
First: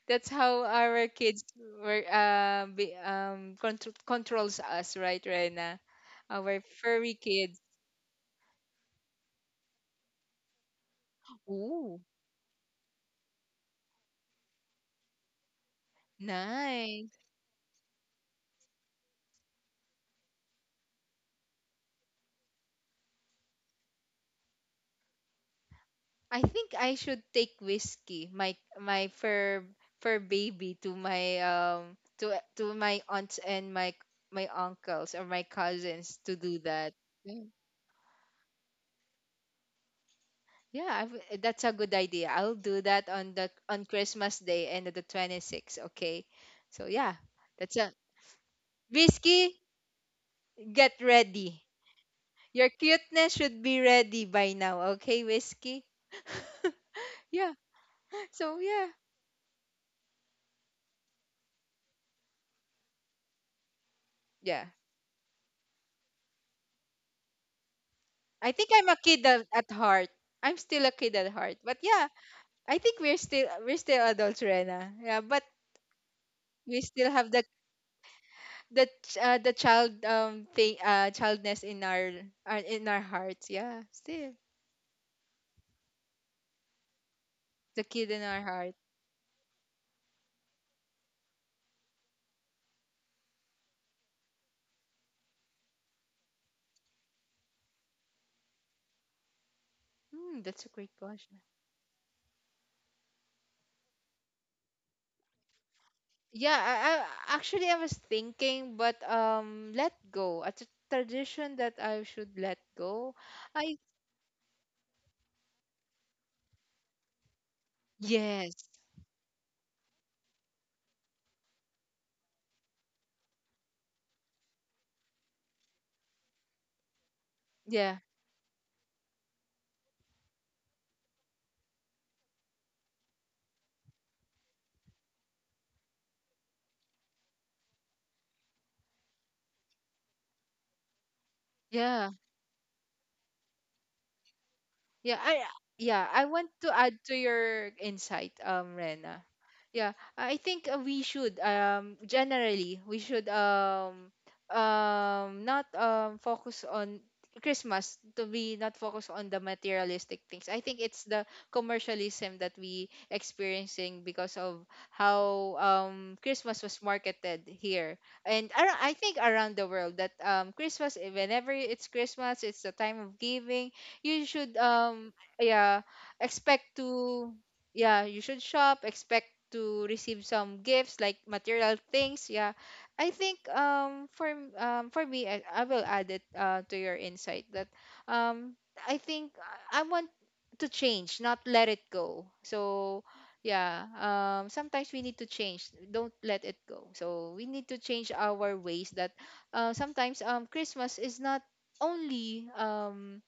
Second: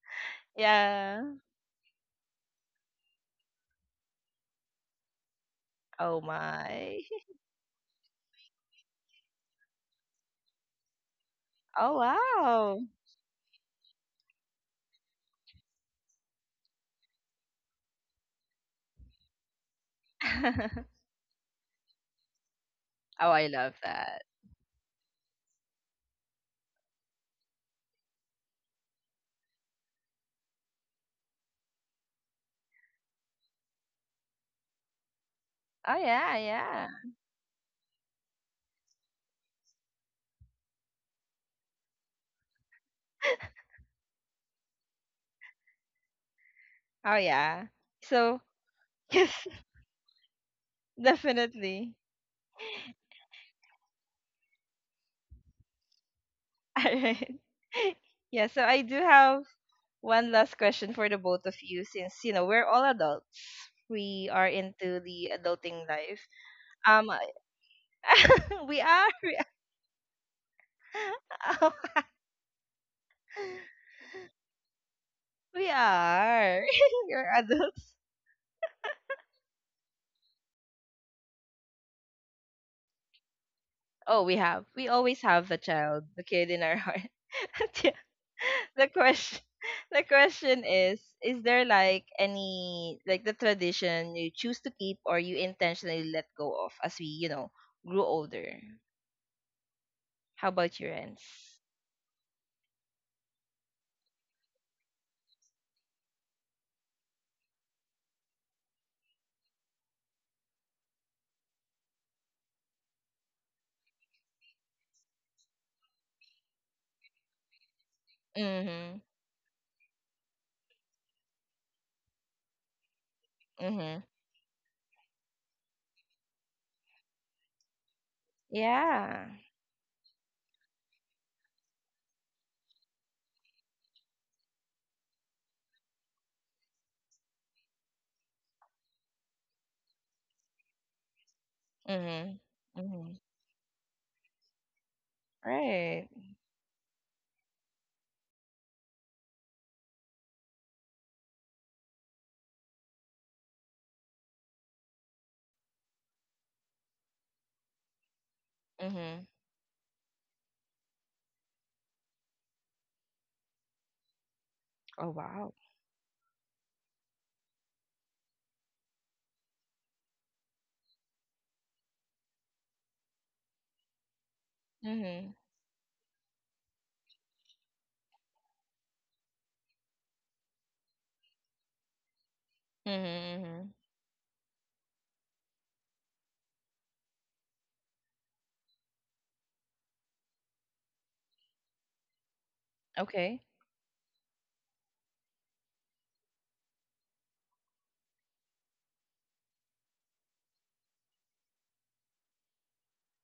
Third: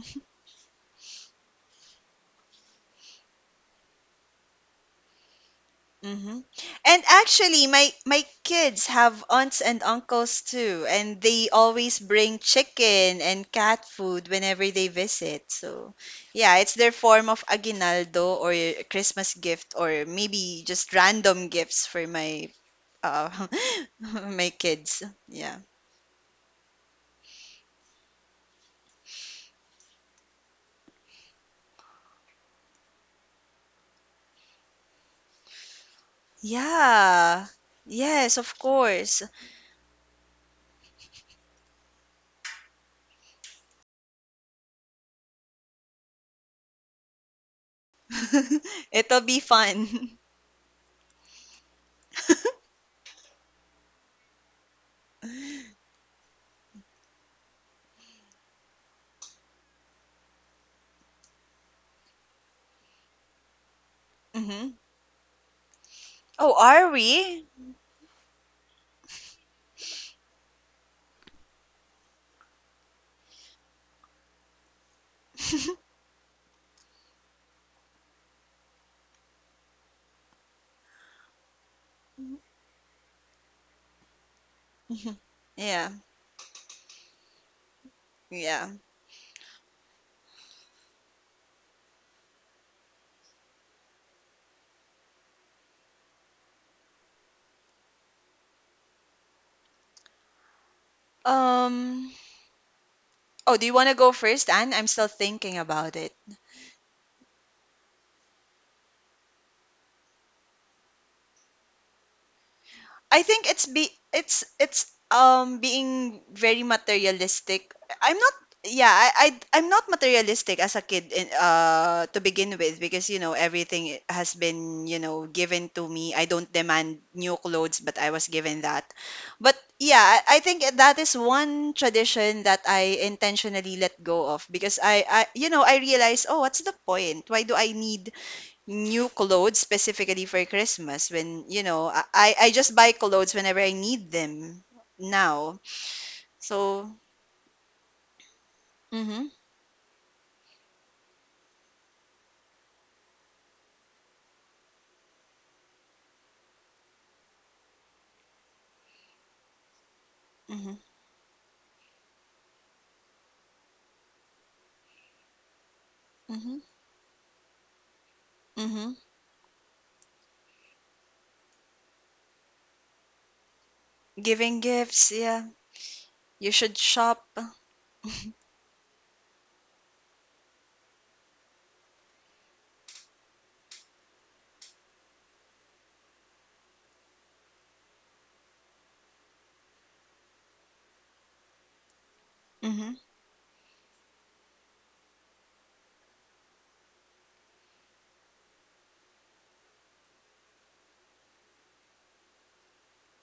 That's
(laughs)
how our
Yeah.
kids were um be, um contr controls us, right, Rena?
Oh
Mm-hmm.
Our
my.
And
furry kids.
actually, my my kids have aunts and uncles too, and they always
Oh
Ooh,
bring
wow.
chicken and cat food whenever they visit. So yeah, it's their
nice.
form of aguinaldo, or a Christmas gift, or maybe just
(laughs)
random gifts for my uh
Oh, I love that.
(laughs) my kids. Yeah.
I think I should take Whiskey, my my fur fur baby, to my um to to my aunts and my my uncles or my
Oh
cousins to
yeah,
do
yeah.
that. Yeah,
Yeah. Yes, of course.
yeah, I w- that's a good idea. I'll do that on the on Christmas Day and the twenty-sixth, okay? So yeah,
Oh yeah.
that's a.
So
(laughs)
(laughs)
It'll be
yes,
Whiskey,
fun. (laughs)
get ready.
definitely.
Your cuteness should be ready by now, okay, Whiskey? (laughs)
(laughs) All right.
Yeah.
(laughs) Yeah,
So
so I
yeah.
do have one last question for the both of you since you know we're all adults. We are
Yeah.
Mm-hmm.
into the adulting life.
Oh, are
Um
we?
I think
(laughs) we
I'm a
are.
kid
We
at, at heart. I'm still a kid at heart.
are.
But yeah, I think we're still we're
(laughs)
still adults, Rena. Yeah, but
we are.
we
(laughs)
still
You're
have the
adults.
the ch- uh, the child um thing uh childness in our, our in our hearts. Yeah,
Oh,
still
we have. We
(laughs)
always have the
Yeah.
child, the kid in our heart.
the
(laughs) Yeah.
kid in our
Yeah.
heart.
the question. (laughs) The question is: Is there like any like the tradition you choose to keep or you intentionally let go of as we you know grew older?
Hmm,
How
that's a
about
great
your
question.
ends?
Um, oh, do you want to go first, Anne? I'm still thinking about it.
Yeah, I, I actually I was thinking, but um, let go. A t- tradition that I should let go.
I think it's,
I
be it's it's um being very materialistic. I'm not
Yes,
Yeah,
Mhm.
I, I I'm not materialistic as a kid, in, uh to begin with, because you know everything i-
Mhm.
has been, you know, given to me. I don't demand new clothes,
yeah,
but I was given that.
Yeah.
But yeah, I, I think that is one tradition that I intentionally let go of, because I I you know, I realize, oh, what's the point? Why do I need new clothes specifically for Christmas, when, you know, I,
yeah.
I
Mhm.
I just buy
Mhm.
clothes whenever I need them
Yeah, I
now.
yeah,
Right.
I want to
So,
add to your insight, um, Rena.
mm-hmm,
Yeah, I think uh, we should um generally we should um um not um focus on Christmas, to be not focus
Mhm.
on the materialistic things. I
mm-hmm,
think it's the commercialism that we experiencing because of
Oh wow.
how um Christmas
mm-hmm,
was marketed here and ar- I
mm-hmm.
think around the world, that um Christmas, eh, whenever it's Christmas it's the time of giving. You should
Giving
um
gifts,
Mhm.
yeah.
Yeah,
You
expect
should
to.
shop.
Yeah, you should shop, expect to receive some gifts like material things. Yeah, I think
Mm-hmm, mm-hmm.
um for m- um for me, i, I will add it, uh, to your insight that um I think I I want to change, not let it go.
Mm-hmm,
So
Okay.
yeah, um sometimes we need to change, don't let it go, so we need to change our ways that uh, sometimes um Christmas is not only um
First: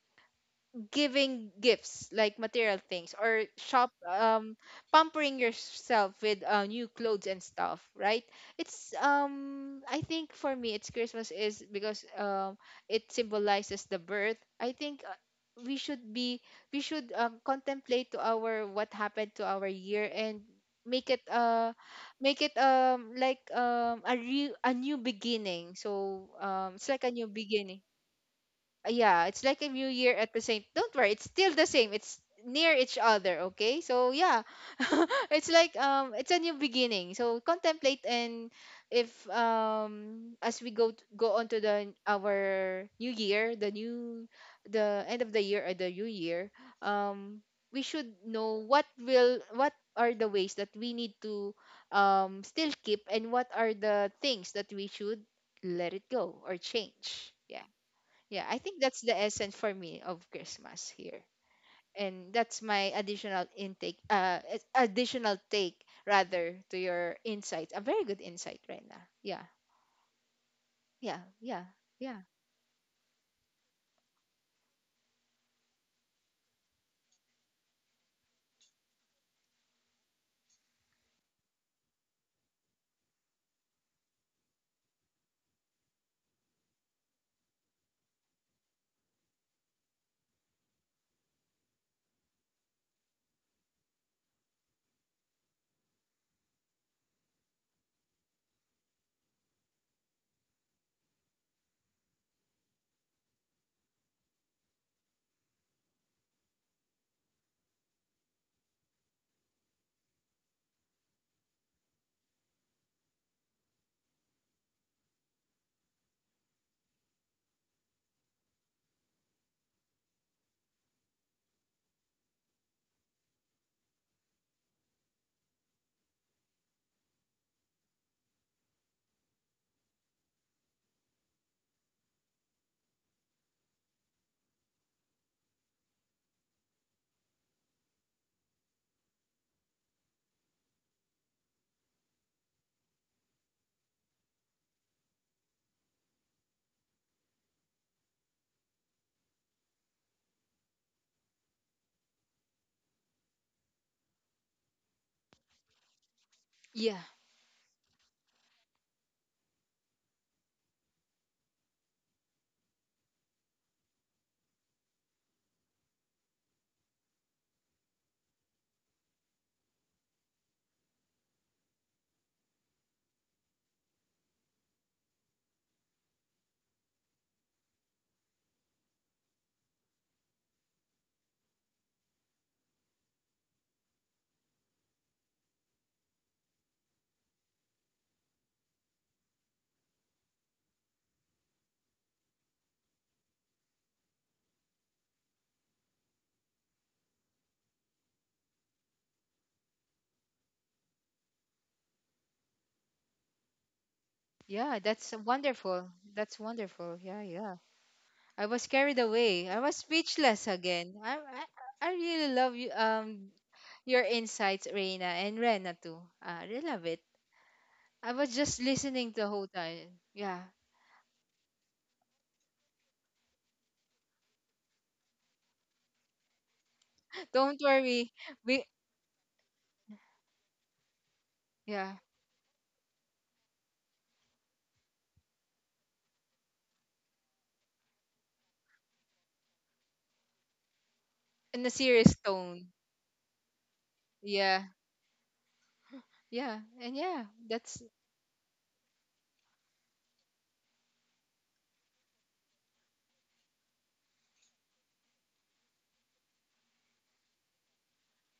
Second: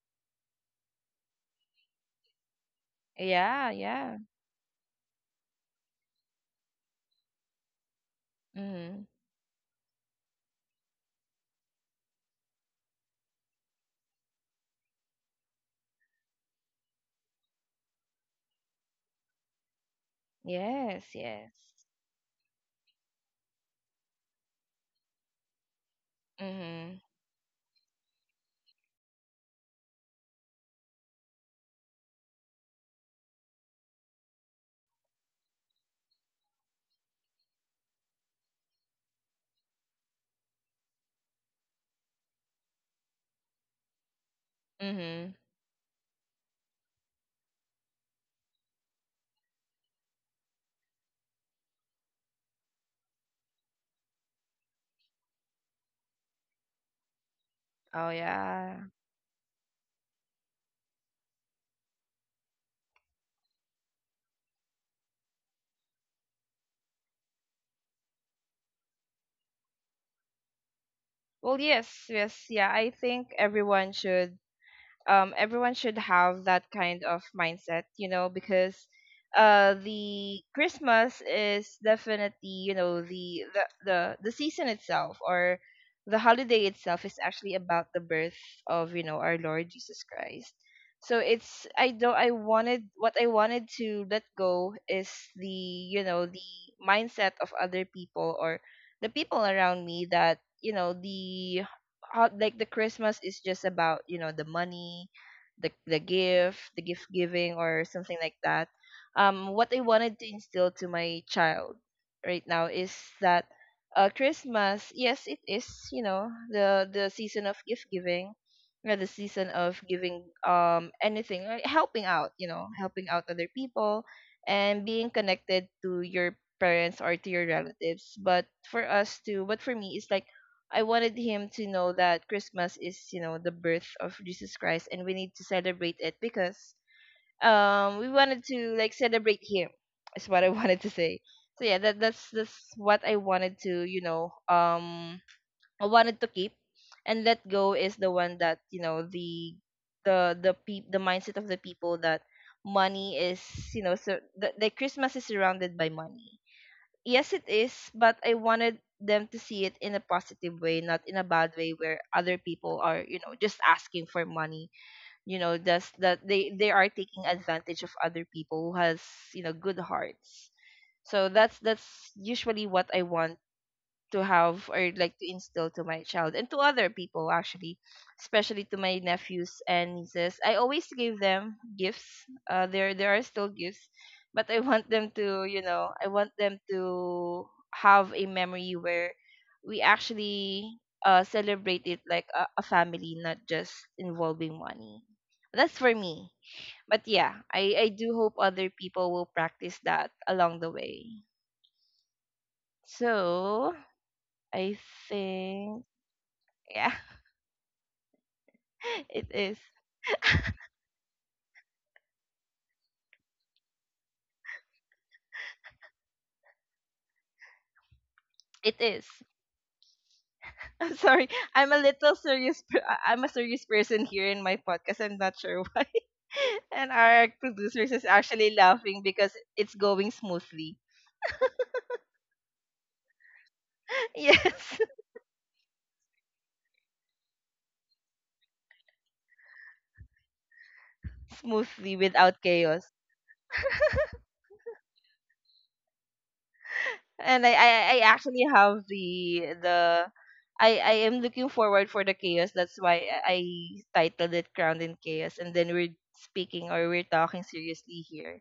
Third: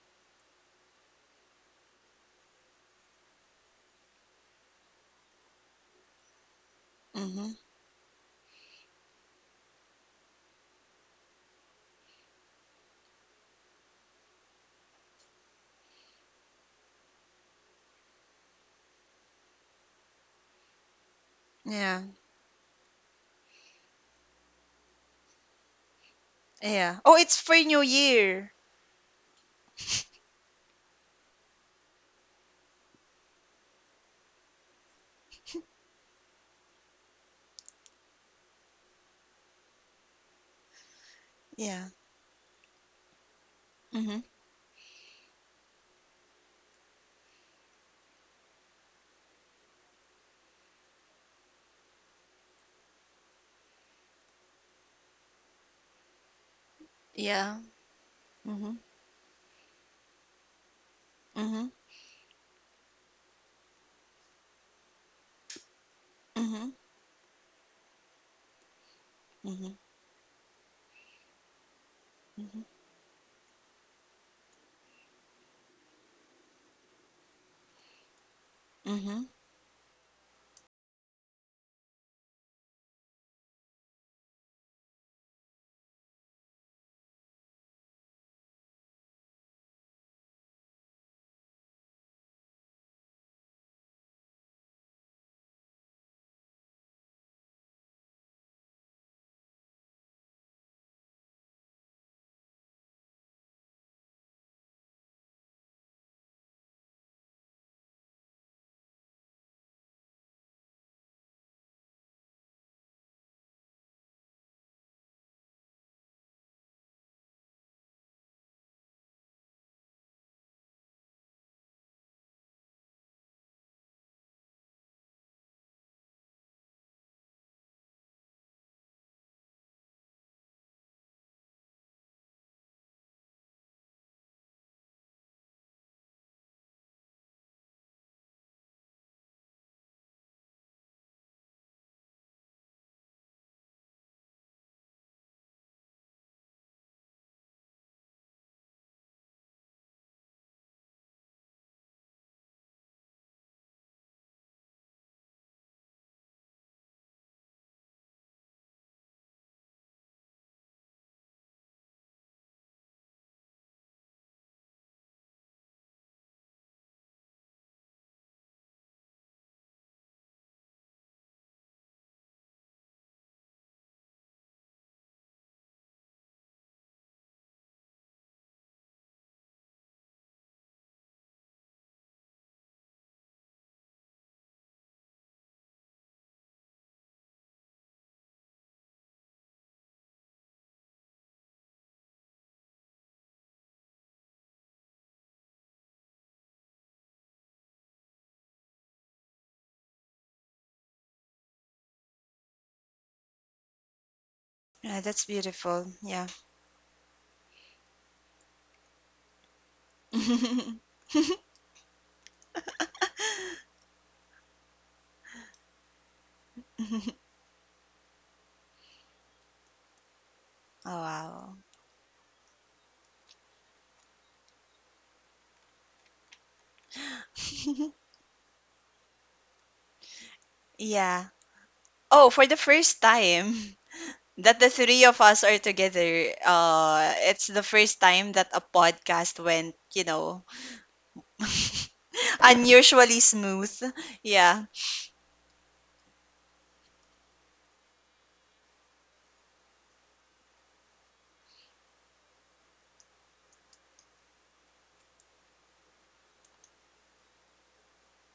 giving gifts like material things or
Yeah,
shop,
yeah.
um pampering yourself with uh, new clothes and
mm-hmm.
stuff, right? it's
Mm-hmm.
um I think for me it's Christmas is because um it symbolizes the birth. I think, uh, we should be, we should um, contemplate to our, what happened to our year, and make
Yes,
it,
yes.
uh
Yeah,
make it um like um a re- a new beginning. So um it's
yeah.
Mm-hmm.
like a
Oh,
new
it's for
beginning.
New Year.
Uh, yeah, it's like a new year at the same. Don't worry, it's still the same. It's near each other, okay? So yeah, (laughs) it's like, um, it's a new beginning. So contemplate, and if, um, as we go t- go on to
Yeah.
the our new year, the
Mm-hmm.
new, the end of
Mm-hmm.
the year or the new year, um, we should know what will what are the ways that we need to um still keep, and what are the things that we should let it go or change.
Yeah.
Yeah,
Oh
yeah, I
Mm-hmm.
think
yeah.
that's the essence for me of Christmas here,
Mm-hmm.
and that's my additional intake, uh it's additional take rather,
Mm-hmm.
to your insight, a very good insight right now. Yeah,
Mm-hmm.
yeah, yeah,
Well, yes,
yeah,
yes,
Mm-hmm.
yeah. I think everyone should um, everyone should have that kind of mindset, you know, because
Mm-hmm.
uh, the Christmas is definitely, you know, the, the the the season itself or the holiday itself is actually about the birth of, you know, our Lord Jesus Christ. So it's I don't I wanted what I wanted to let go is the you know the mindset of other people or the people around me that you know the how like the Christmas is just about you know the money, the the gift, the gift giving or something like that. Um, what I wanted to instill to my child right now is that uh, Christmas, yes, it is you know the the season of gift giving, you know, the season of giving um anything, uh, helping out, you know, helping out other people, and being connected to your parents or to your relatives. But for us to, but for me, it's like I wanted him to know that Christmas is, you know, the birth of Jesus Christ and we need to celebrate it because um we wanted to like celebrate him. Is what I (laughs) wanted to say. So yeah, that that's that's what I wanted to, you know, um I wanted to keep and let go is the one that, you know, the the the pe- the mindset of the people that money is, you know, so the, the Christmas is surrounded by money,
yeah,
yes it is, but I wanted them to see it in a positive way, not in a bad way where other people are, you know, just asking for money. You know that's that they they are taking advantage of other people who has, you know, good hearts. So that's that's usually what I want to have or like to instill to my child and to other people, actually especially to my nephews and nieces. I always give them gifts. uh there there are still gifts, but I (laughs) want them to, you know, I want them to have a memory where we actually uh celebrate it like a, a family, not just involving money. That's for me, but yeah, i i do hope other people will practice that along the way, so I
yeah,
Yeah,
that's
that's
think
wonderful.
beautiful. Yeah.
That's
yeah,
wonderful. Yeah, yeah, I was carried
(laughs) it
away,
is.
I was speechless again.
(laughs)
i i, I really love you, um your insights, Reina, and Rena too. Uh, I really love it. I was just
It is.
listening the whole time. Yeah.
(laughs)
Oh,
I'm sorry.
wow.
I'm a little serious. per- I- I'm a serious person here in my podcast. I'm not sure (laughs) why. And our
(laughs) Don't
producers is
worry,
(laughs)
actually
we.
laughing because it's going smoothly.
Yeah.
Yeah,
Oh, for the first time
(laughs)
(laughs) that the
Yes,
three of us are together, uh, it's the first time that a podcast went, you know,
(laughs)
in a
smoothly
serious
(laughs)
without
tone.
chaos.
unusually smooth.
Yeah,
Yeah.
yeah, and yeah,
And I, I,
that's
I actually have the the. I, I am looking forward for the chaos. That's why I titled it "Crowned in Chaos." And then we're speaking or we're talking seriously here.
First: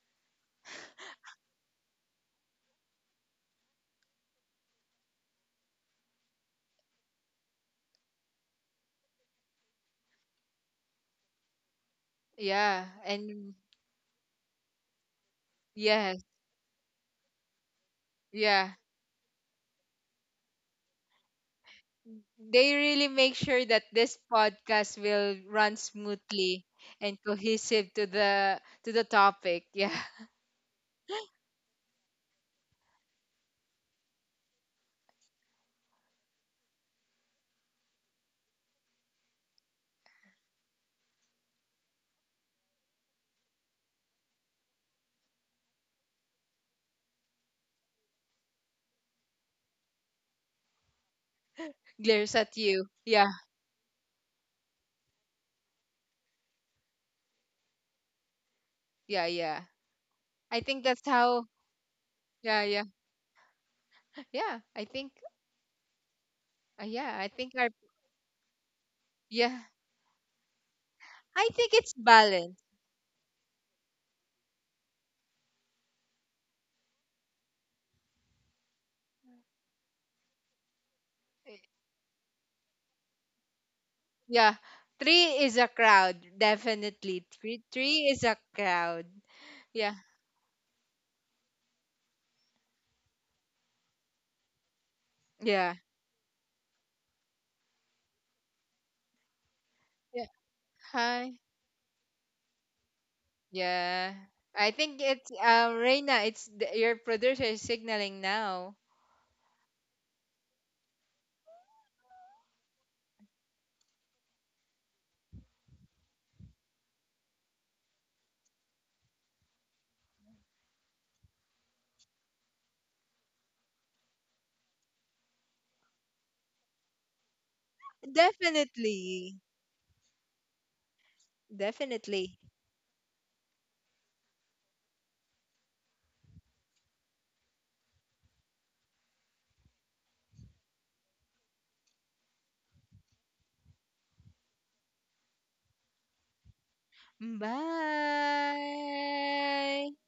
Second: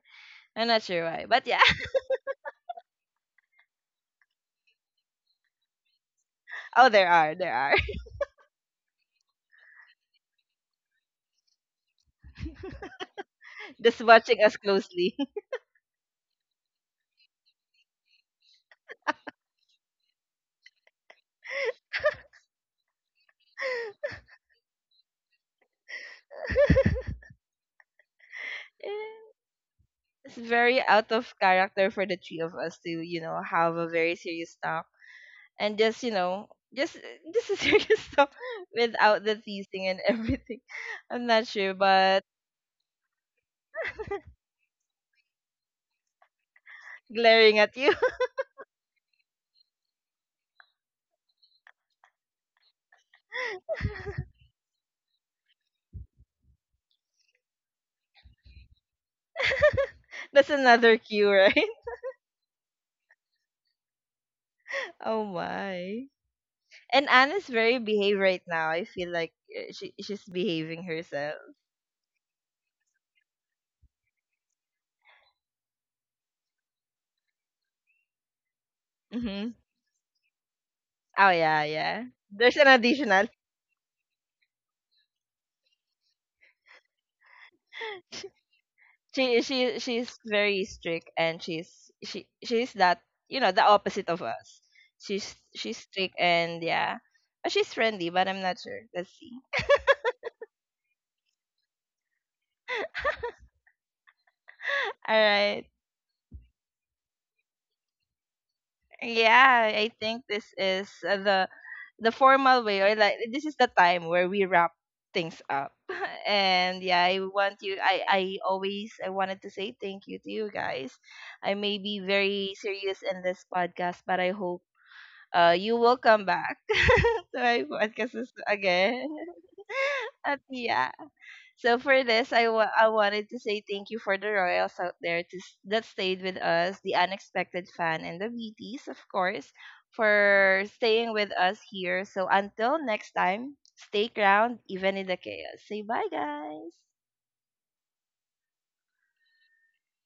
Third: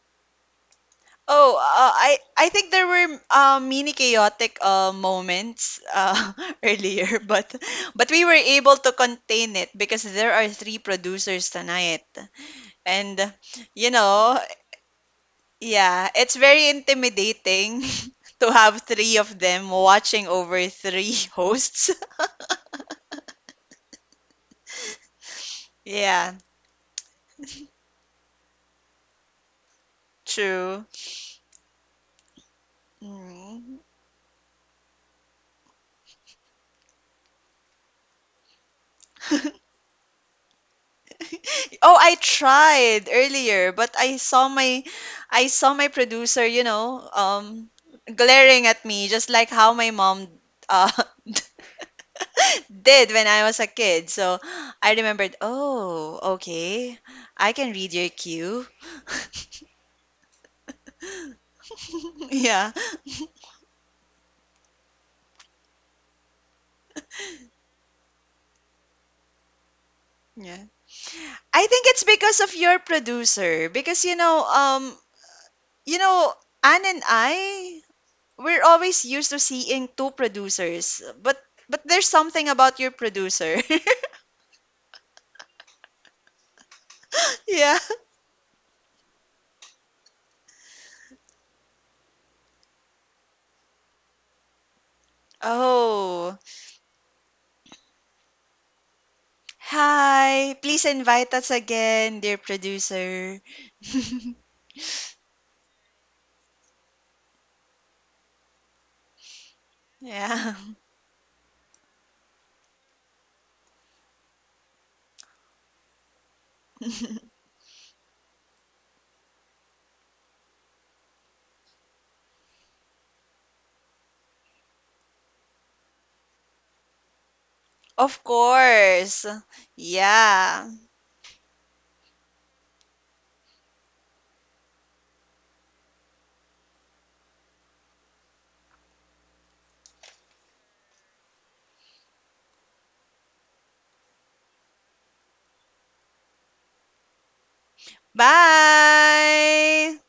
I'm not sure why, but
Oh,
yeah.
uh,
(laughs)
I I think there were, uh, mini chaotic, uh, moments, uh, (laughs)
Oh, there
earlier,
are,
but
there are.
but we were able to contain it because there are three producers tonight,
yeah,
and
and
you
Just
know,
watching us closely. (laughs)
Yeah,
yes,
it's very intimidating (laughs) to
yeah.
have three of them watching over three (laughs) hosts.
They really make sure that this podcast will run
Yeah,
smoothly and cohesive to the to the
Eh,
topic. Yeah,
it's
(laughs)
very
true.
out of character for the three of us to, you know, have
Mm.
a very serious talk and just, you know, just just a (laughs) serious talk without the
(laughs)
teasing and everything. (laughs) I'm not sure,
Oh, I
but
tried earlier, but I saw my, I saw my producer, you know,
glaring
um
at you,
glaring at me, just like how my mom, uh
glares at you.
(laughs) did when
Yeah,
I was a kid. So I remembered, oh, okay. I can read your cue.
yeah, yeah.
(laughs)
(laughs) that's
I think
another
that's
cue, (laughs)
how.
right?
(laughs)
Yeah,
Yeah.
yeah, yeah. I think.
Oh my.
Uh,
And
yeah, I
Anna's
think our.
very behave right now. I feel like
Yeah,
uh, she she's
Yeah.
behaving herself.
I
I
think
think
it's
it's because of
balanced.
your producer, because you know um you know Anne and I, we're always used to
Mm-hmm.
seeing two producers,
Oh
but
yeah,
but there's
yeah.
something
There's an
about your
additional.
producer.
Yeah, three is a crowd, definitely. Three,
(laughs) Yeah.
three is
(laughs)
a crowd.
she she
Yeah.
she's very strict and she's she she's that, you know, the opposite of us. she's
Yeah.
she's strict,
Oh.
and yeah, Uh, she's friendly, but I'm not sure, let's see.
Yeah.
Hi. Please invite
Hi.
us again, dear producer.
Yeah. I think
All
it's
right.
uh Reina, it's the, your producer is signaling now.
Yeah, I
(laughs)
think this
Yeah.
is uh, the the formal way, or like this is the time where we wrap things up. (laughs) And yeah, i
(laughs)
want you i I always I wanted to say thank you to you guys. I may be very serious in this podcast, but I hope uh, you will come back (laughs) to my podcast
Of
as- again.
course.
Definitely.
(laughs) At
Yeah.
yeah. So for this,
Definitely.
I wa- I wanted to say thank you for the royals out there to s- that stayed with us, the unexpected fan, and the B T S, of course, for staying with us here. So until next time, stay ground even in the chaos. Say bye, guys.
Bye.
Bye.